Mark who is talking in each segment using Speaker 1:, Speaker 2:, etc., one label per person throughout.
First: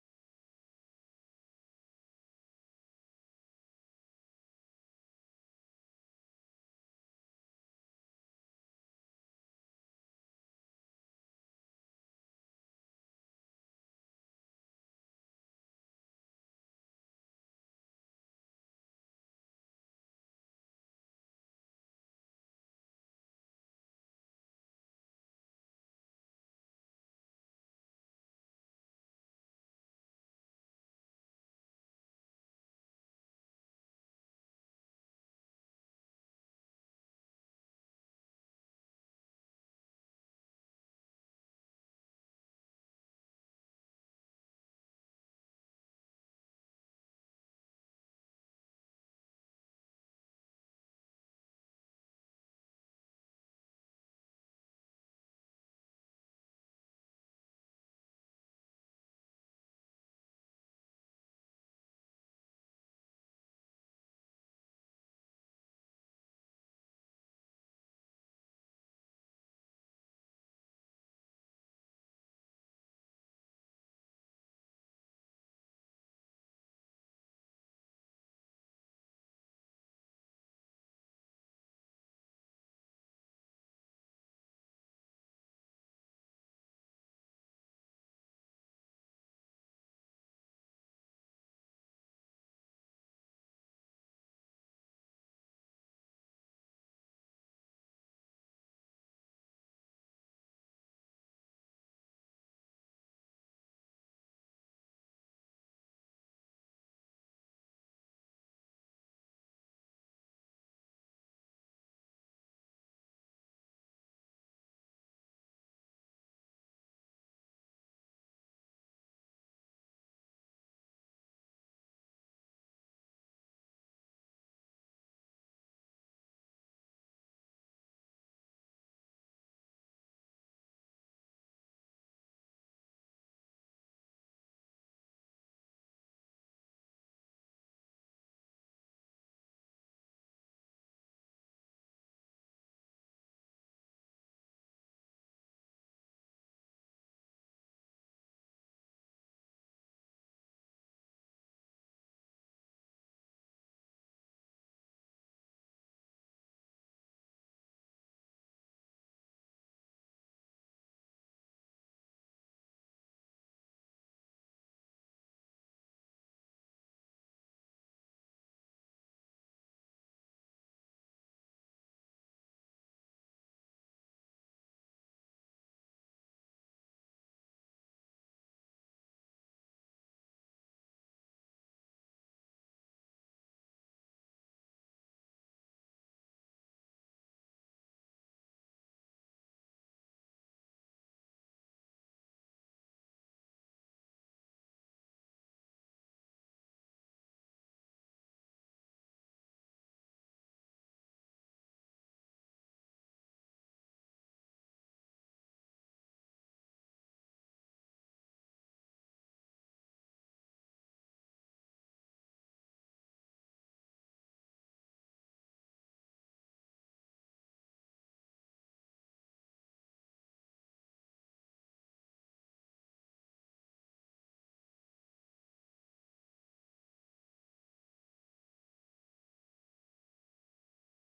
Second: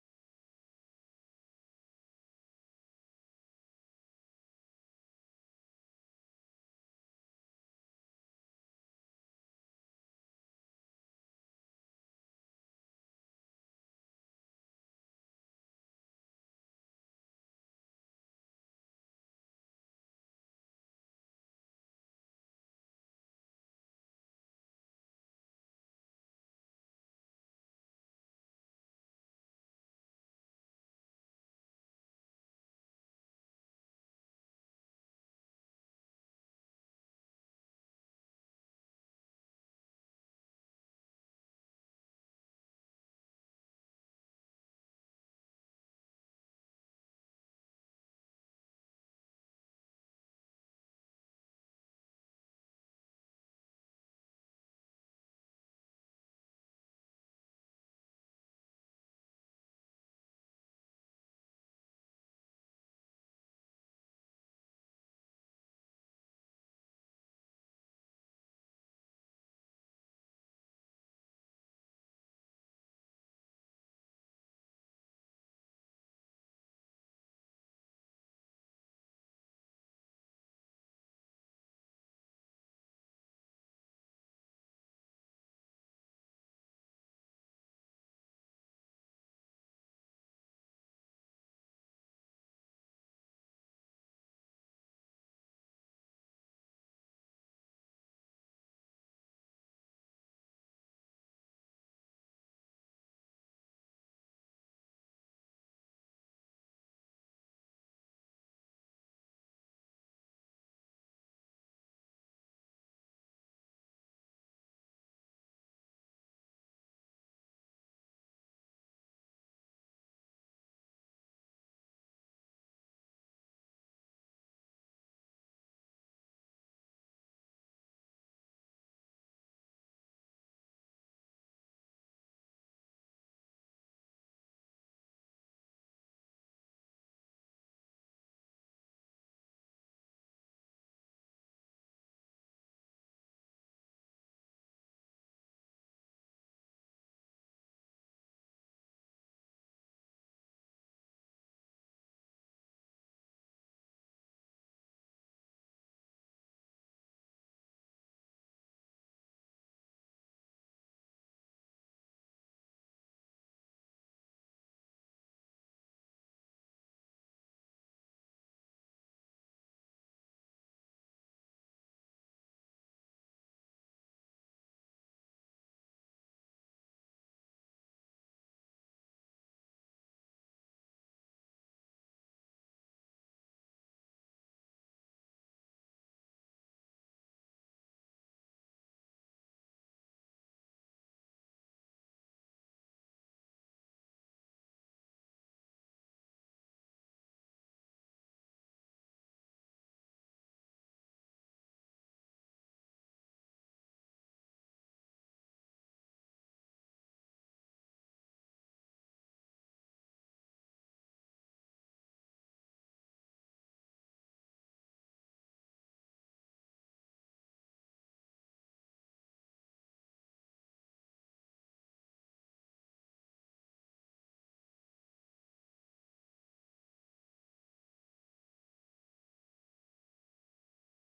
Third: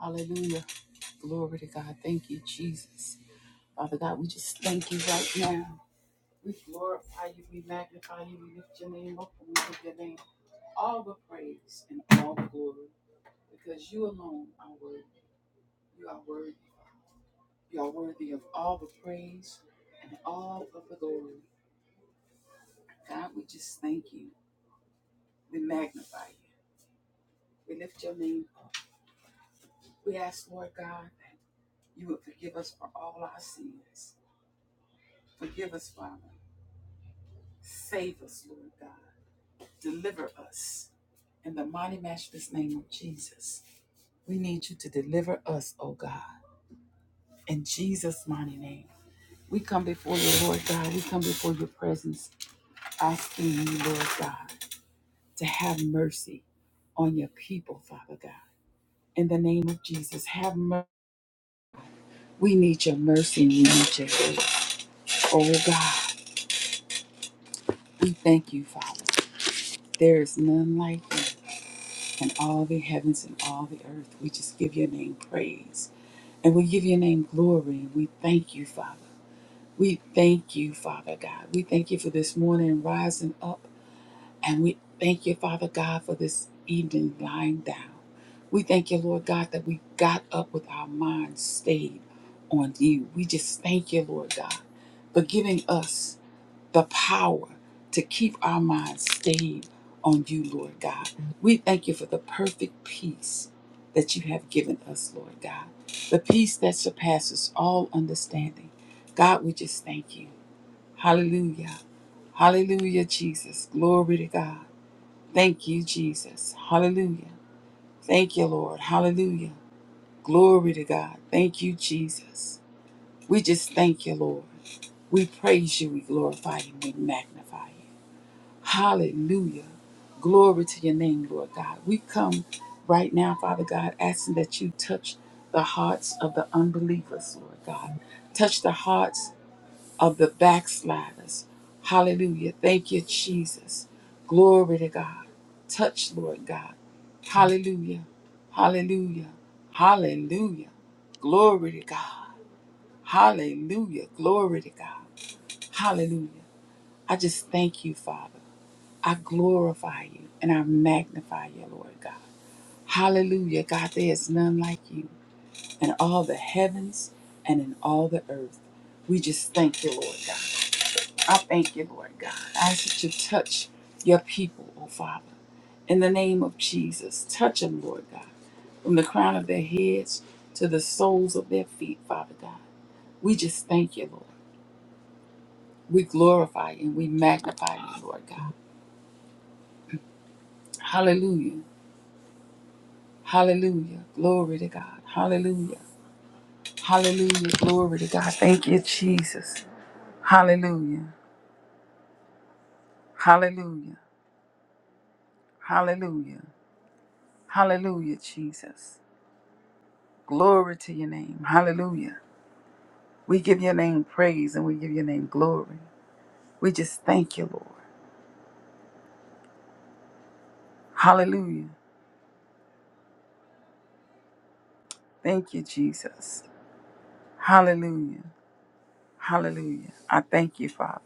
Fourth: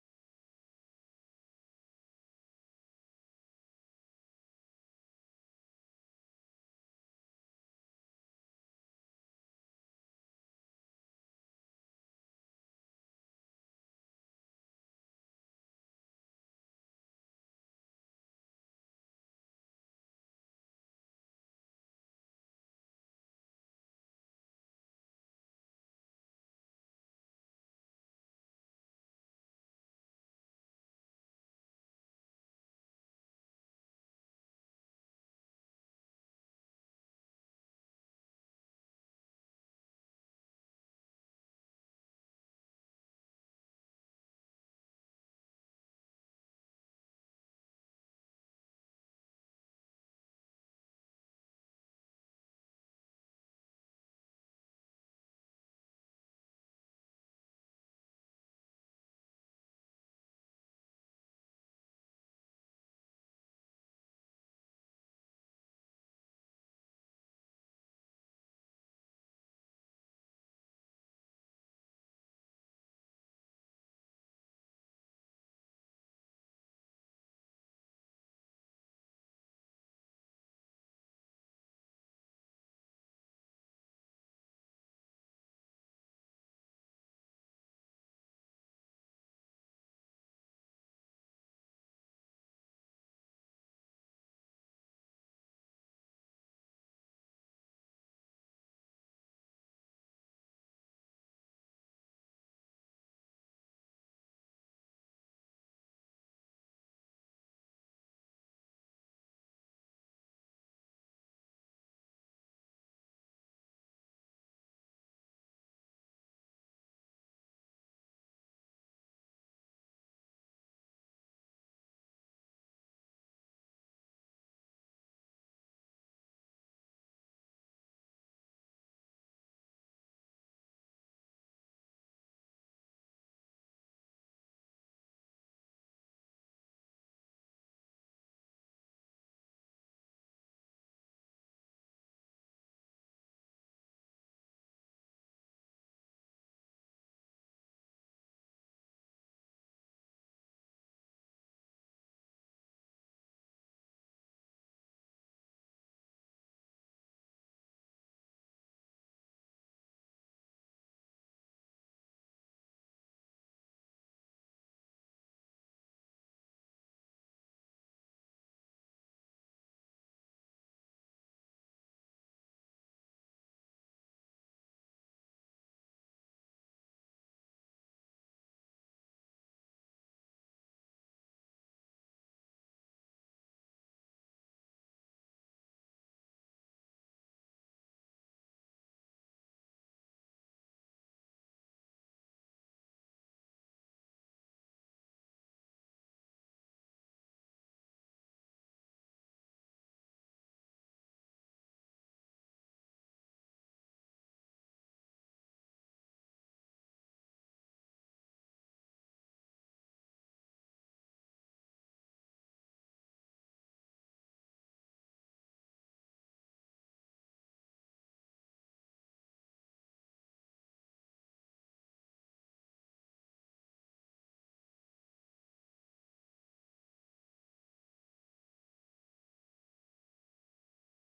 Speaker 1: Hallelujah. Glory to God. Thank you, Jesus. Father God, we just thank you right now. We glorify you, we magnify you, we lift your name up, and we give your name all the praise and all the glory because you alone are worthy. You are worthy. You are worthy of all the praise and all of the glory. God, we just thank you. We magnify you. We lift your name up. We ask, Lord God, that you would forgive us for all our sins. Forgive us, Father. Save us, Lord God. Deliver us in the mighty matchless name of Jesus. We need you to deliver us, oh God, in Jesus' mighty name. We come before you, Lord God. We come before your presence, asking you, Lord God, to have mercy on your people, Father God. In the name of Jesus, have mercy. We need your mercy and we need your grace. Oh God, we thank you, Father. There is none like you. and all the heavens and all the earth. We just give your name praise and we give your name glory we thank you, Father. We thank you, Father God. We thank you for this morning rising up and we thank you, Father God, for this evening lying down. We thank you, Lord God, that we got up with our minds stayed on you. We just thank you, Lord God, for giving us the power to keep our minds stayed on you, Lord God. We thank you for the perfect peace that you have given us, Lord God. The peace that surpasses all understanding. God, we just thank you. Hallelujah. Hallelujah, Jesus. Glory to God. Thank you, Jesus. Hallelujah. Thank you, Lord. Hallelujah. Glory to God. Thank you, Jesus. We just thank you, Lord. We praise you. We glorify you. We magnify you. Hallelujah. Glory to your name, Lord God. We come right now, Father God, asking that you touch the hearts of the unbelievers, Lord God. Touch the hearts of the backsliders. Hallelujah. Thank you, Jesus. Glory to God. Touch, Lord God. Hallelujah. Hallelujah. Hallelujah. Glory to God. Hallelujah. Glory to God. Hallelujah. I just thank you, Father. I glorify you and I magnify you, Lord God. Hallelujah, God, there is none like you in all the heavens and in all the earth. We just thank you, Lord God. I thank you, Lord God. I ask that you touch your people, oh Father. In the name of Jesus, touch them, Lord God, from the crown of their heads to the soles of their feet, Father God. We just thank you, Lord. We glorify you and we magnify you, Lord God. Hallelujah. Hallelujah. Glory to God. Hallelujah. Hallelujah. Glory to God. Thank you, Jesus. Hallelujah. Hallelujah. Hallelujah. Hallelujah, Jesus. Glory to your name. Hallelujah. We give your name praise and we give your name glory. We just thank you, Lord. Hallelujah. Thank you, Jesus. Hallelujah. Hallelujah. I thank you, Father.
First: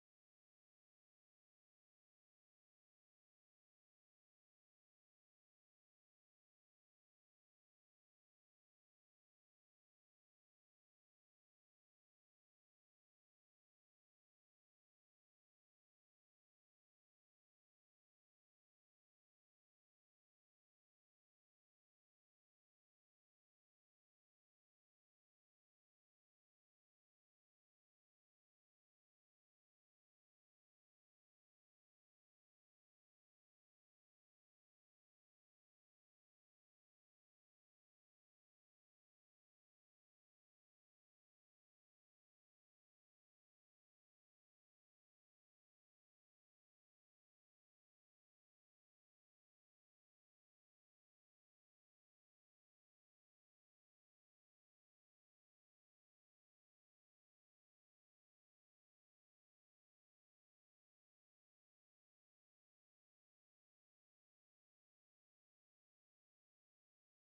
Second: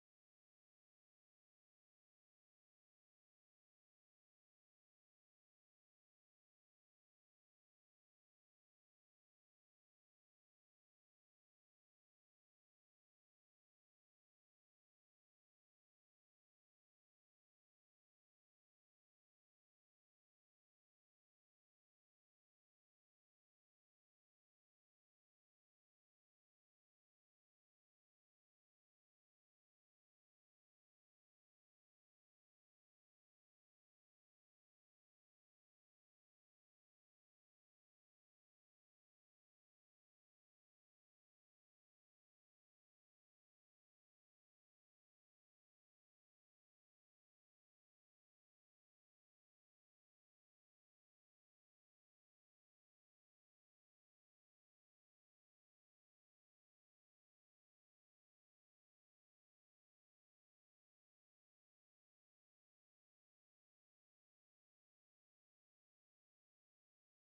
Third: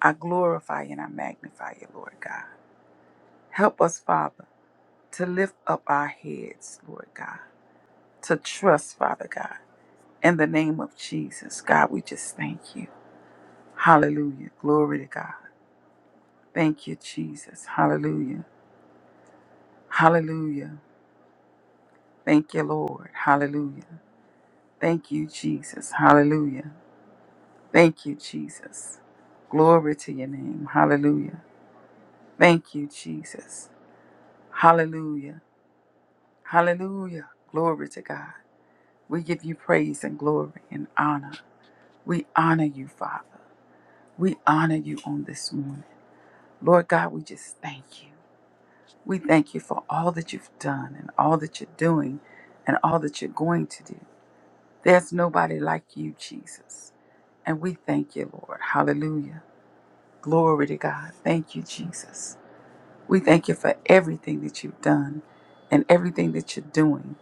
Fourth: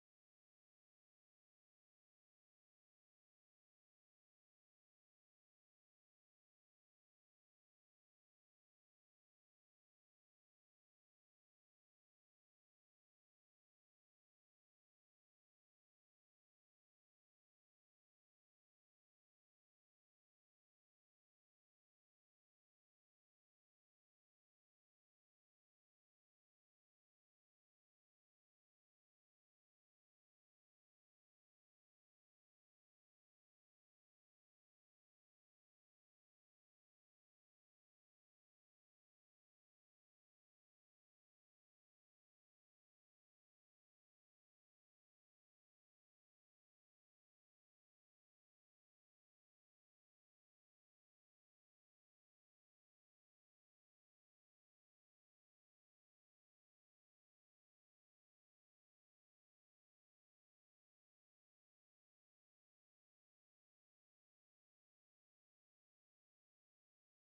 Speaker 1: I glorify you and I magnify you, Lord God. Help us, Father. to lift up our heads, Lord God, to trust, Father God. In the name of Jesus, God, we just thank you. Hallelujah. Glory to God. Thank you, Jesus. Hallelujah. Hallelujah. Thank you, Lord. Hallelujah. Thank you, Jesus. Hallelujah. Thank you, Jesus. Glory to your name. Hallelujah. Thank you, Jesus. Hallelujah. Hallelujah. Glory to God. We give you praise and glory and honor. We honor you, Father. We honor you on this morning. Lord God, we just thank you. We thank you for all that you've done and all that you're doing and all that you're going to do. There's nobody like you, Jesus. And we thank you, Lord. Hallelujah. Glory to God. Thank you, Jesus. We thank you for everything that you've done and everything that you're doing.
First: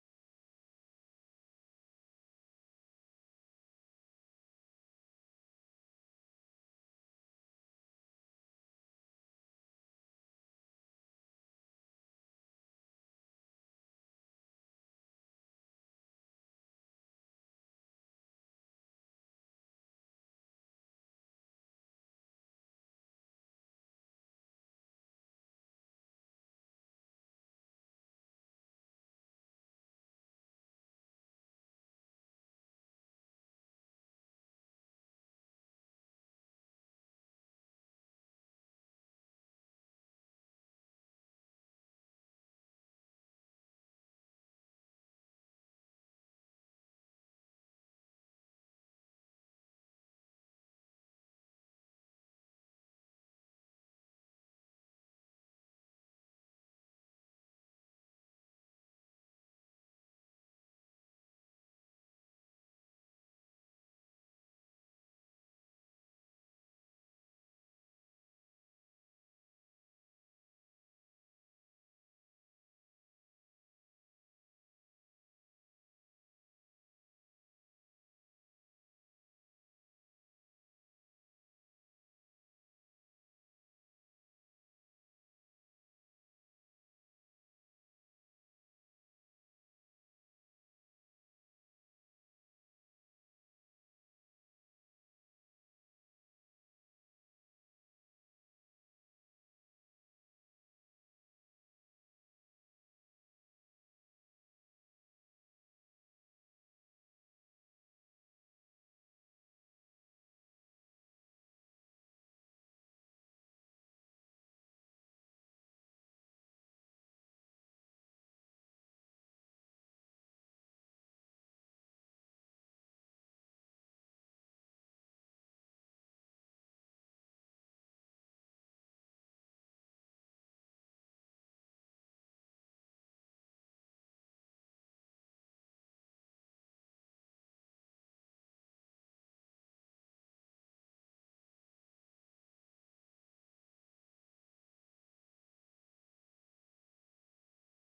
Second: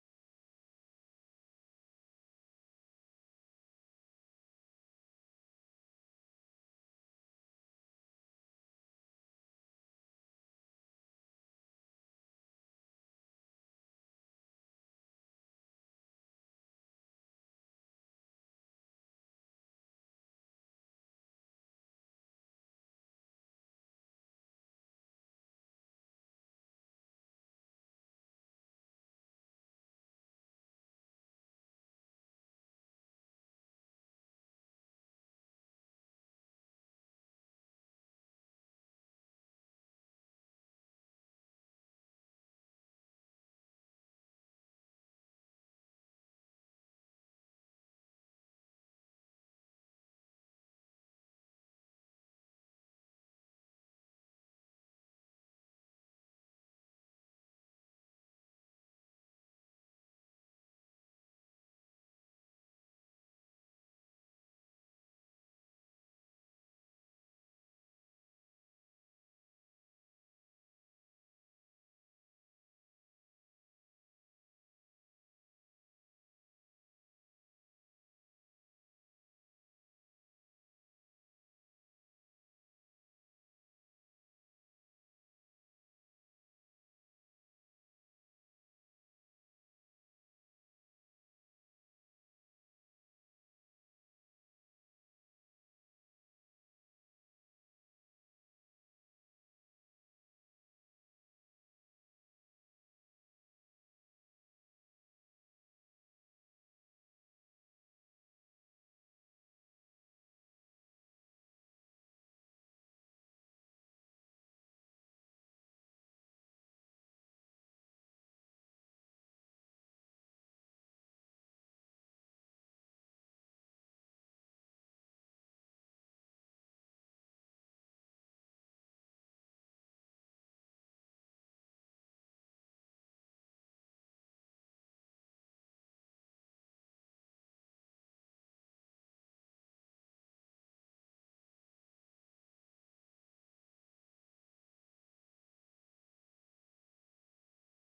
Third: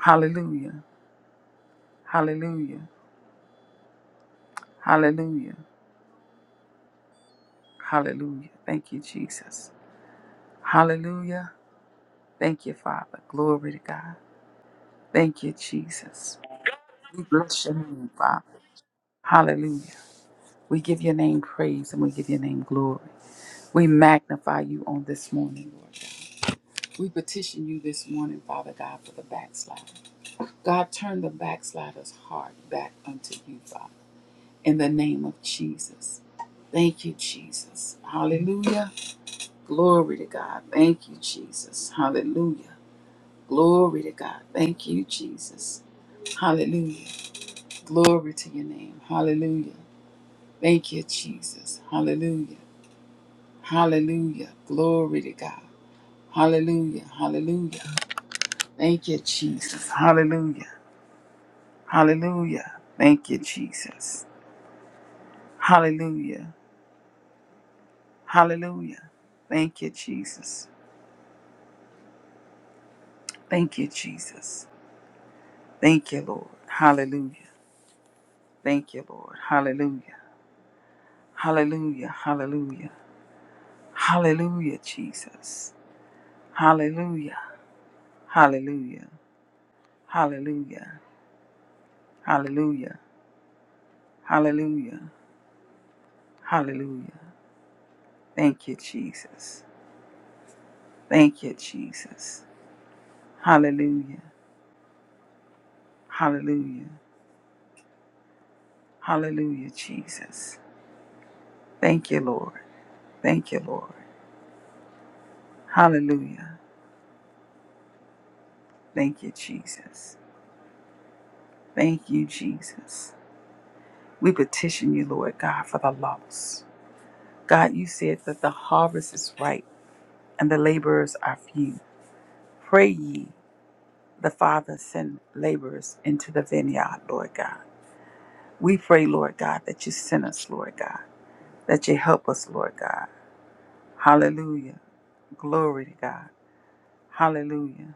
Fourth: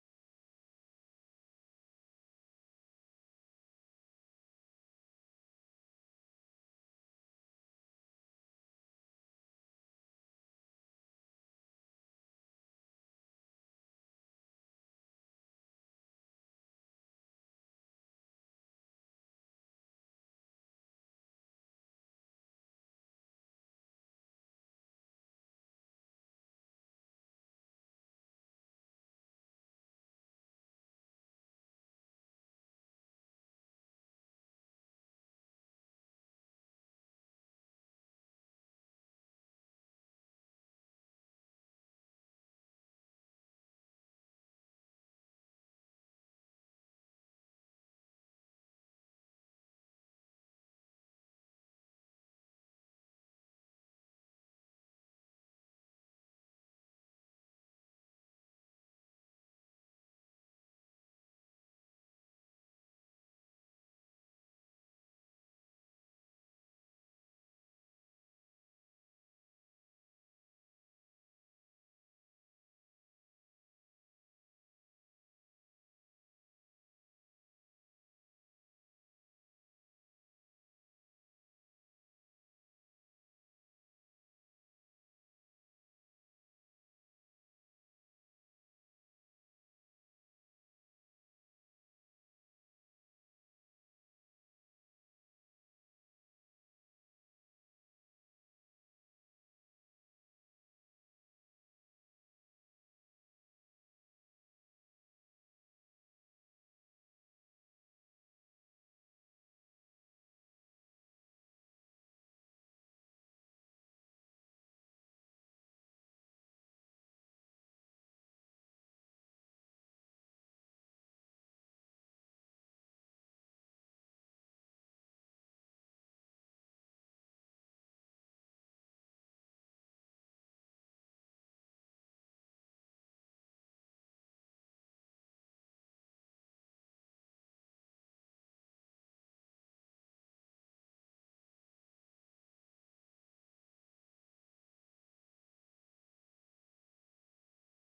Speaker 1: Hallelujah. Hallelujah. Hallelujah. Hallelujah. Thank you, Jesus. Hallelujah. Thank you, Father. Glory to God. Thank you, Jesus. We bless your name, Father. Hallelujah. We give your name praise and we give your name glory. We magnify you on this morning, Lord God. We petition you this morning, Father God, for the backslider. God, turn the backslider's heart back unto you, Father, in the name of Jesus. Thank you, Jesus. Hallelujah. Glory to God. Thank you, Jesus. Hallelujah. Glory to God. Thank you, Jesus. Hallelujah. Glory to your name. Hallelujah. Thank you, Jesus. Hallelujah. Hallelujah. Glory to God. Hallelujah. Hallelujah. Thank you, Jesus. Hallelujah. Hallelujah. Thank you, Jesus. Hallelujah. Hallelujah. Thank you, Jesus. Thank you, Jesus. Thank you, Lord. Hallelujah. Thank you, Lord. Hallelujah. Hallelujah. Hallelujah. Hallelujah, Jesus. Hallelujah. Hallelujah. Hallelujah. Hallelujah. Hallelujah. Hallelujah. Thank you, Jesus. Thank you, Jesus. Hallelujah. Hallelujah. Hallelujah, Jesus. Thank you, Lord. Thank you, Lord. Hallelujah. Thank you, Jesus. Thank you, Jesus. We petition you, Lord God, for the lost. God, you said that the harvest is ripe and the laborers are few. Pray ye the Father send laborers into the vineyard, Lord God. We pray, Lord God, that you send us, Lord God, that you help us, Lord God. Hallelujah. Glory to God. Hallelujah.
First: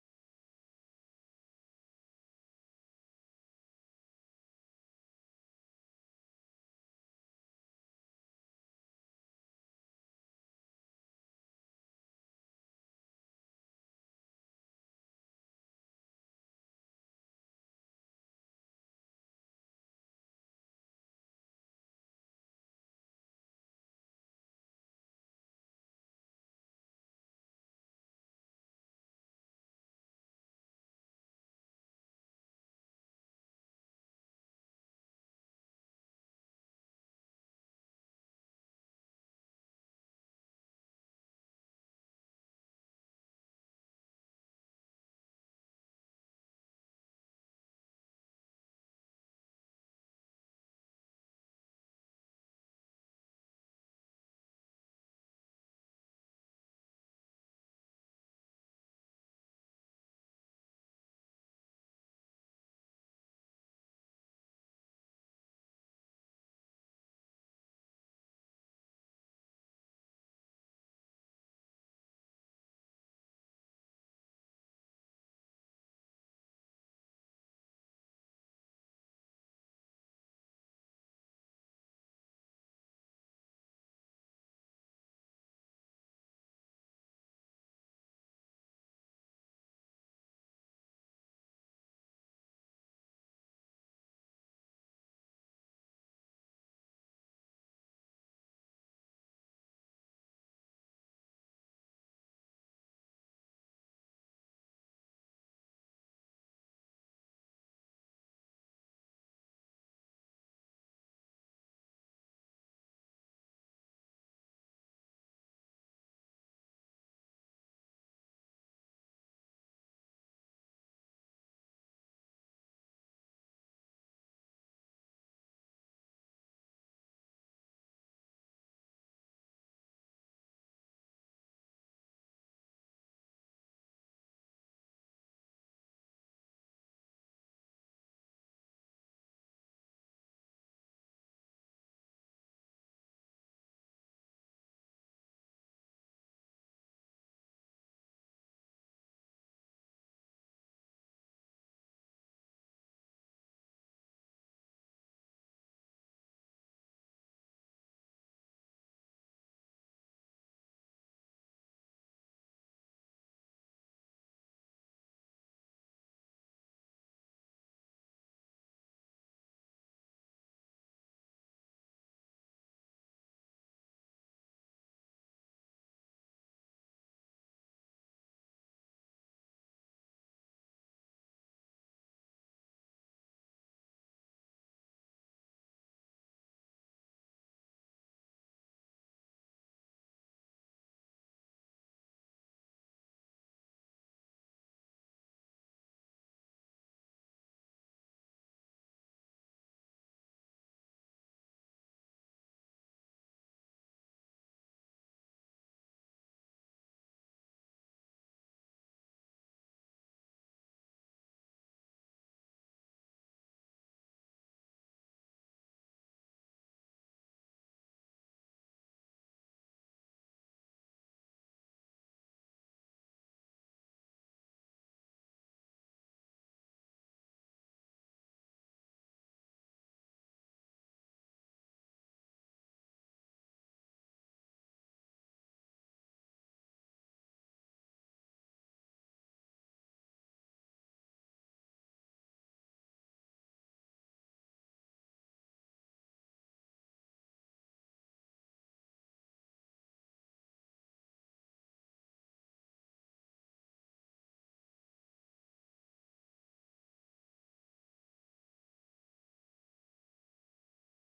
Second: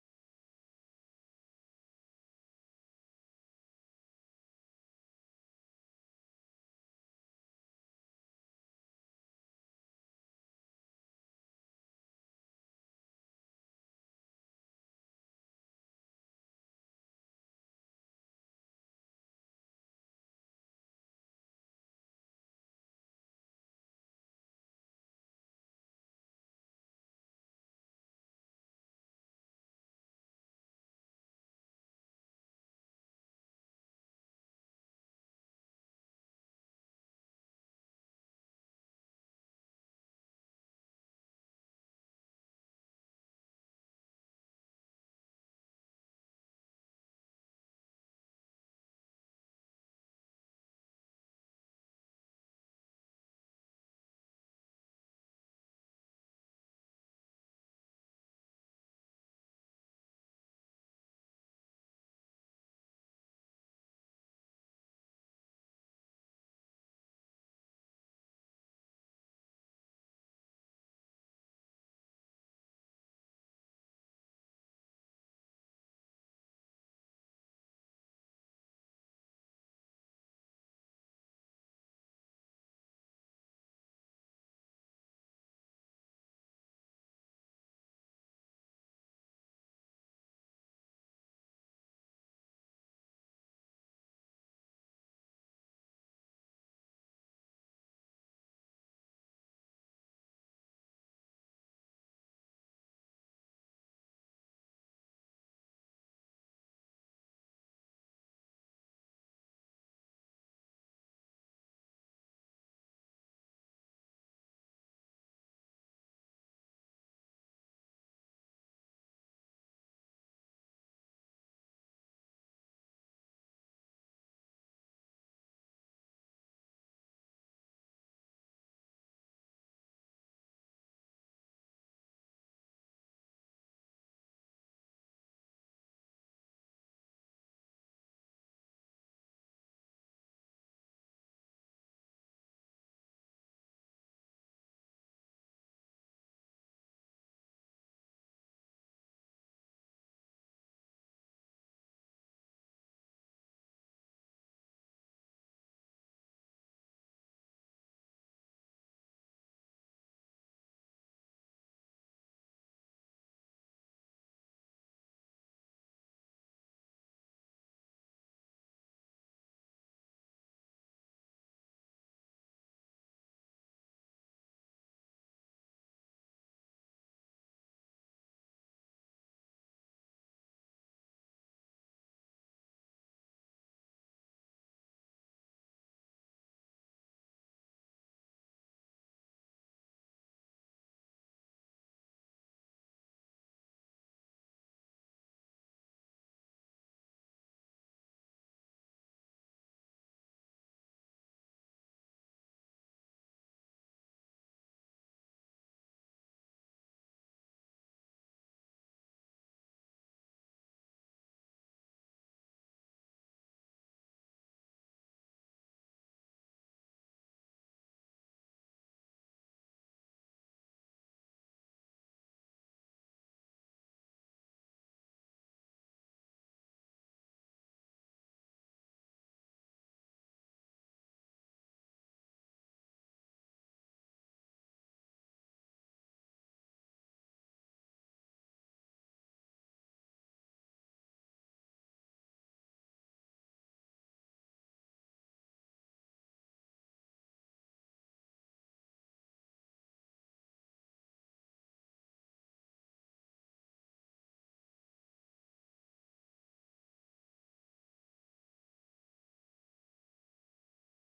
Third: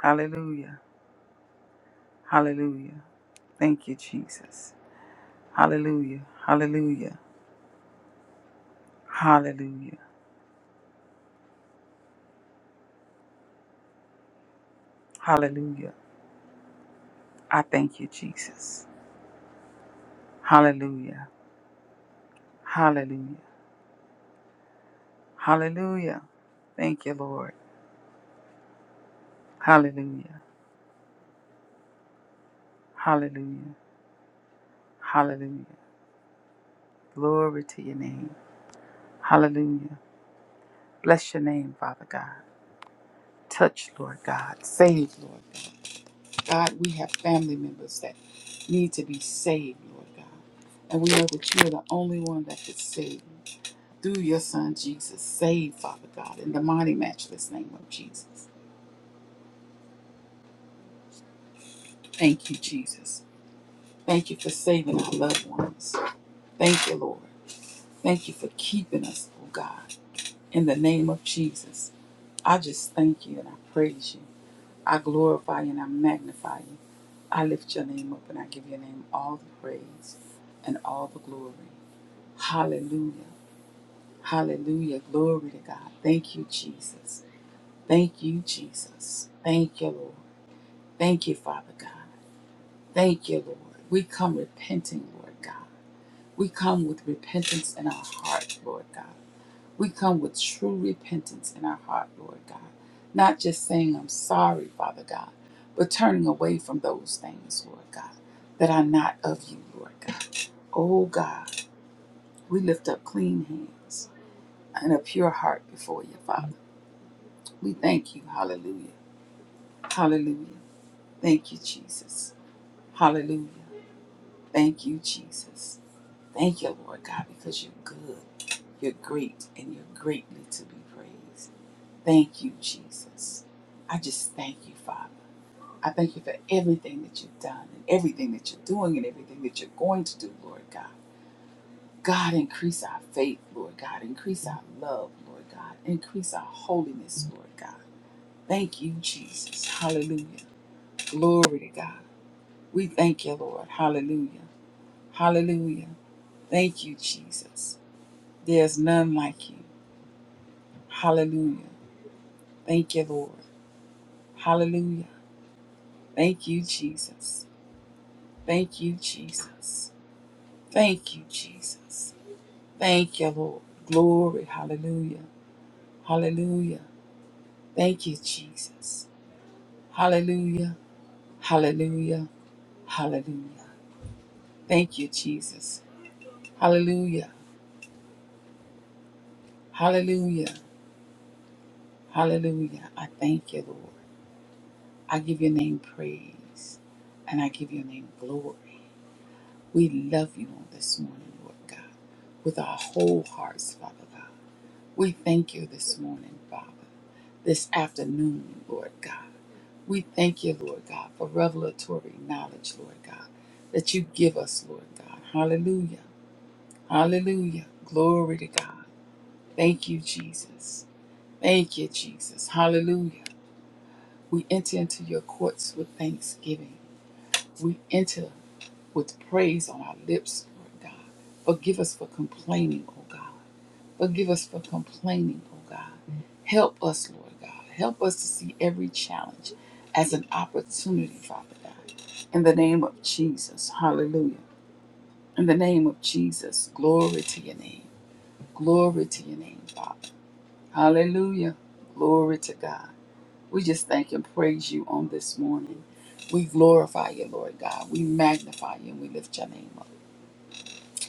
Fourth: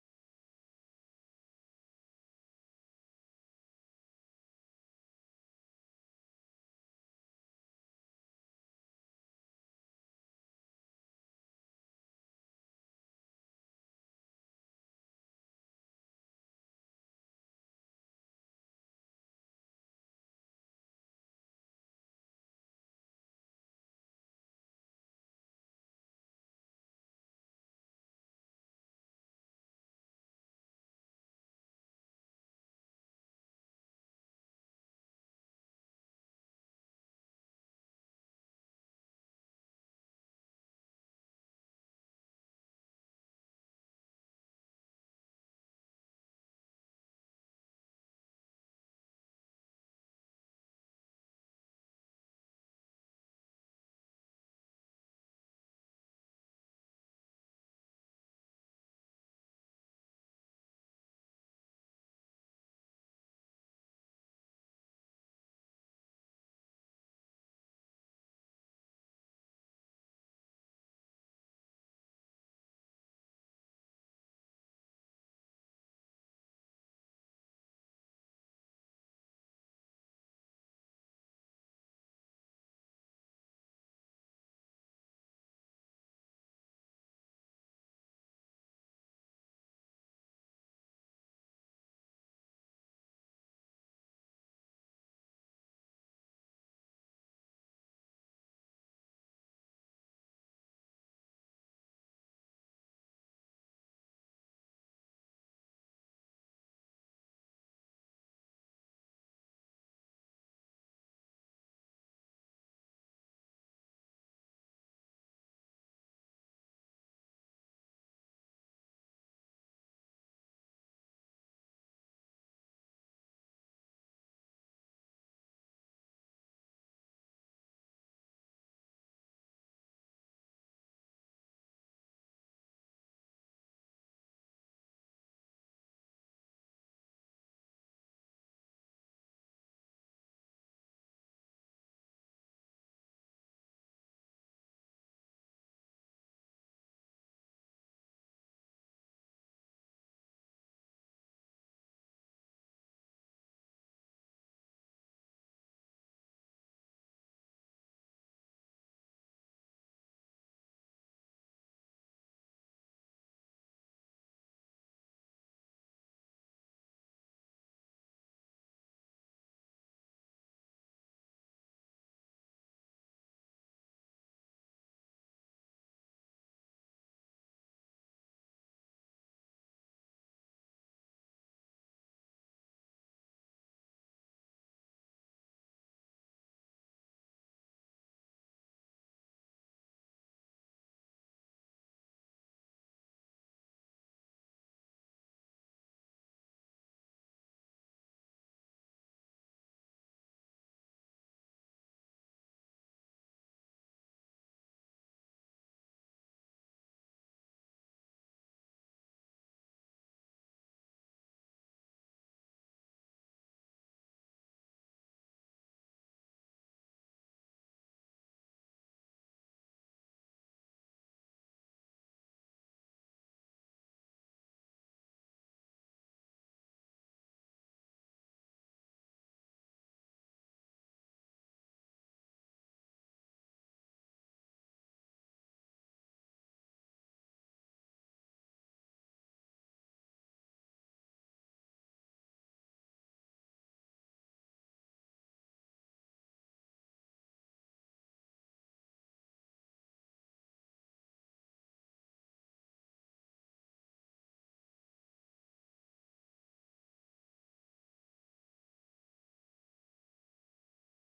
Speaker 1: Hallelujah. Hallelujah. Thank you, Jesus. Hallelujah. Hallelujah. Hallelujah. Hallelujah. I thank you, Jesus. Hallelujah. Hallelujah. Hallelujah. Thank you, Lord. Hallelujah. Hallelujah. Hallelujah. Glory to your name. Hallelujah. Bless your name, Father God. Touch, Lord God. Save, Lord God. God, we have family members that need to be saved, Lord God. And we know that you are the only one that can save through your son Jesus. Save, Father God, in the mighty, matchless name of Jesus. Thank you, Jesus. Thank you for saving our loved ones. Thank you, Lord. Thank you for keeping us, oh God, in the name of Jesus. I just thank you and I praise you. I glorify you and I magnify you. I lift your name up and I give your name all the praise and all the glory. Hallelujah. Hallelujah. Glory to God. Thank you, Jesus. Thank you, Jesus. Thank you, Lord. Thank you, Father God. Thank you, Lord. We come repenting, Lord God. We come with repentance in our heart, Lord God. We come with true repentance in our heart, Lord God. Not just saying, I'm sorry, Father God, but turning away from those things, Lord God, that are not of you, Lord God. Oh God, we lift up clean hands and a pure heart before you, Father. We thank you. Hallelujah. Hallelujah. Thank you, Jesus. Hallelujah. Thank you, Jesus. Thank you, Lord God, because you're good, you're great, and you're greatly to be praised. Thank you, Jesus. I just thank you, Father. I thank you for everything that you've done and everything that you're doing and everything that you're going to do, Lord God. God, increase our faith, Lord God. Increase our love, Lord God. Increase our holiness, Lord God. Thank you, Jesus. Hallelujah. Glory to God. We thank you, Lord. Hallelujah. Hallelujah. Thank you, Jesus. There's none like you. Hallelujah. Thank you, Lord. Hallelujah. Thank you, Jesus. Thank you, Jesus. Thank you, Jesus. Thank you, Lord. Glory. Hallelujah. Hallelujah. Thank you, Jesus. Hallelujah. Hallelujah. Hallelujah. Thank you, Jesus. Hallelujah. Hallelujah. Hallelujah. I thank you, Lord. I give your name praise and I give your name glory. We love you on this morning, Lord God, with our whole hearts, Father God. We thank you this morning, Father. this afternoon, Lord God. We thank you, Lord God, for revelatory knowledge, Lord God, that you give us, Lord God. Hallelujah. Hallelujah. Glory to God. Thank you, Jesus. Thank you, Jesus. Hallelujah. We enter into your courts with thanksgiving. We enter with praise on our lips, Lord God. Forgive us for complaining, oh God. Forgive us for complaining, oh God. Help us, Lord God. Help us to see every challenge as an opportunity, Father God. In the name of Jesus, hallelujah. In the name of Jesus, glory to your name. Glory to your name, Father. Hallelujah. Glory to God. We just thank and praise you on this morning. We glorify you, Lord God. We magnify you and we lift your name up.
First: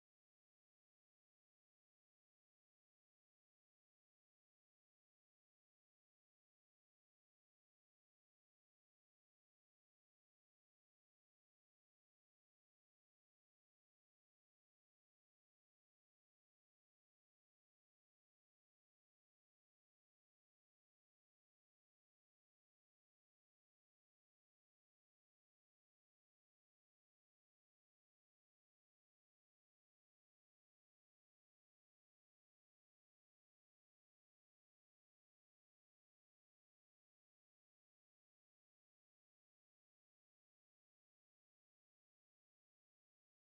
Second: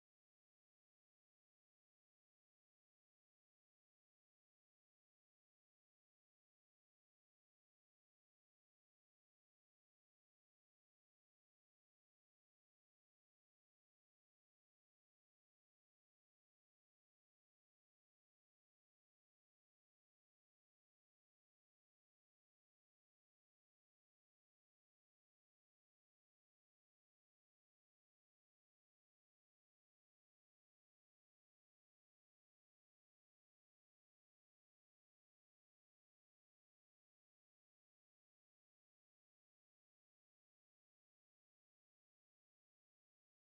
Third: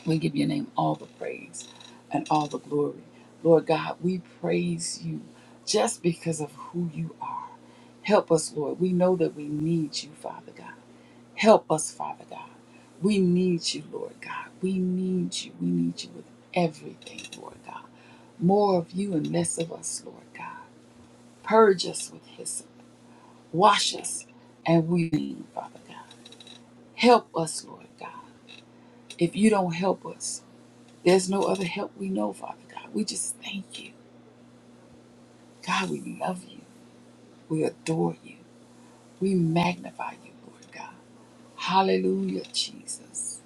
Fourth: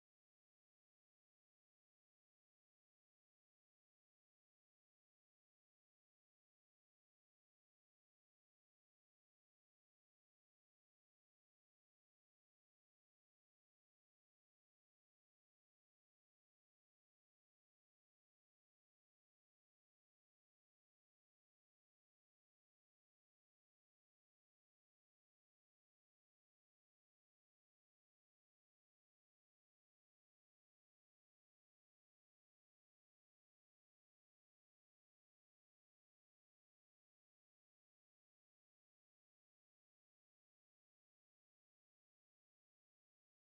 Speaker 1: We give your name all the praise and all the glory. Lord God, we praise you just because of who you are. Help us, Lord. We know that we need you, Father God. Help us, Father God. We need you, Lord God. We need you. We need you with everything, Lord God. More of you and less of us, Lord God. Purge us with hyssop. Wash us and we, need Father God. Help us, Lord God. If you don't help us, There's no other help we know, Father God. We just thank you. God, we love you. We adore you. We magnify you, Lord God. Hallelujah, Jesus.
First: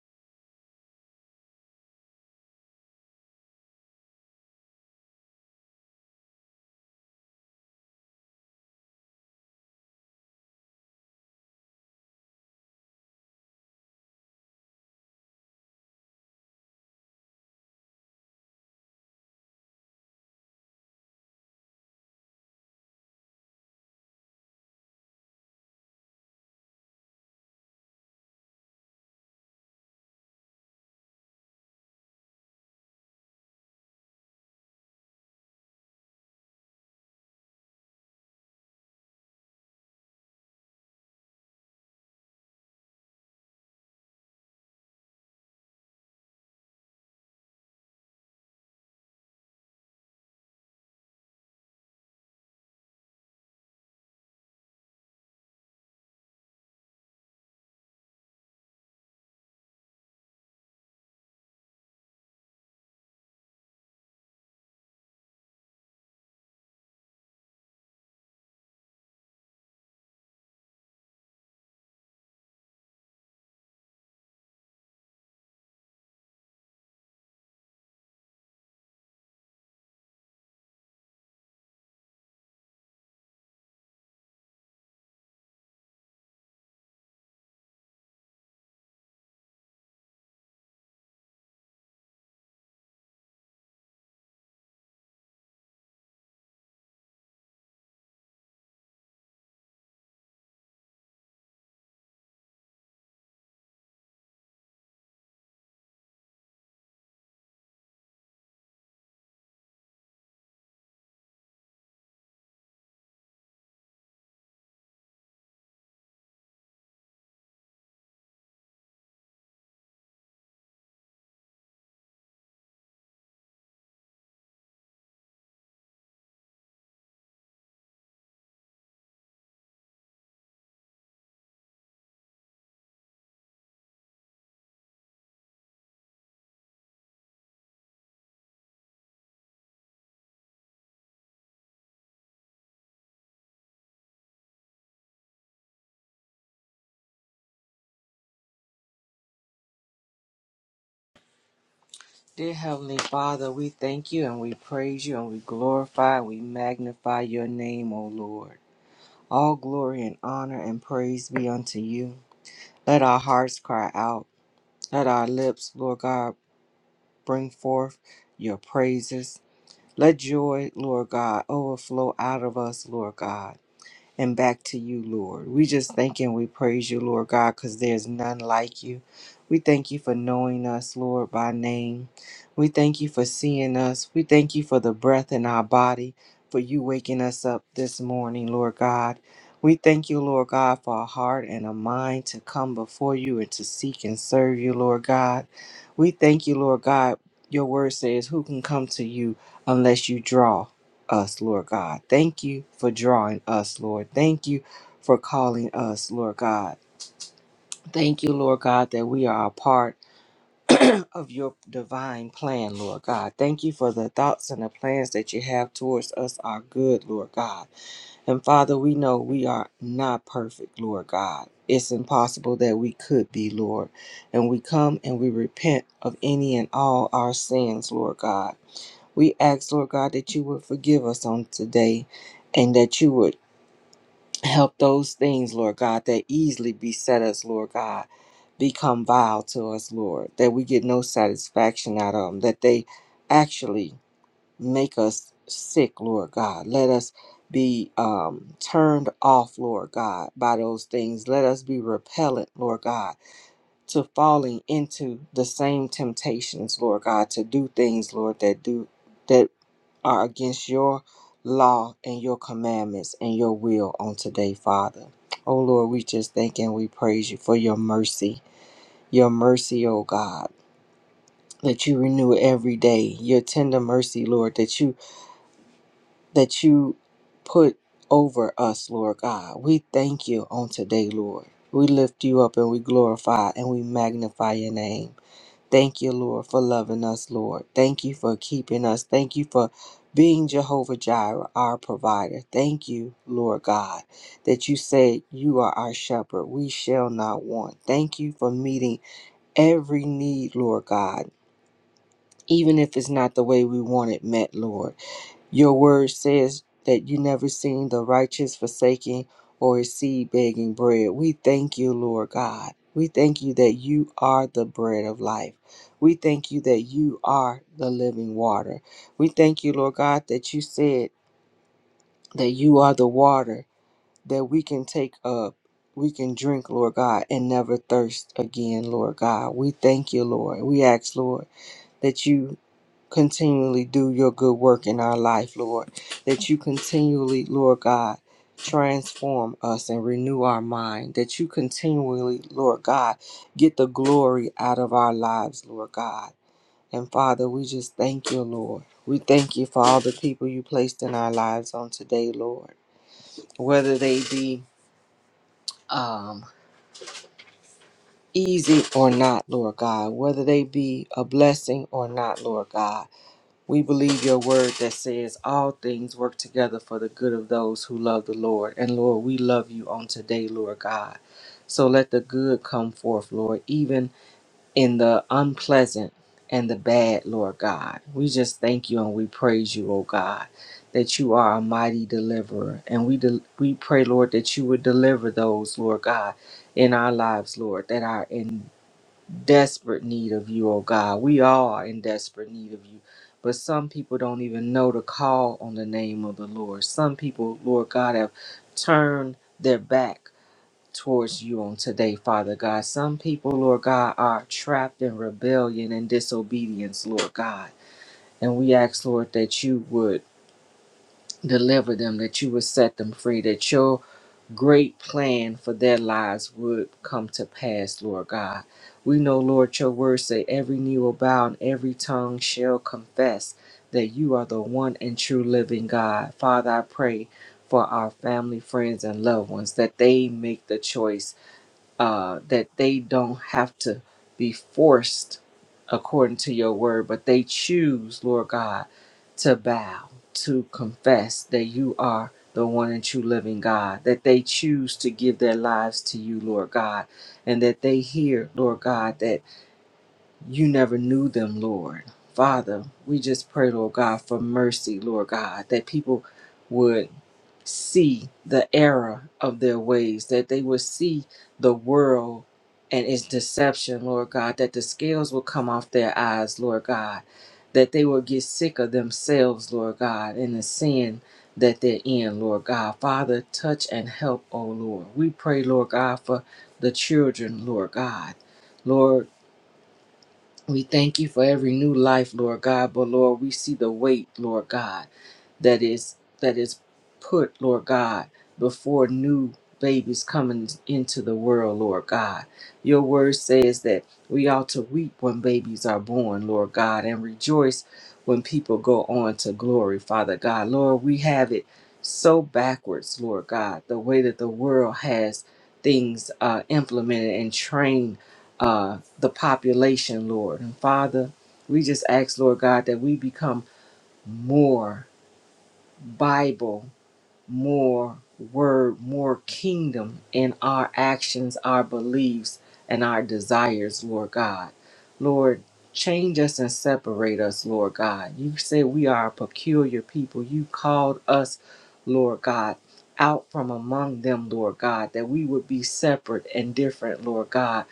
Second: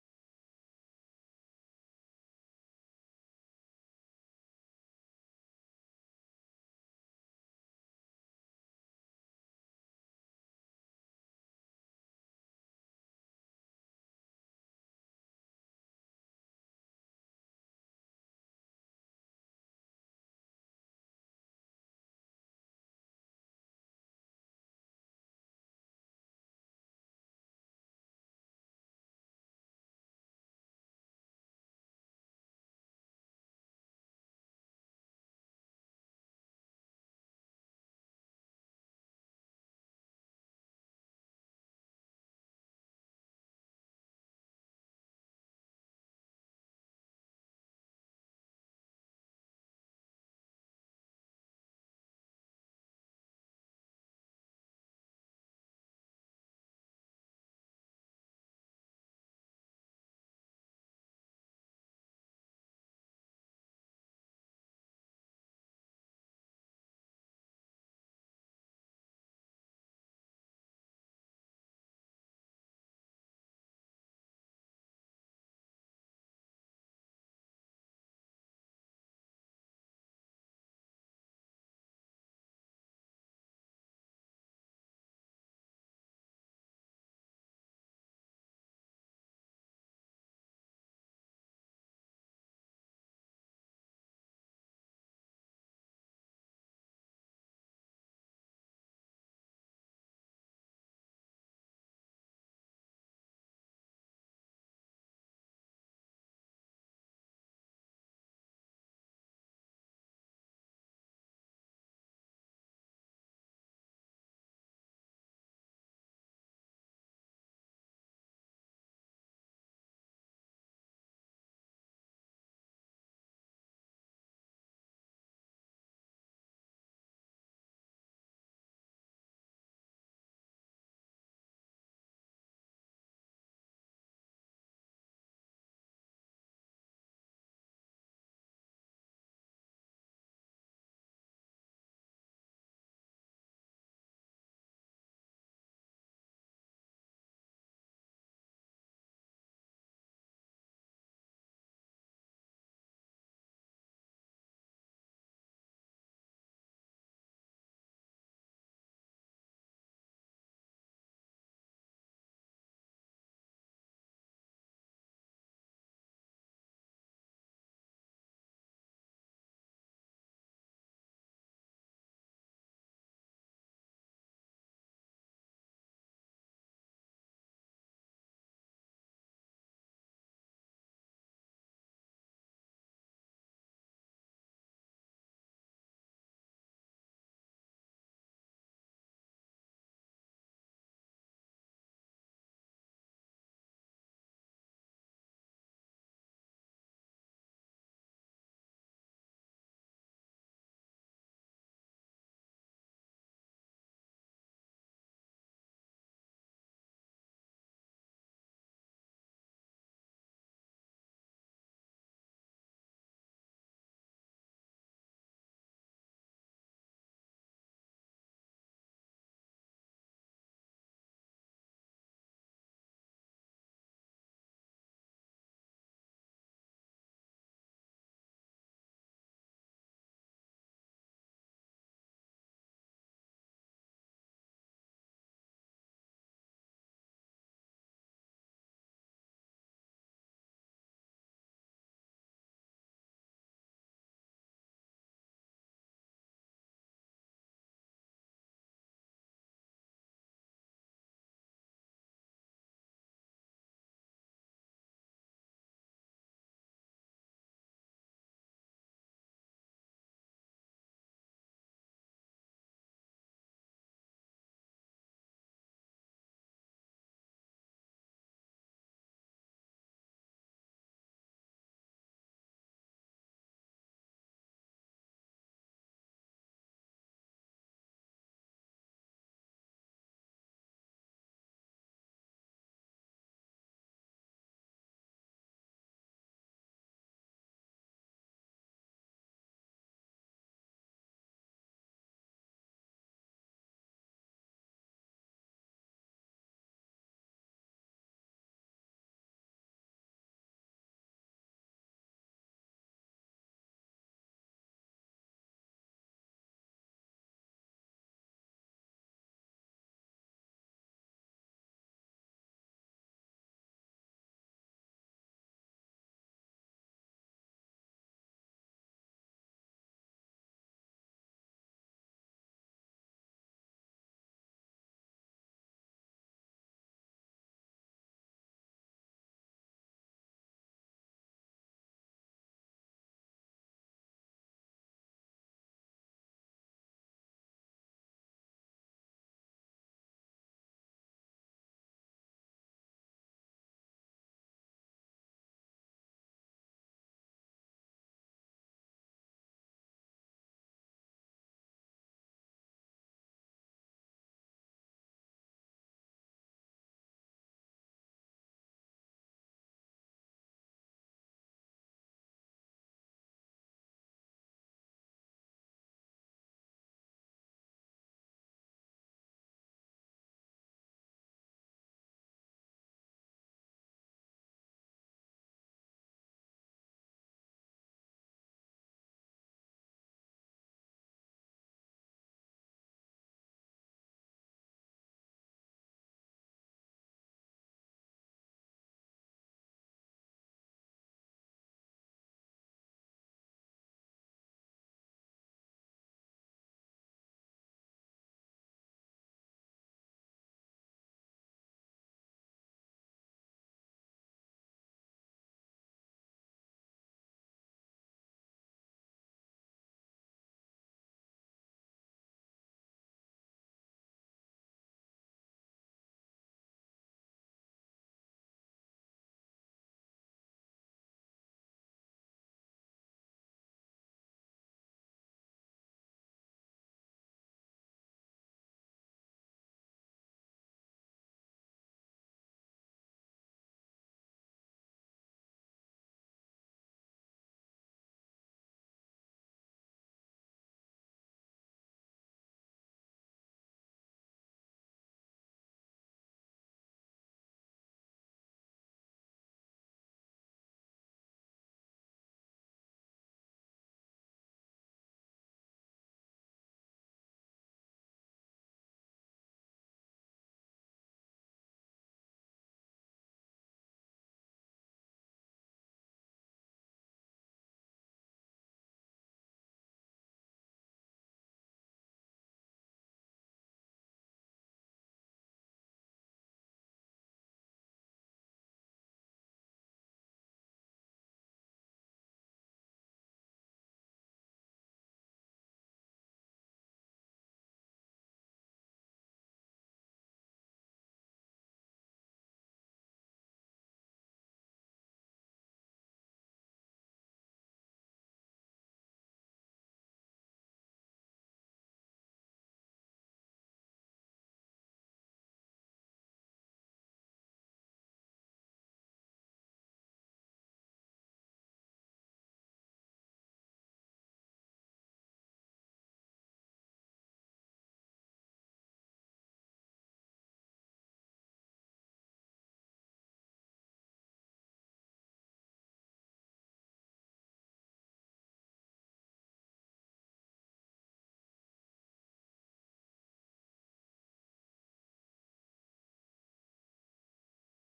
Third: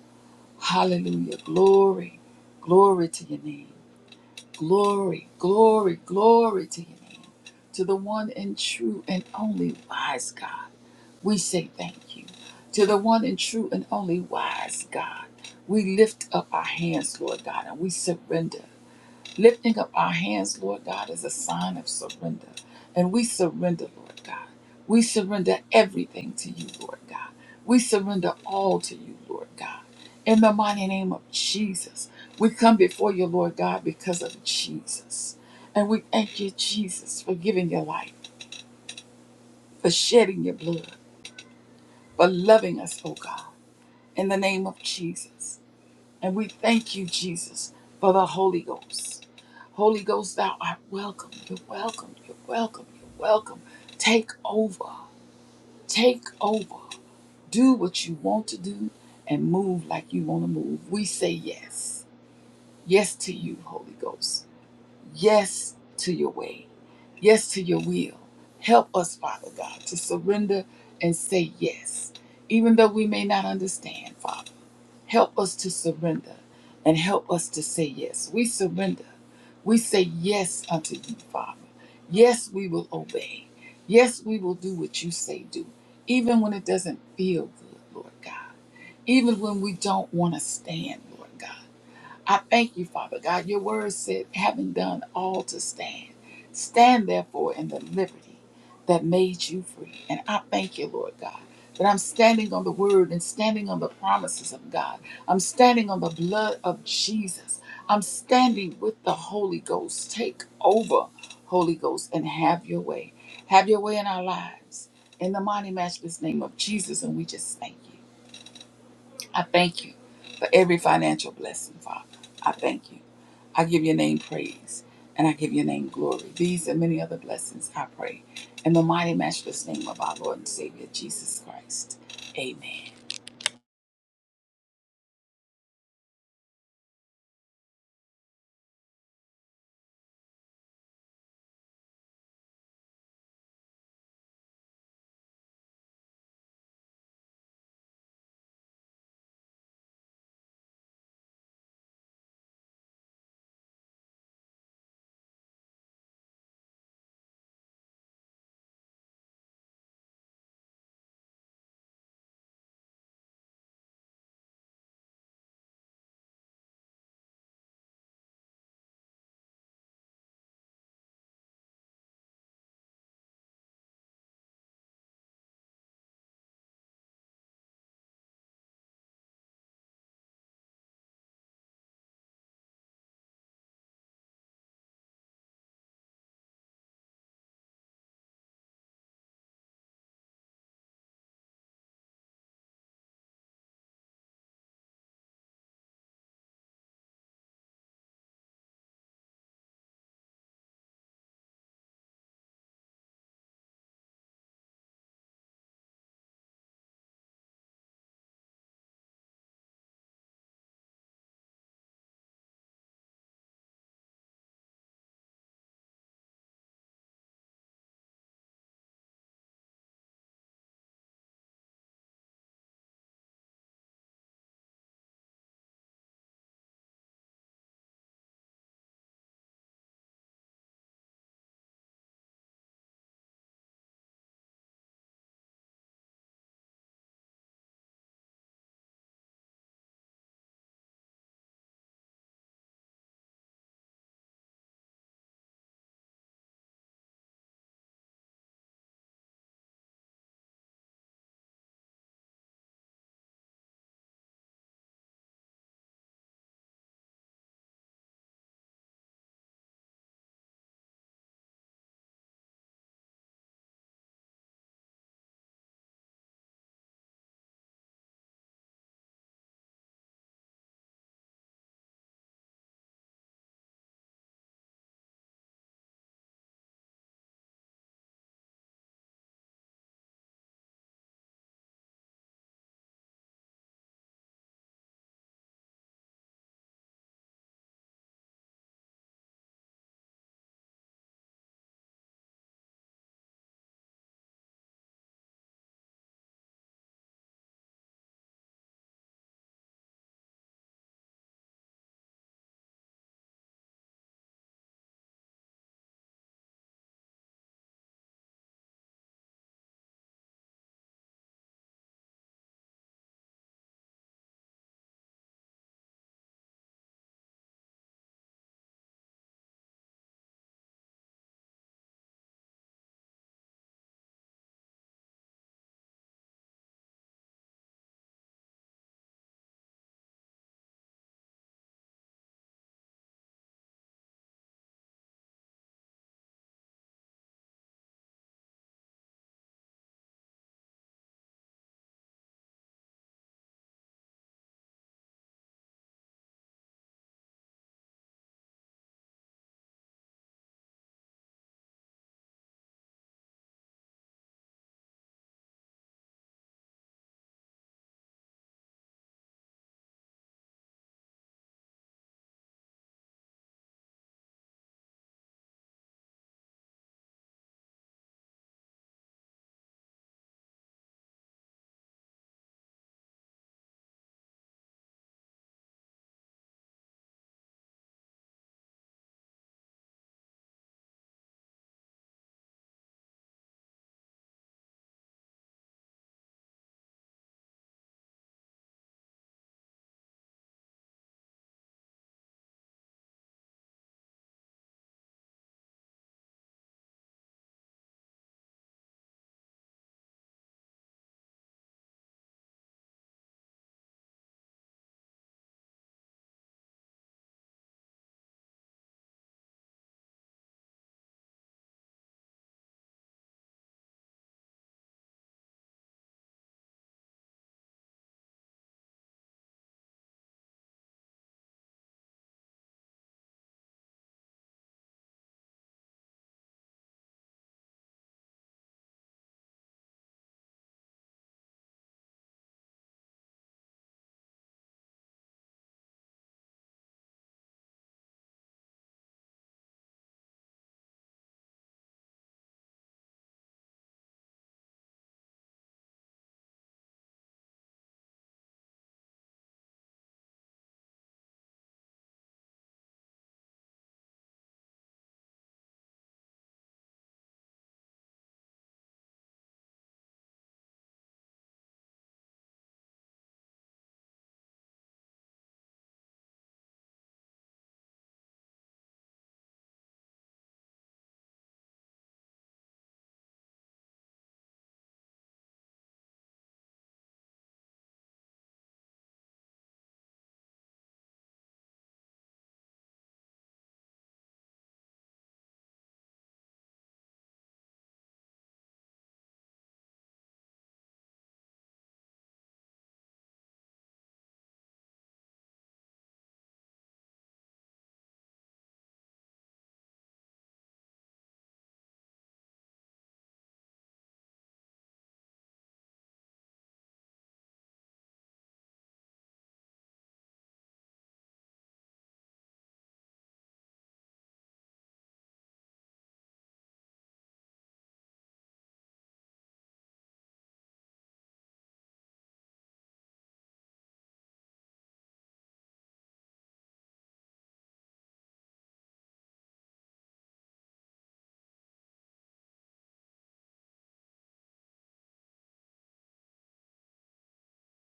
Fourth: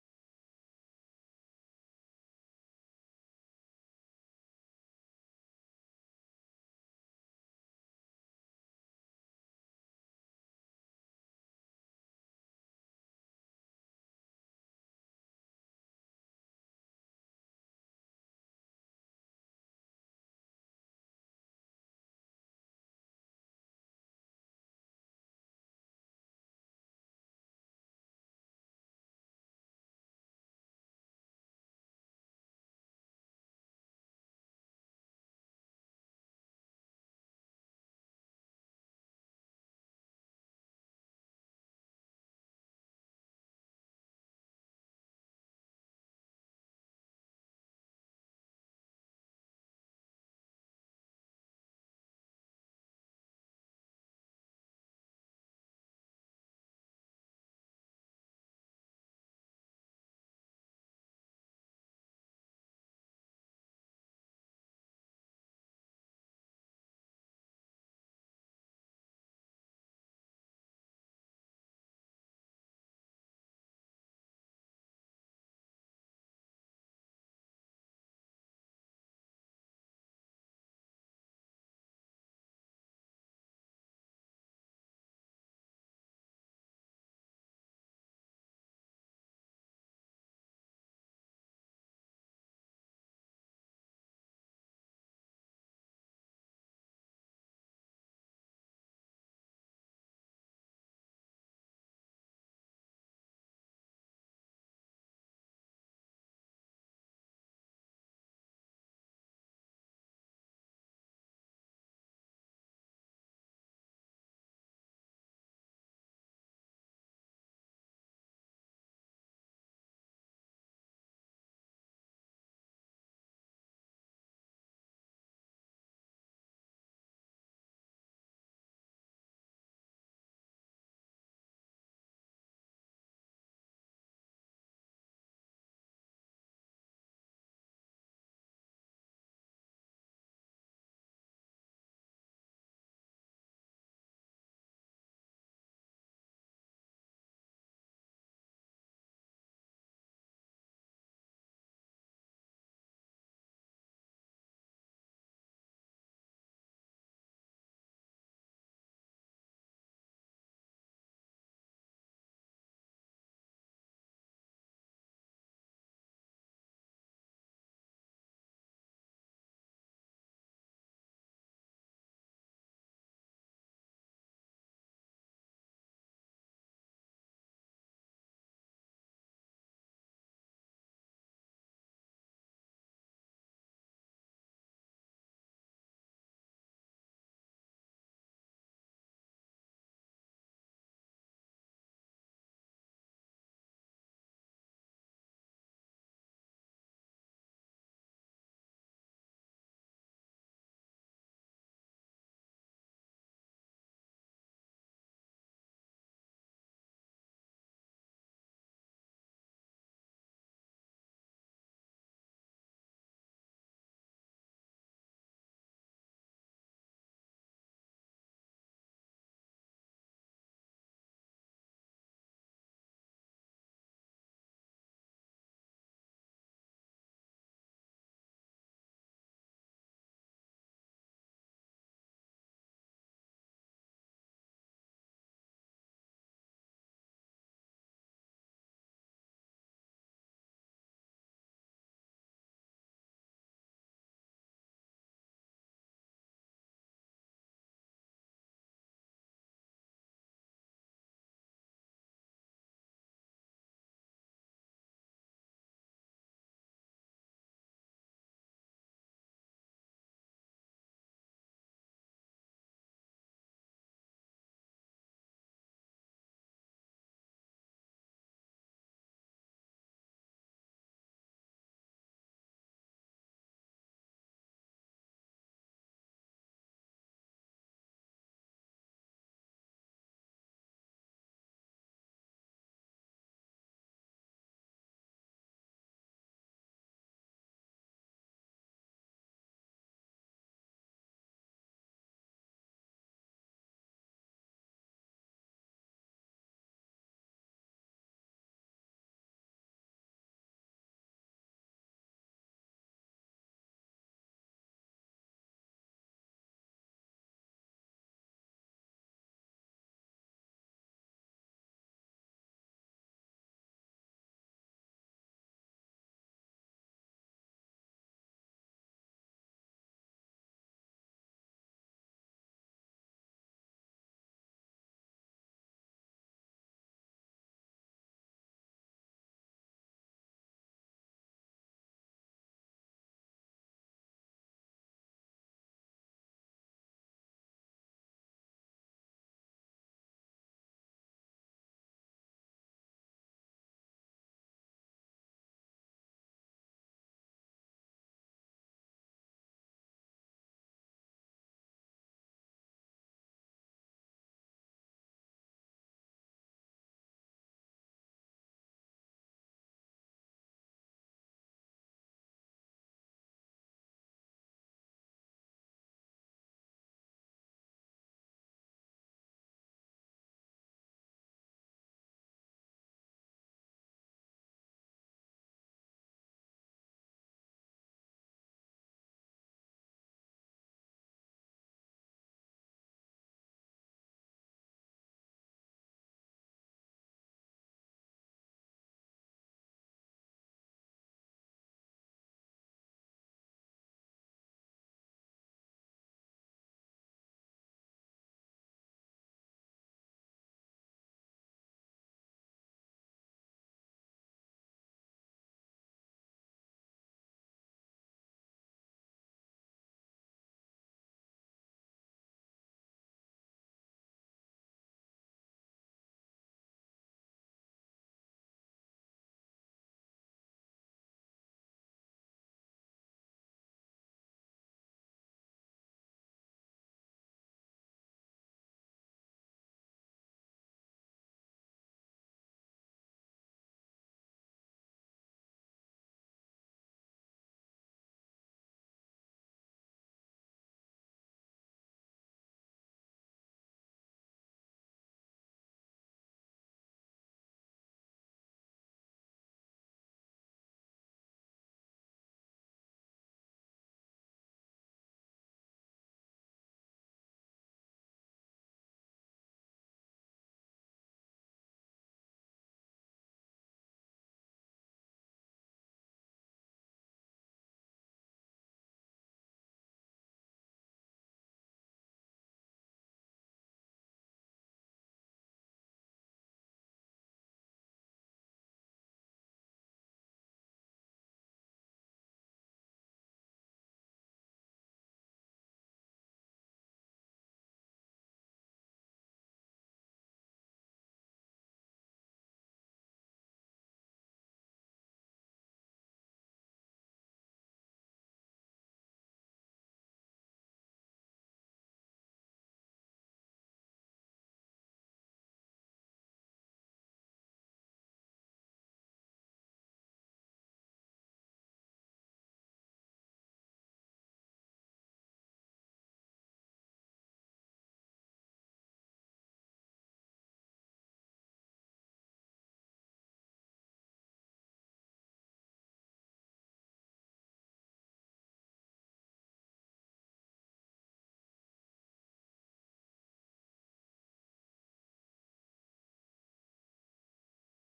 Speaker 1: Hallelujah. Glory. Glory to your name. Glory, glory, glory to your name. To the one and true and only wise God, we say thank you. To the one and true and only wise God, we lift up our hands, Lord God, and we surrender. Lifting up our hands, Lord God, is a sign of surrender. And we surrender, Lord God. We surrender everything to you, Lord God. We surrender all to you, Lord God. In the mighty name of Jesus, we come before you, Lord God, because of Jesus. And we thank you, Jesus, for giving your life, for shedding your blood, for loving us, oh God, in the name of Jesus. And we thank you, Jesus, for the Holy Ghost. Holy Ghost, thou art welcome. You're welcome. You're welcome. You're welcome. Take over. Take over. Do what you want to do and move like you want to move. We say yes. Yes to you, Holy Ghost. Yes to your way. Yes to your will. Help us, Father God, to surrender and say yes, even though we may not understand, Father. Help us to surrender and help us to say yes. We surrender. We say yes unto you, Father. Yes, we will obey. Yes, we will do what you say do, even when it doesn't feel good, Lord God. Even when we don't want to stand, Lord God. I thank you, Father God. Your word said, having done all to stand, stand therefore in the liberty that made you free. And I thank you, Lord God, that I'm standing on the word and standing on the promises of God. I'm standing on the blood of Jesus. I'm standing with the Holy Ghost. Take over, Holy Ghost, and have your way. Have your way in our lives. In the mighty, matchless name of Jesus, and we just thank you. I thank you for every financial blessing, Father. I thank you. I give your name praise and I give your name glory. These and many other blessings I pray in the mighty, matchless name of our Lord and Savior Jesus Christ. Amen.
Speaker 2: Dear Heavenly Father, we thank you and we praise you and we glorify and we magnify your name, O Lord. All glory and honor and praise be unto you. Let our hearts cry out. Let our lips, Lord God, bring forth your praises. Let joy, Lord God, overflow out of us, Lord God and back to you, Lord. We just thank and we praise you, Lord God, because there's none like you. We thank you for knowing us, Lord, by name. We thank you for seeing us. We thank you for the breath in our body, for you waking us up this morning, Lord God. We thank you, Lord God, for a heart and a mind to come before you and to seek and serve you, Lord God. We thank you, Lord God. Your word says, Who can come to you unless you draw? us, Lord God. Thank you for drawing us, Lord. Thank you for calling us, Lord God. Thank you, Lord God, that we are a part of your divine plan, Lord God. Thank you for the thoughts and the plans that you have towards us are good, Lord God. And Father, we know we are not perfect, Lord God. It's impossible that we could be, Lord. And we come and we repent of any and all our sins, Lord God. We ask, Lord God, that you would forgive us on today and that you would help those things, Lord God, that easily beset us, Lord God, become vile to us, Lord, that we get no satisfaction out of them, that they actually make us sick, Lord God. Let us be um, turned off, Lord God, by those things. Let us be repellent, Lord God, to falling into the same temptations, Lord God, to do things, Lord, that do. that are against your law and your commandments and your will on today, Father. Oh Lord, we just thank and we praise you for your mercy. Your mercy, oh God, that you renew every day. Your tender mercy, Lord, that you that you put over us, Lord God. We thank you on today, Lord. We lift you up and we glorify and we magnify your name. Thank you, Lord, for loving us, Lord. Thank you for keeping us. Thank you for being Jehovah Jireh, our provider. Thank you, Lord God, that you said you are our shepherd. We shall not want. Thank you for meeting every need, Lord God, even if it's not the way we want it met, Lord. Your word says that you never seen the righteous forsaken or his seed begging bread. We thank you, Lord God. We thank you that you are the bread of life. We thank you that you are the living water. We thank you, Lord God, that you said that you are the water that we can take up. We can drink, Lord God, and never thirst again, Lord God. We thank you, Lord. We ask, Lord, that you continually do your good work in our life, Lord. That you continually, Lord God, transform us and renew our mind. That you continually, Lord God, get the glory out of our lives, Lord God. And Father, we just thank you, Lord. We thank you for all the people you placed in our lives on today, Lord. Whether they be um, easy or not, Lord God. Whether they be a blessing or not, Lord God. We believe your word that says all things work together for the good of those who love the Lord. And Lord, we love you on today, Lord God. So let the good come forth, Lord, even in the unpleasant and the bad, Lord God. We just thank you and we praise you, oh God, that you are a mighty deliverer. And we del we pray, Lord, that you would deliver those, Lord God, in our lives, Lord, that are in desperate need of you, oh God. We are in desperate need of you. But some people don't even know to call on the name of the Lord. Some people, Lord God, have turned their back towards you on today, Father God. Some people, Lord God, are trapped in rebellion and disobedience, Lord God. And we ask, Lord, that you would deliver them, that you would set them free, that your great plan for their lives would come to pass, Lord God. We know, Lord, your word say every knee will bow and every tongue shall confess that you are the one and true living God. Father, I pray for our family, friends, and loved ones that they make the choice uh, that they don't have to be forced according to your word, but they choose, Lord God, to bow, to confess that you are the one and true living God, that they choose to give their lives to you, Lord God, and that they hear, Lord God, that you never knew them, Lord. Father, we just pray, Lord God, for mercy, Lord God, that people would see the error of their ways, that they would see the world and its deception, Lord God, that the scales will come off their eyes, Lord God, that they will get sick of themselves, Lord God, and the sin that they're in, Lord God. Father, touch and help, oh Lord. We pray, Lord God, for the children, Lord God. Lord, we thank you for every new life, Lord God, but Lord, we see the weight, Lord God that is that is put, Lord God, before new babies coming into the world, Lord God. Your word says that we ought to weep when babies are born, Lord God, and rejoice when people go on to glory, Father God. Lord, we have it so backwards, Lord God, the way that the world has things uh, implemented and trained uh, the population, Lord. And Father, we just ask, Lord God, that we become more. Bible, more word, more kingdom in our actions, our beliefs, and our desires, Lord God. Lord, change us and separate us, Lord God. You say we are a peculiar people. You called us, Lord God. Out from among them, Lord God, that we would be separate and different, Lord God,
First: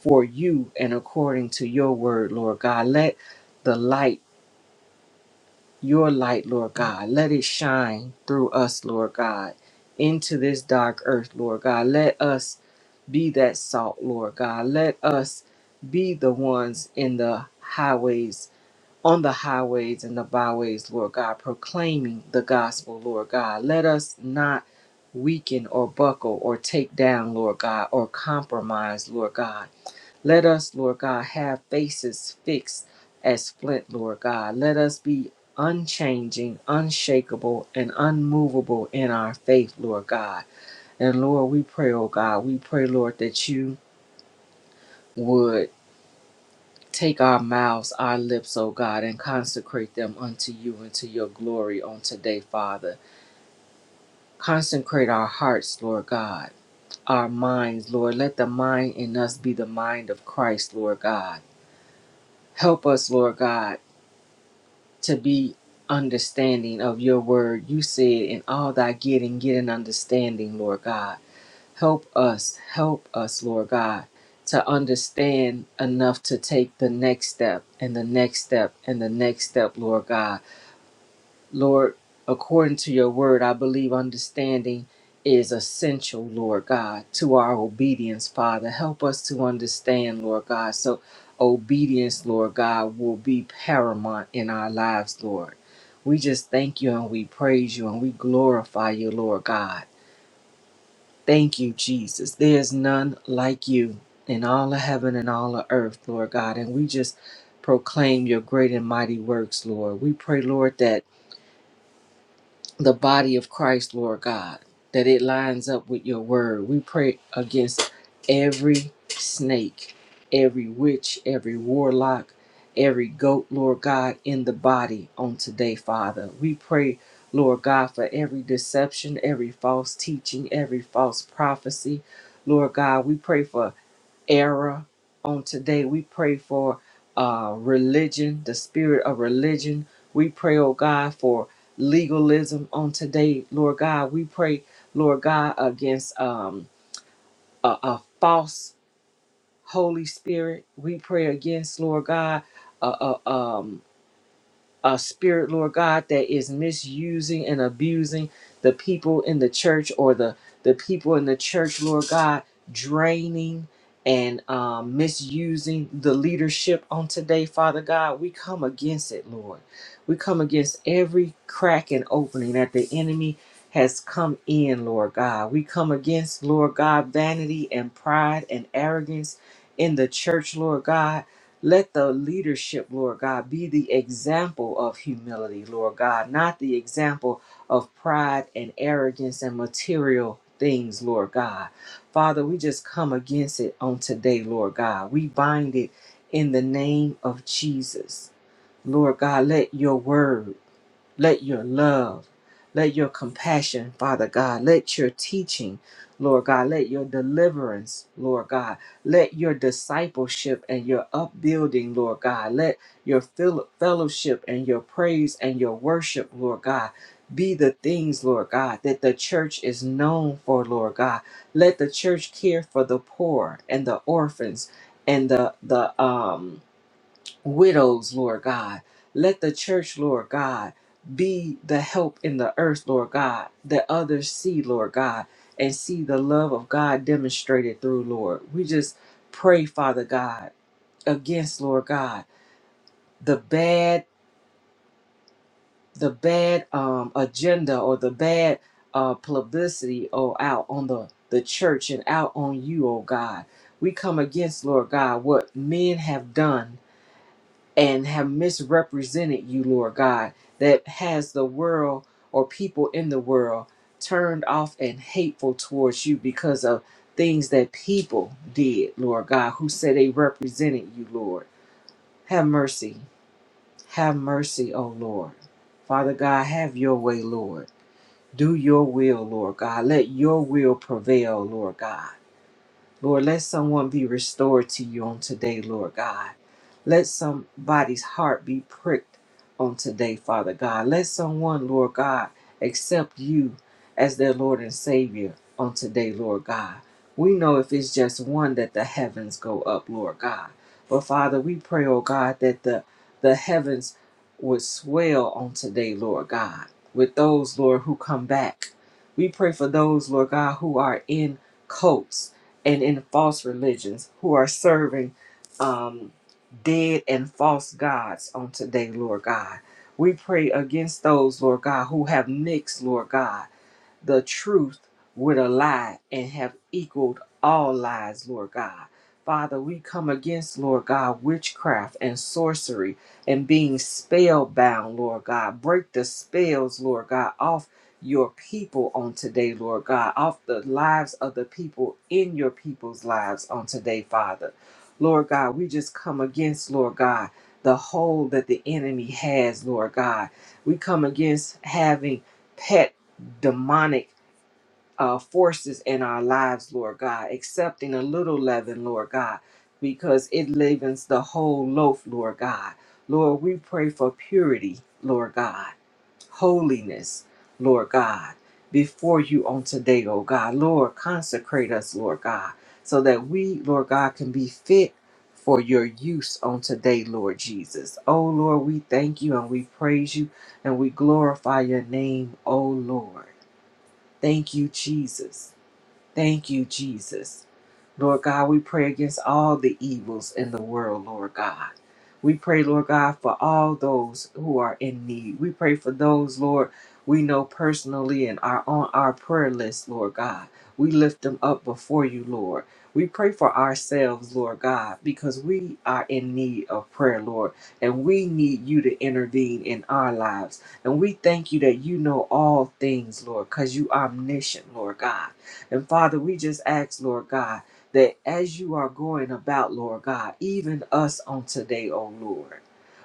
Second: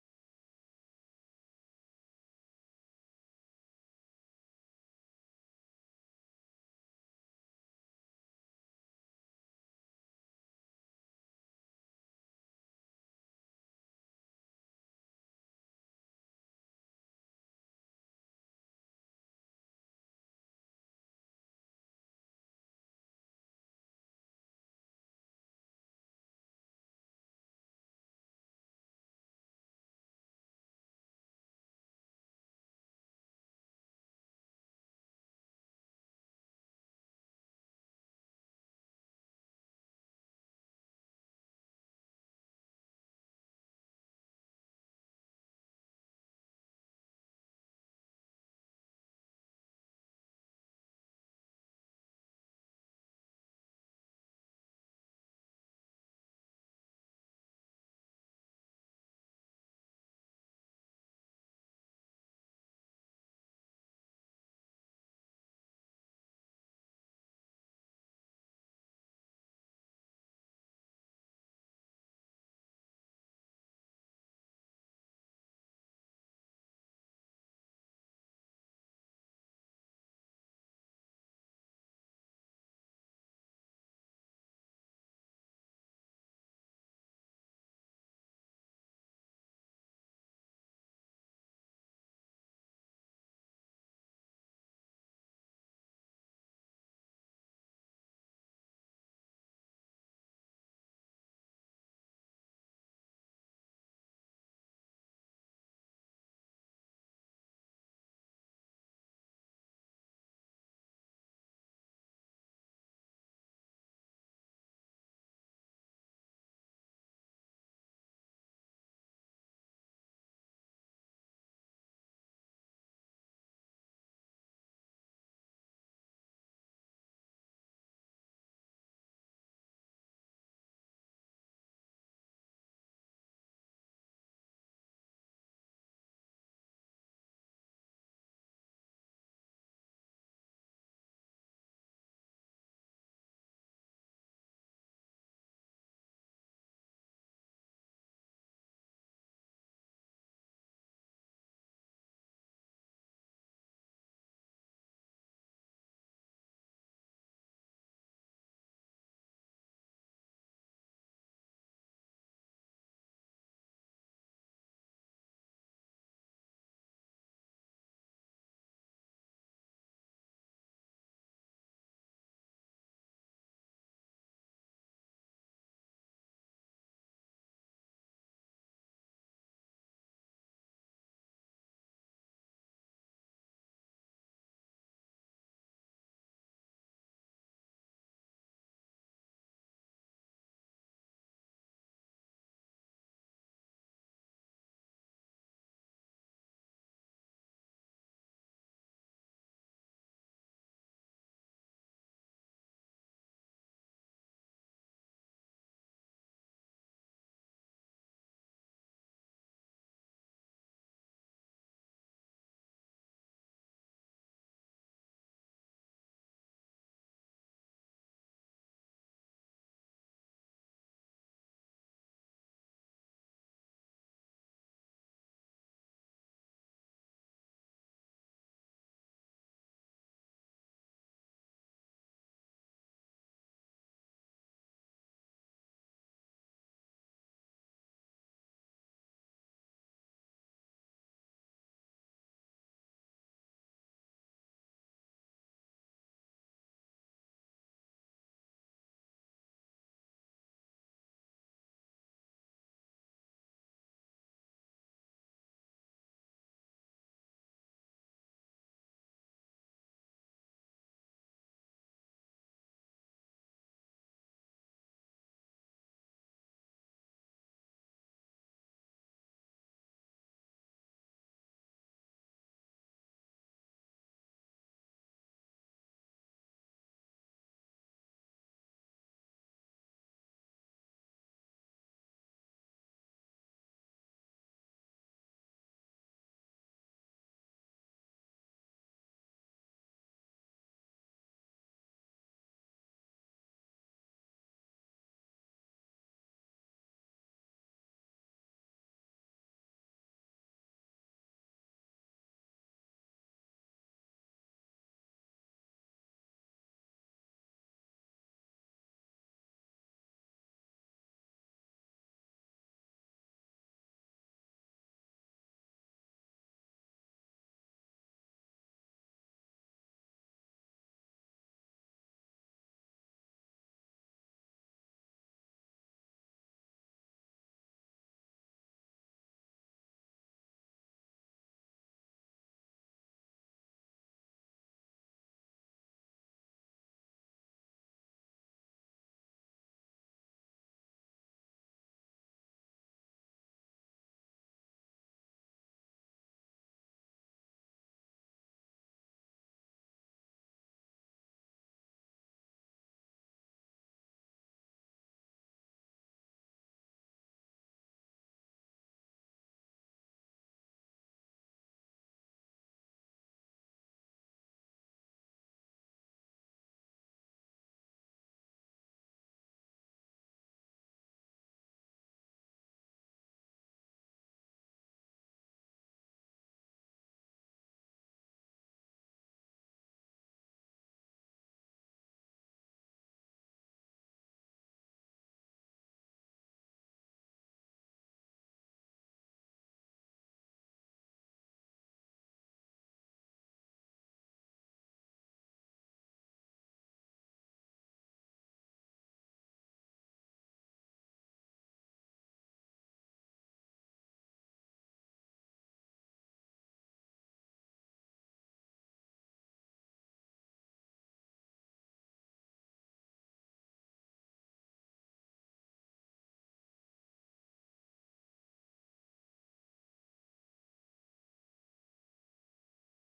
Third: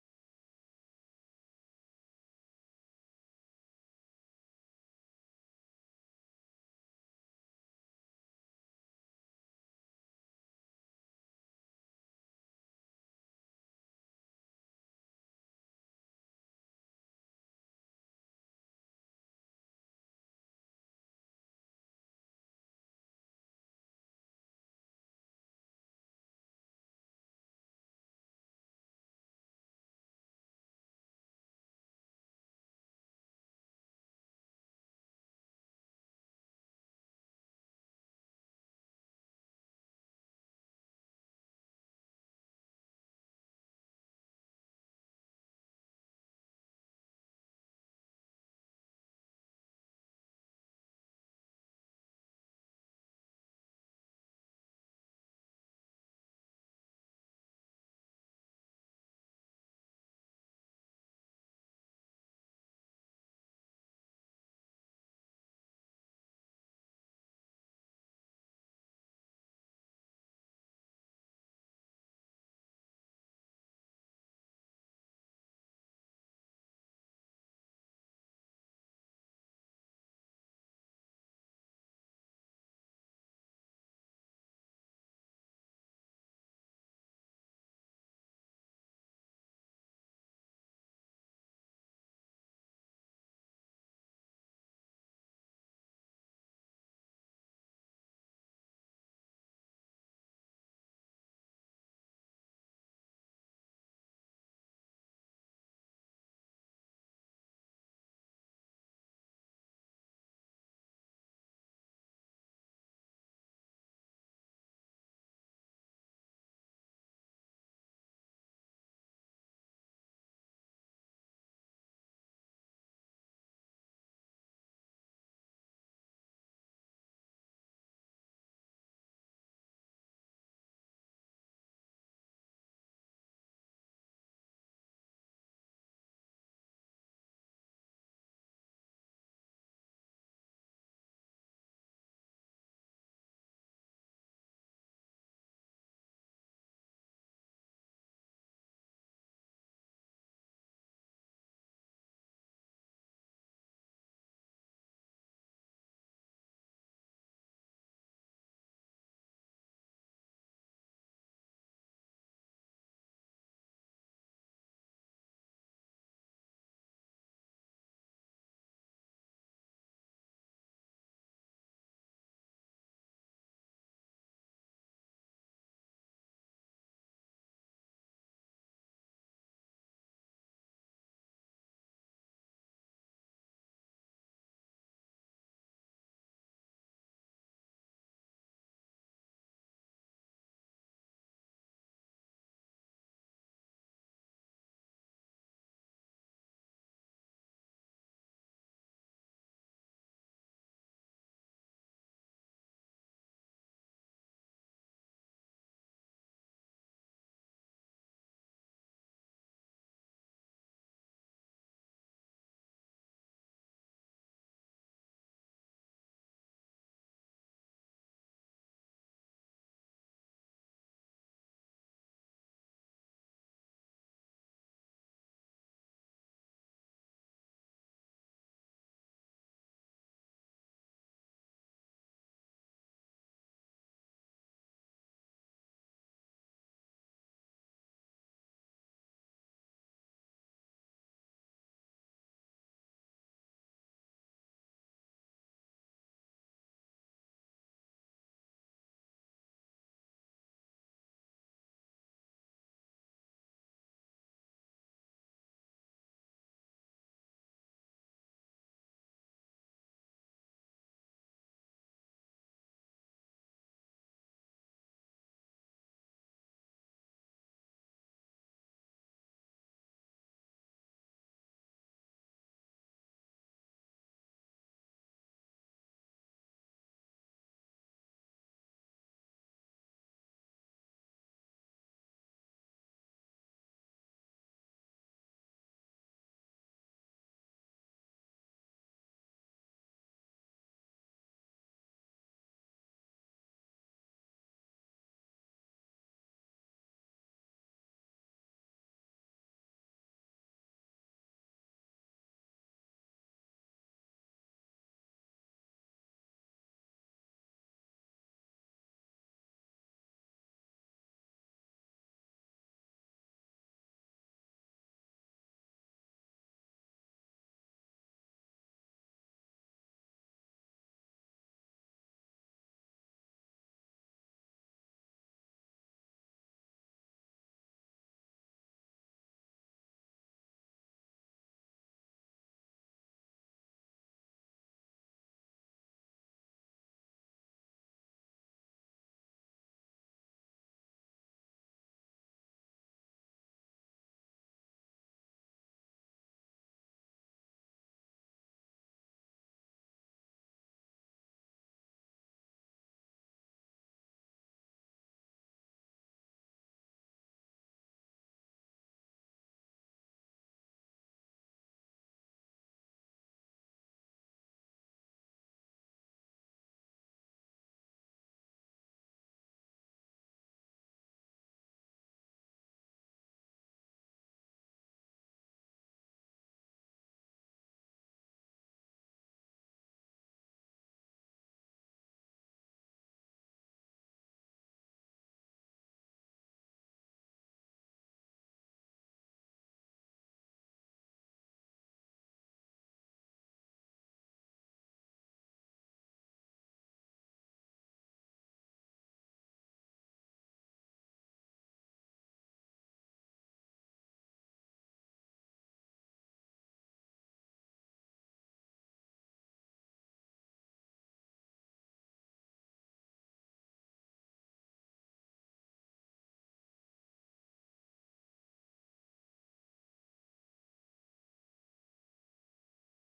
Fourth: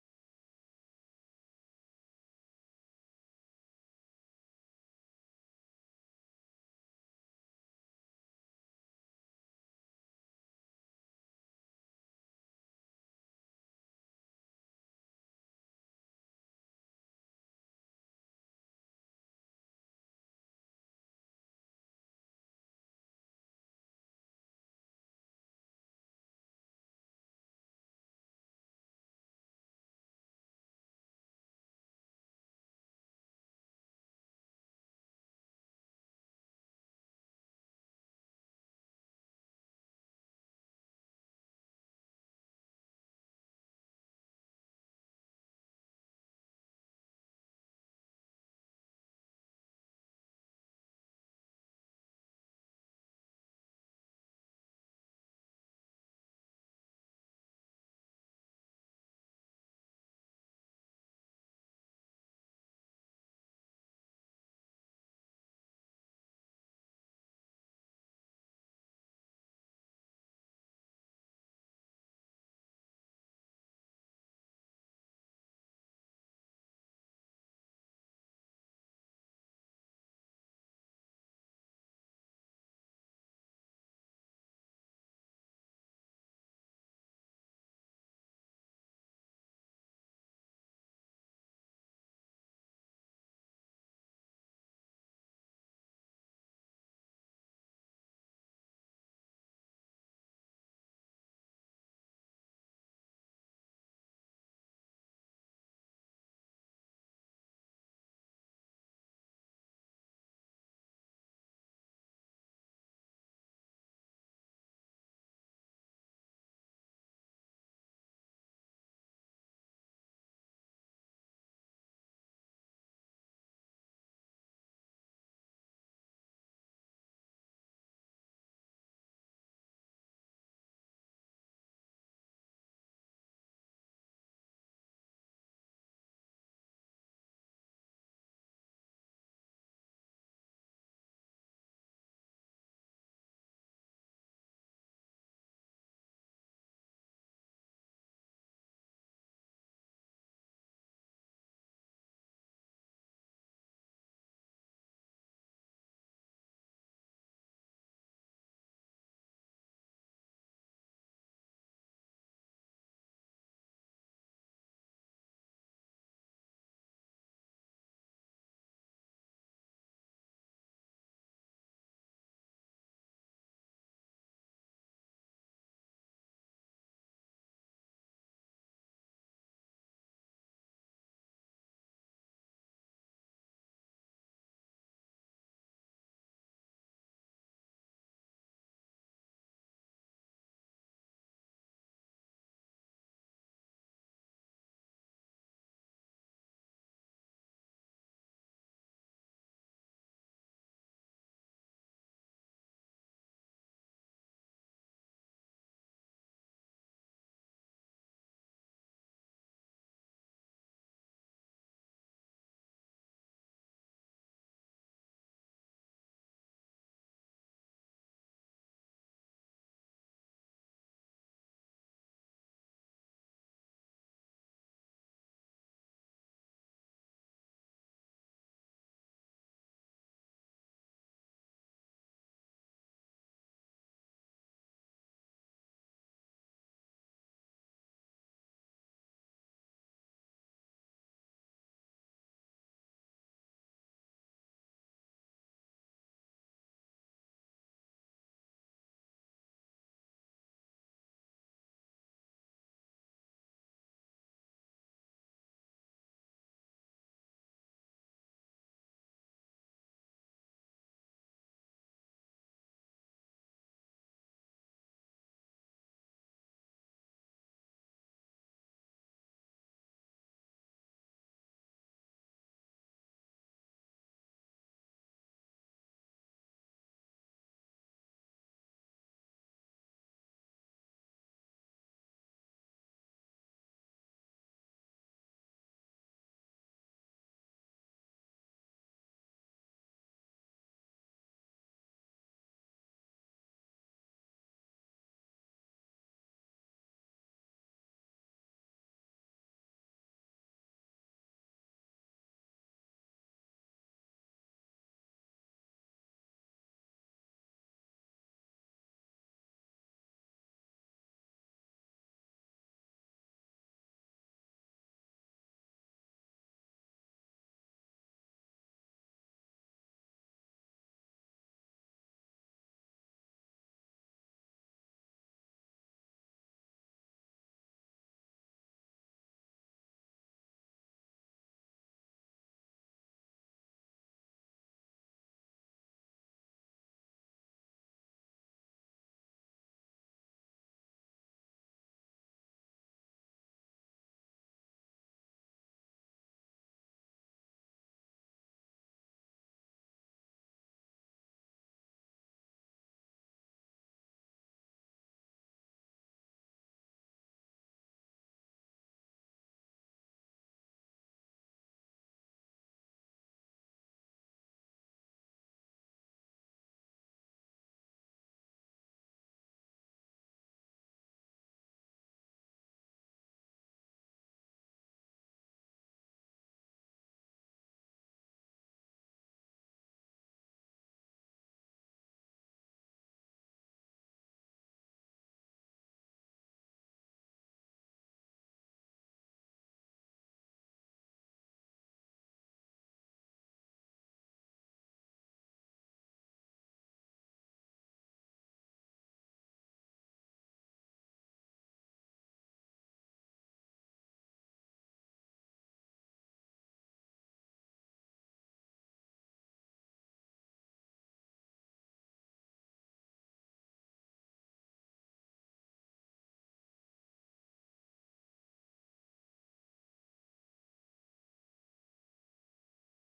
Speaker 2: for you and according to your word, Lord God. Let the light your light, Lord God. Let it shine through us, Lord God, into this dark earth, Lord God. Let us be that salt, Lord God. Let us be the ones in the highways, on the highways and the byways, Lord God, proclaiming the gospel, Lord God. Let us not weaken or buckle or take down, Lord God, or compromise, Lord God let us, Lord God, have faces fixed as flint, Lord God. Let us be unchanging, unshakable, and unmovable in our faith, Lord God. And Lord, we pray, oh God, we pray, Lord, that you would take our mouths, our lips, oh God, and consecrate them unto you and to your glory on today, Father. Consecrate our hearts, Lord God, our minds, Lord. Let the mind in us be the mind of Christ, Lord God. Help us, Lord God to be understanding of your word. You said, in all thy getting, get an understanding, Lord God. Help us, help us, Lord God, to understand enough to take the next step and the next step and the next step, Lord God Lord, according to your word, I believe understanding is essential, Lord God, to our obedience, Father. Help us to understand, Lord God. So obedience, Lord God, will be paramount in our lives, Lord. We just thank you and we praise you and we glorify you, Lord God. Thank you, Jesus. There is none like you in all of heaven and all of earth, Lord God. And we just proclaim your great and mighty works, Lord. We pray, Lord, that the body of Christ, Lord God, that it lines up with your word. We pray against every snake, every witch, every warlock, every goat, Lord God, in the body on today, Father. We pray, Lord God, for every deception, every false teaching, every false prophecy. Lord God, we pray for era on today. We pray for uh, religion, the spirit of religion. We pray, oh God, for legalism on today, Lord God. We pray, Lord God, against um, a, a false Holy Spirit. We pray against, Lord God, a a spirit, Lord God, that is misusing and abusing the people in the church or the, the people in the church, Lord God, draining and um, misusing the leadership on today, Father God. We come against it, Lord. We come against every crack and opening that the enemy has come in, Lord God. We come against, Lord God, vanity and pride and arrogance in the church, Lord God. Let the leadership, Lord God, be the example of humility, Lord God, not the example of pride and arrogance and material things, Lord God. Father, we just come against it on today, Lord God. We bind it in the name of Jesus. Lord God, let your word let your love, let your compassion, Father God, let your teaching, Lord God, let your deliverance, Lord God, let your discipleship and your upbuilding, Lord God, let your fel- fellowship and your praise and your worship, Lord God, be the things, Lord God, that the church is known for, Lord God. Let the church care for the poor and the orphans and the the um widows, Lord God. Let the church, Lord God, be the help in the earth, Lord God, that others see, Lord God, and see the love of God demonstrated through, Lord. We just pray, Father God, against, Lord God, the bad, the bad um, agenda or the bad uh, publicity, oh, out on the, the church and out on you, oh God. We come against, Lord God, what men have done and have misrepresented you, Lord God, that has the world or people in the world turned off and hateful towards you because of things that people did, Lord God, who said they represented you, Lord. Have mercy. Have mercy, O Lord. Father God, have your way, Lord. Do your will, Lord God. Let your will prevail, Lord God. Lord, let someone be restored to you on today, Lord God. Let somebody's heart be pricked on today, Father God. Let someone, Lord God, accept you as their Lord and Savior on today, Lord God. We know if it's just one that the heavens go up, Lord God. But Father, we pray, oh God, that the, the heavens would swell on today, Lord God, with those, Lord, who come back. We pray for those, Lord God, who are in cults and in false religions who are serving um, dead and false gods on today, Lord God. We pray against those, Lord God, who have mixed, Lord God the truth with a lie and have equaled all lies, Lord God. Father, we come against, Lord God, witchcraft and sorcery and being spellbound, Lord God. Break the spells, Lord God, off your people on today, Lord God, off the lives of the people in your people's lives on today, Father. Lord God, we just come against, Lord God, the hold that the enemy has, Lord God. We come against having pet demonic uh, forces in our lives, Lord God, accepting a little leaven, Lord God, because it leavens the whole loaf, Lord God. Lord, we pray for purity, Lord God, holiness, Lord God, before you on today, oh God. Lord, consecrate us, Lord God, so that we, Lord God, can be fit for your use on today, Lord Jesus. Oh Lord, we thank you and we praise you and we glorify your name, oh Lord. Thank you, Jesus. Thank you, Jesus. Lord God, we pray against all the evils in the world, Lord God. We pray, Lord God, for all those who are in need. We pray for those, Lord, we know personally and are on our prayer list, Lord God. We lift them up before you, Lord. We pray for ourselves, Lord God, because we are in need of prayer, Lord, and we need you to intervene in our lives. And we thank you that you know all things, Lord, because you omniscient, Lord God. And Father, we just ask, Lord God, that as you are going about, Lord God, even us on today, oh Lord,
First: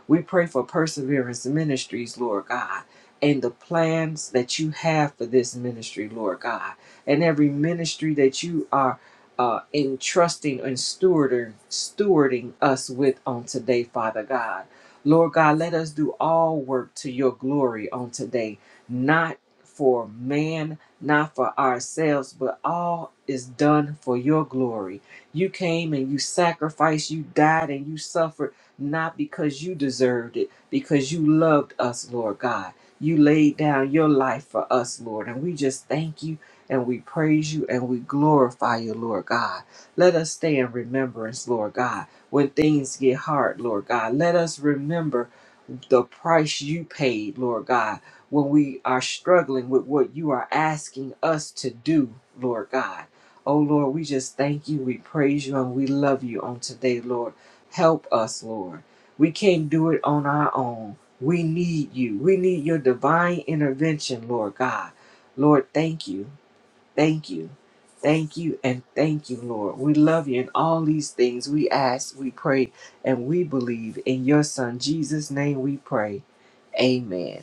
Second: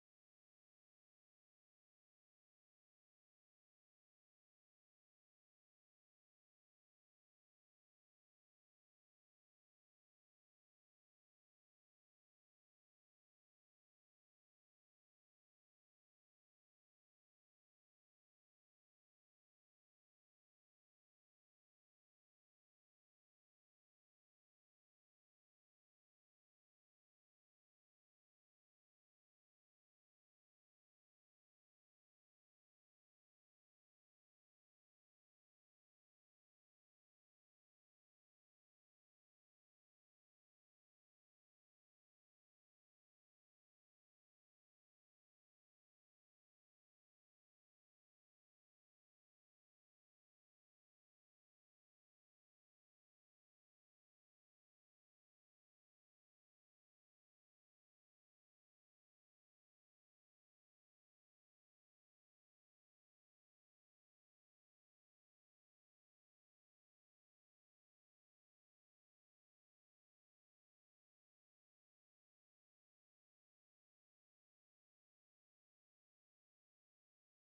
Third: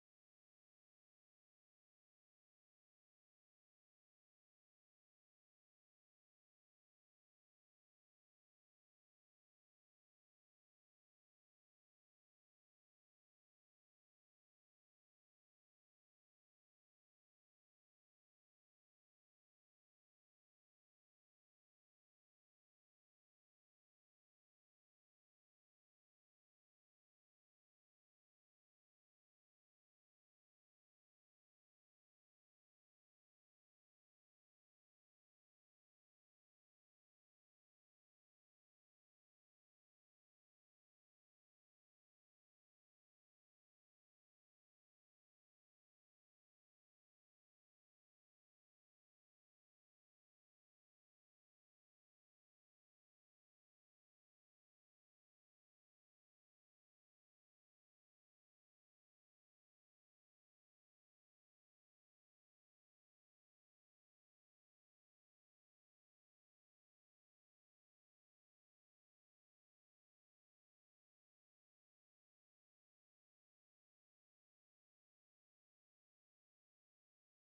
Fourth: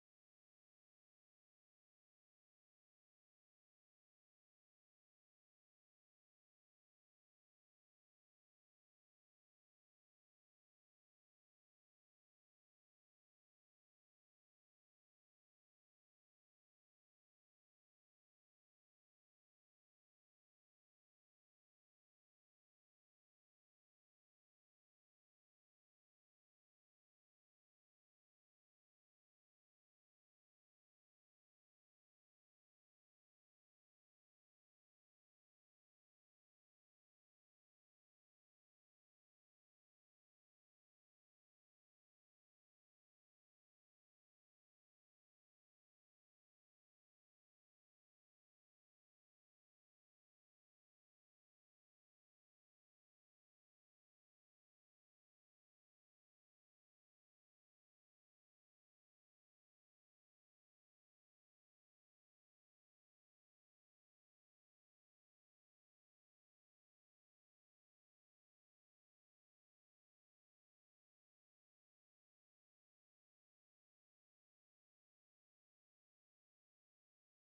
Speaker 2: we pray for Perseverance Ministries, Lord God, and the plans that you have for this ministry, Lord God, and every ministry that you are uh, entrusting and stewarding, stewarding us with on today, Father God. Lord God, let us do all work to your glory on today, not for man not for ourselves, but all is done for your glory. You came and you sacrificed, you died and you suffered, not because you deserved it, because you loved us, Lord God. You laid down your life for us, Lord. And we just thank you and we praise you and we glorify you, Lord God. Let us stay in remembrance, Lord God, when things get hard, Lord God. Let us remember the price you paid, Lord God when we are struggling with what you are asking us to do, Lord God. Oh Lord, we just thank you, we praise you, and we love you on today, Lord. Help us, Lord. We can't do it on our own. We need you. We need your divine intervention, Lord God. Lord, thank you. Thank you. Thank you and thank you, Lord. We love you in all these things. We ask, we pray, and we believe. In your Son, Jesus' name, we pray. Amen.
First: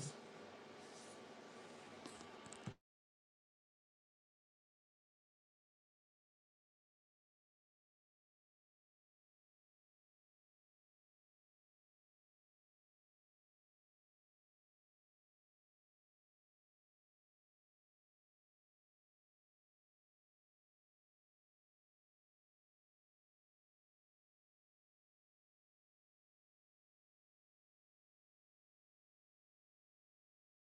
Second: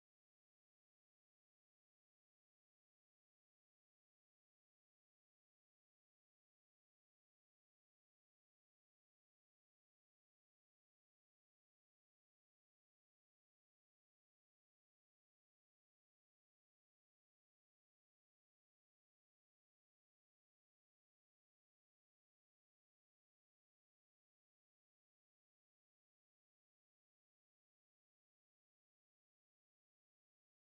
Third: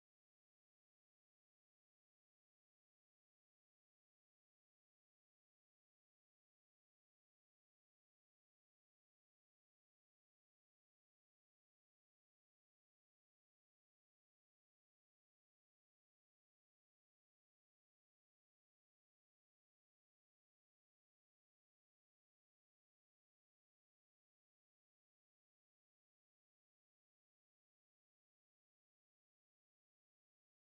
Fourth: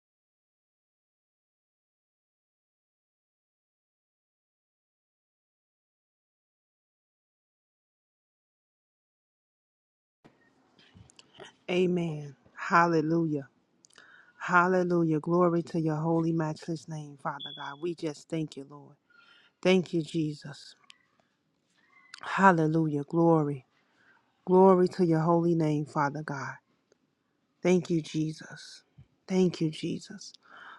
Speaker 3: Amen. Hallelujah. Hallelujah. Glory to your holy, matchless name, Father God. We just thank you, Lord. Thank you, Jesus. Hallelujah. Glory. Glory to your holy name, Father God. Thank you, Jesus. Thank you, Jesus.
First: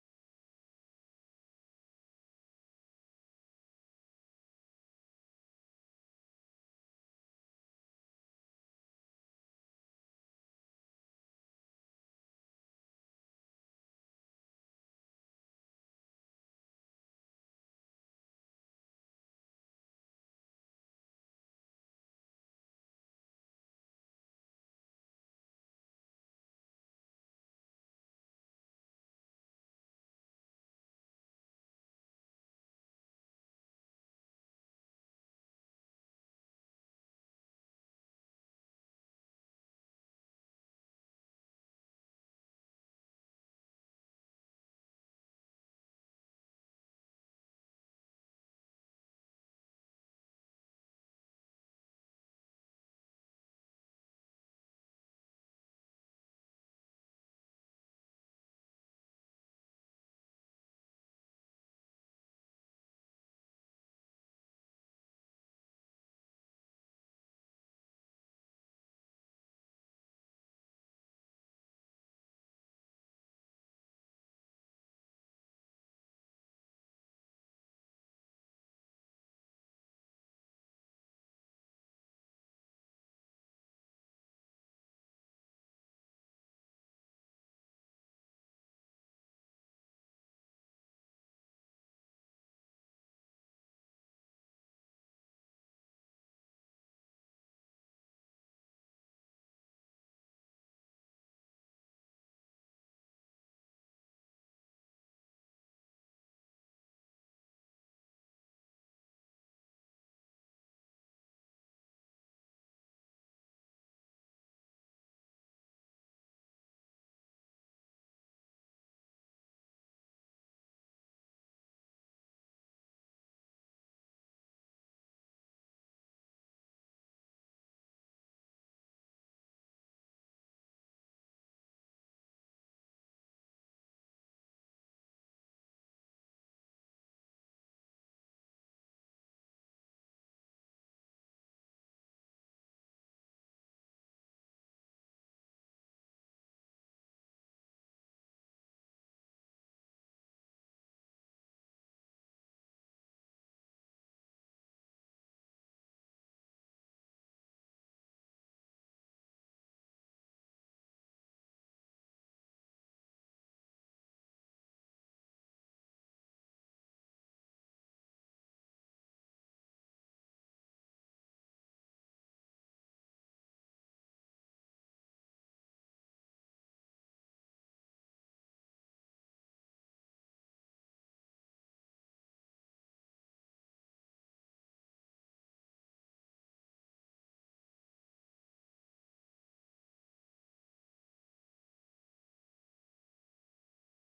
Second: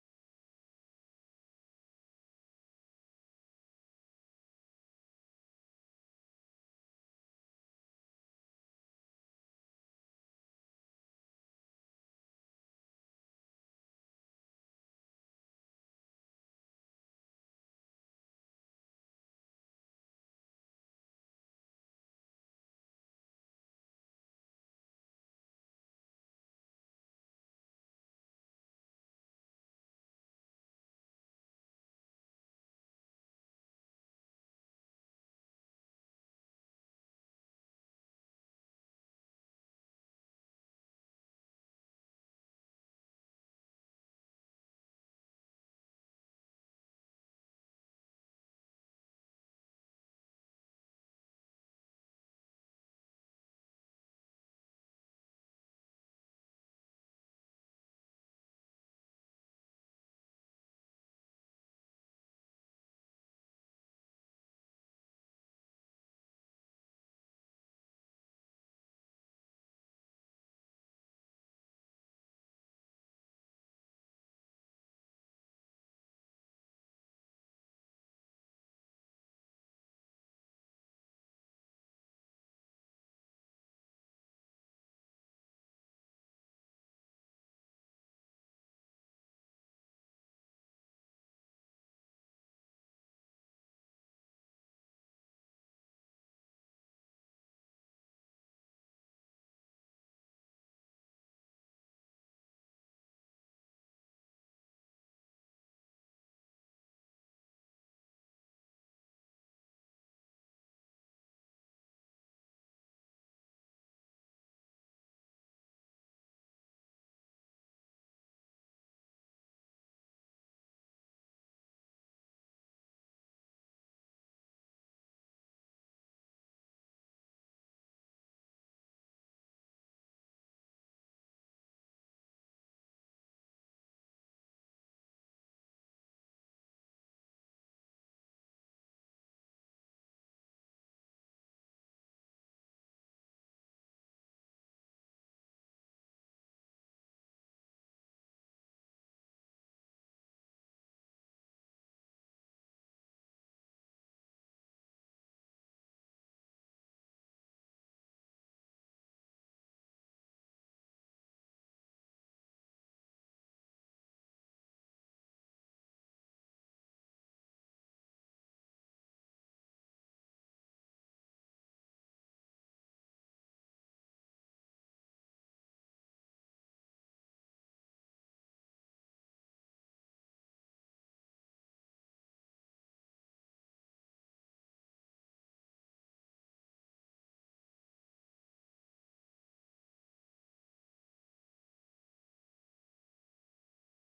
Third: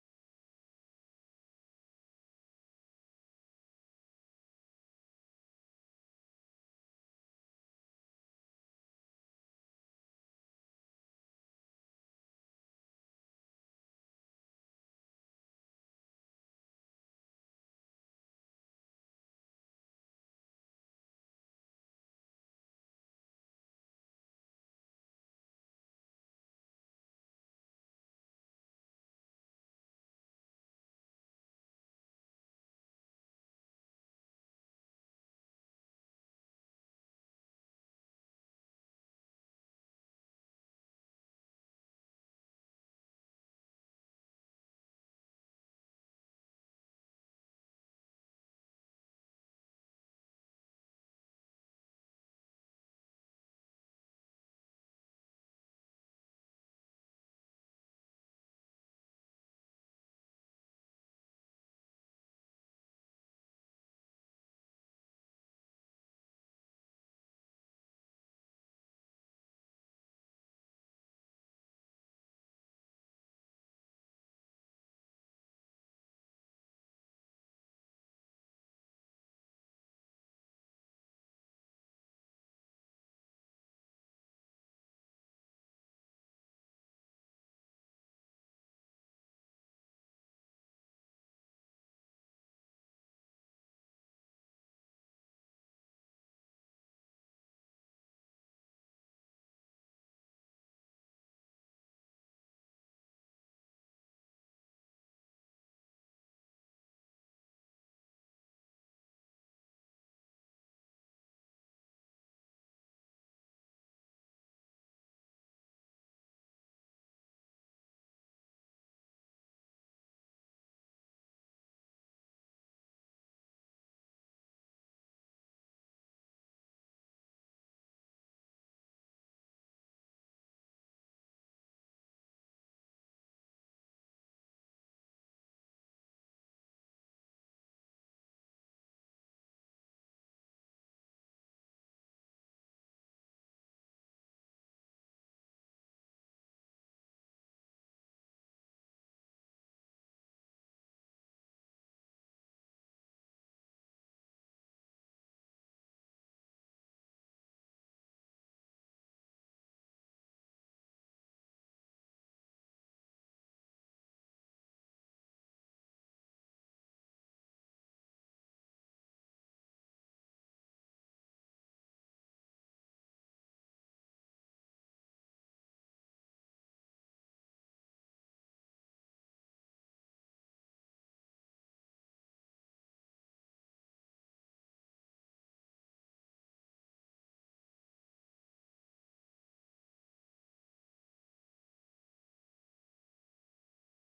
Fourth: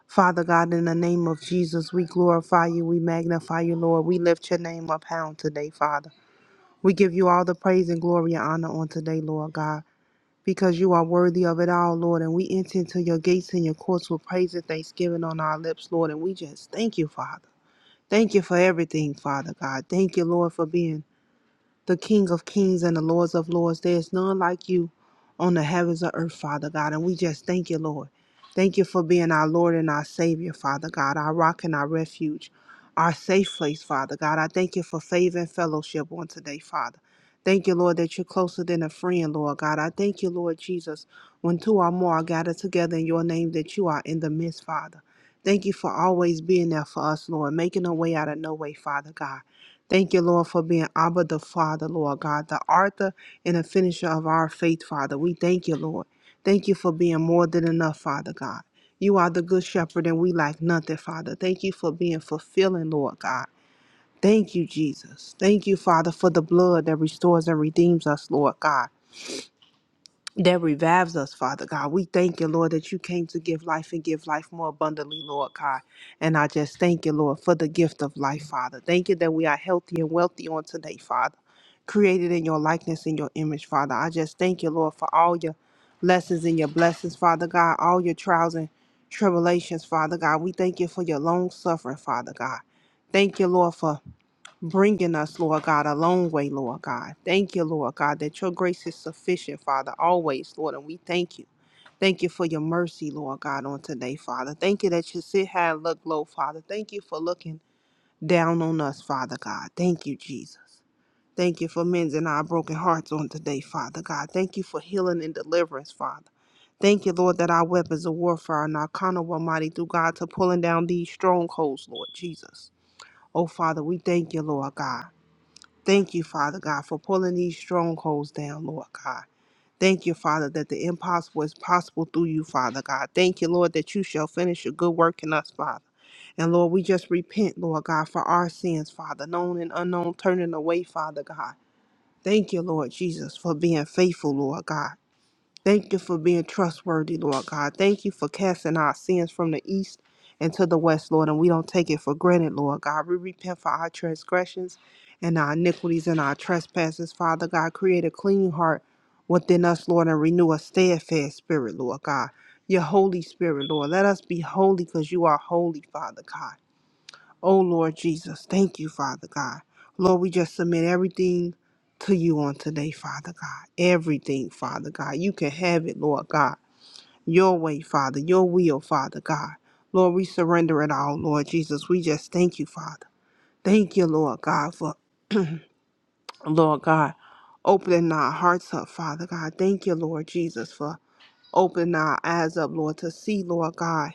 Speaker 3: Father God, in the name of Jesus, we glorify you. We magnify you, Lord. We lift your name up, hound, today, Father. We give you all the praise and glory and honor on today, Lord God. because you are worthy of it all, Lord. And we enter into your gates and your courts with praise and thanksgiving on our lips, Lord. And we just thank you, Father. Thank you for everything, Father God. Thank you, Lord, for being the King of Kings and the Lords of Lords. There is none like you on the heavens or earth, Father God. And we just thank you, Lord. Thank you for being our Lord and our Savior, Father God, our rock and our refuge, our safe place, Father God. I thank you for favor and fellowship on today, Father. Thank you, Lord, that you're closer than a friend, Lord God. I thank you, Lord Jesus, when two or more are gathered together in your name, that you are in the midst, Father. Thank you for always being there for us, Lord, making a way out of no way, Father God. Thank you, Lord, for being Abba the Father, Lord God, the author and the finisher of our faith, Father. We thank you, Lord. Thank you for being more than enough, Father God. You are the good shepherd, and we lack nothing, Father. Thank you for being fulfilling, Lord God. Thank you, Jesus. Thank you, Father, for the blood that restores and redeems us, Lord God that revives us, Father God. We thank you, Lord, that you came to give life and give life more abundantly, Lord God. And I just thank you, Lord, for the gift of life, Father. Thank you that we are healthy and wealthy on today, Father. Created in your likeness and your image, Father. I just thank you, Lord, for all your lessons and your blessings, Father God, all your trials and tribulations, Father God. We thank you for your long suffering, Father God. Thank you, Lord, for bringing us, Lord God, a long way, Lord God. Thank you, Lord God, that your grace is sufficient, Father, always, Lord, and we thank you. Thank you for your mercy, Lord God, on today, Father. Thank you that you sit high and look low, Father. Thank you for looking down on us, Father God. Thank you, Jesus. Thank you for mending our broken hearts on today, Father God. Thank you for healing and deliverance, Father. Thank you, Lord, that our weapons of warfare are not carnal, Almighty, through God, to pulling down these strongholds, Lord Jesus. Oh, Father, we thank you, Lord God. Thank you, Father God, for pulling these strongholds down, Lord God. Thank you, Father, that the impossible is possible through you, Father God. Thank you, Lord, that you shall finish your good work in us, Father. And Lord, we just repent, Lord God, for our sins, Father, known and unknown, turning away, Father God. Thank you, Lord Jesus, for being faithful, Lord God. Thank you for being trustworthy, Lord God. Thank you for casting our sins from the east and to the west, Lord. And we don't take it for granted, Lord God. We repent for our transgressions and our iniquities and our trespasses, Father God. Create a clean heart within us, Lord, and renew a steadfast spirit, Lord God. Your Holy Spirit, Lord. Let us be holy because you are holy, Father God. Oh Lord Jesus, thank you, Father God. Lord, we just submit everything to you on today, Father God. Everything, Father God. You can have it, Lord God. Your way, Father. Your will, Father God. Lord, we surrender it all, Lord Jesus. We just thank you, Father. Thank you, Lord God, for Lord God, opening our hearts up, Father God. Thank you, Lord Jesus, for opening our eyes up, Lord, to see, Lord God,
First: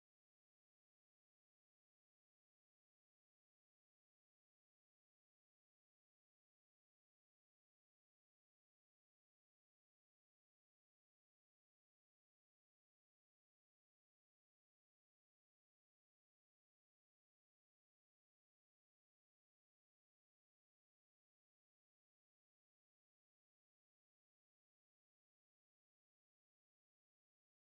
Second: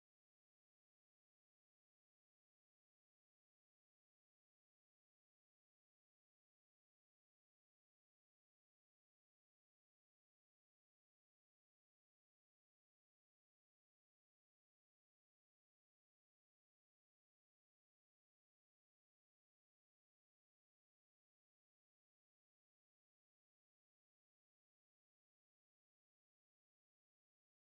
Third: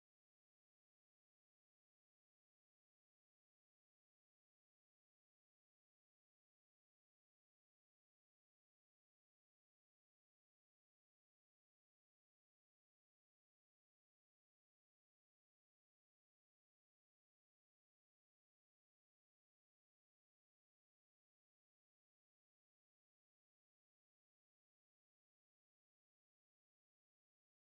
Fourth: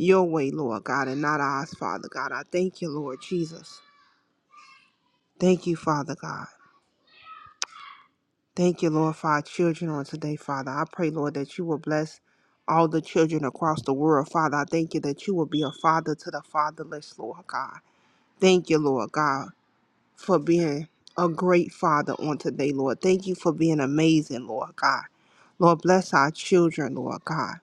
Speaker 3: your way, Lord God, and not ours, Father God. I thank you, Lord Jesus. Thank you, Father God. Thank you, Lord, for our children on today, Father. I pray, Lord, that you will bless all the children across the world, Father. I thank you that you will be a father to the fatherless, Lord God. Thank you, Lord God, for being a great father on today, Lord. Thank you for being amazing, Lord God. Lord, bless our children, Lord God.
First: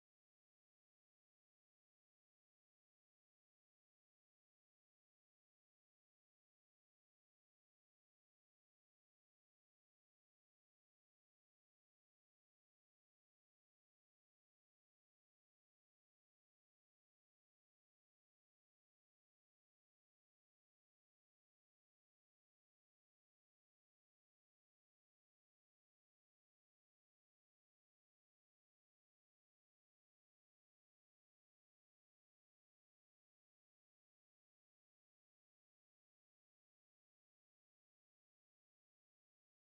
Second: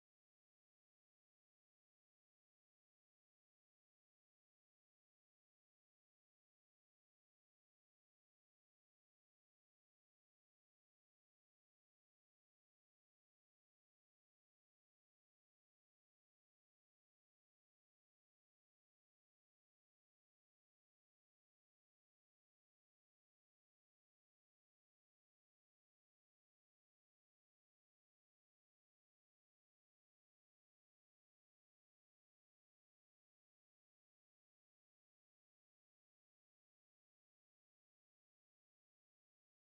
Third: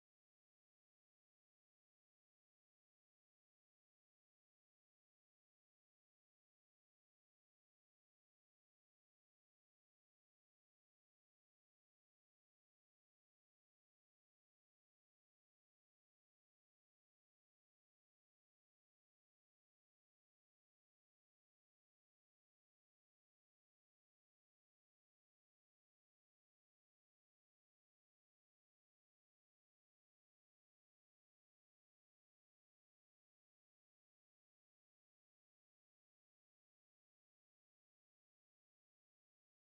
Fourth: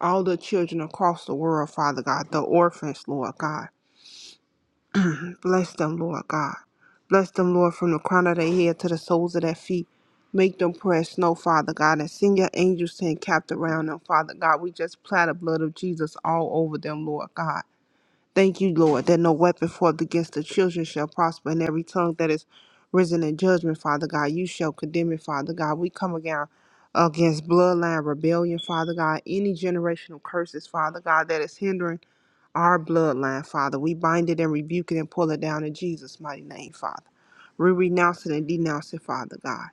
Speaker 3: All the children across the world, Father God, the orphans, Lord God. Bless them, Lord God. Bless them, Lord, from the crown of their head to the soles of their feet. Make them press snow, Father God, and send your angels to encamped around them, Father God. We just apply the blood of Jesus all over them, Lord God. Thank you, Lord, that no weapon formed against the children shall prosper, and every tongue that is risen in judgment, Father God, you shall condemn it, Father God. We come again against bloodline rebellion, Father God, any generational curses, Father God, that is hindering our bloodline, Father. We bind it and rebuke it and pull it down in Jesus' mighty name, Father. We renounce it and denounce it, Father God.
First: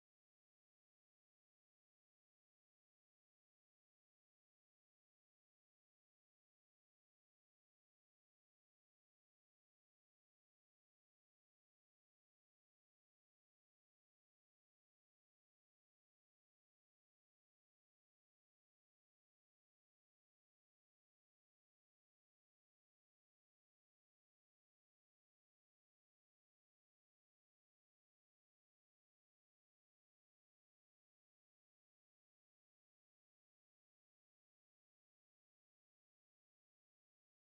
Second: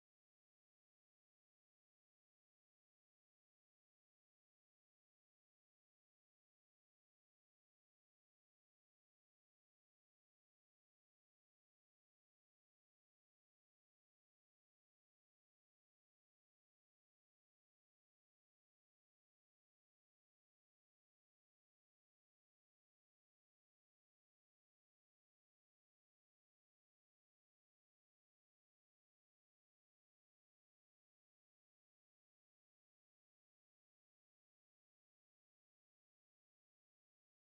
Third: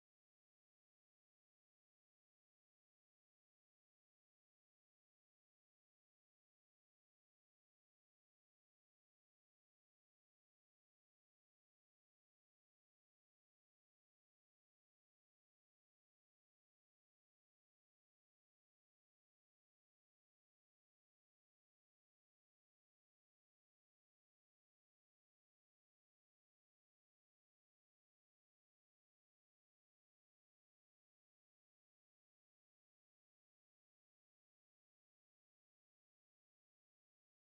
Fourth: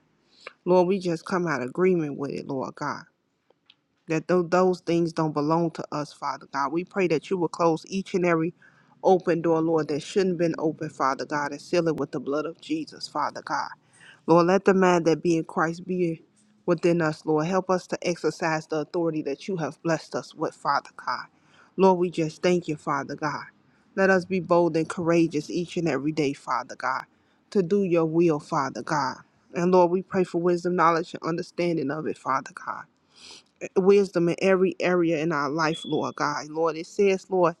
Speaker 3: Lord, we just come out of agreement with it, Lord God. That tho- those things don't belong to us, Father God. We pray that you will close each and every open door, Lord, that shouldn't have been open, Father God, and seal it with the blood of Jesus, Father God. Lord, let the man that be in Christ be within us, Lord. Help us to exercise the authority that you have blessed us with, Father God. Lord, we just thank you, Father God. Let us be bold and courageous each and every day, Father God, to do your will, Father God. And Lord, we pray for wisdom, knowledge, and understanding of it, Father God. Wisdom in every area in our life, Lord God. Lord, it says, Lord,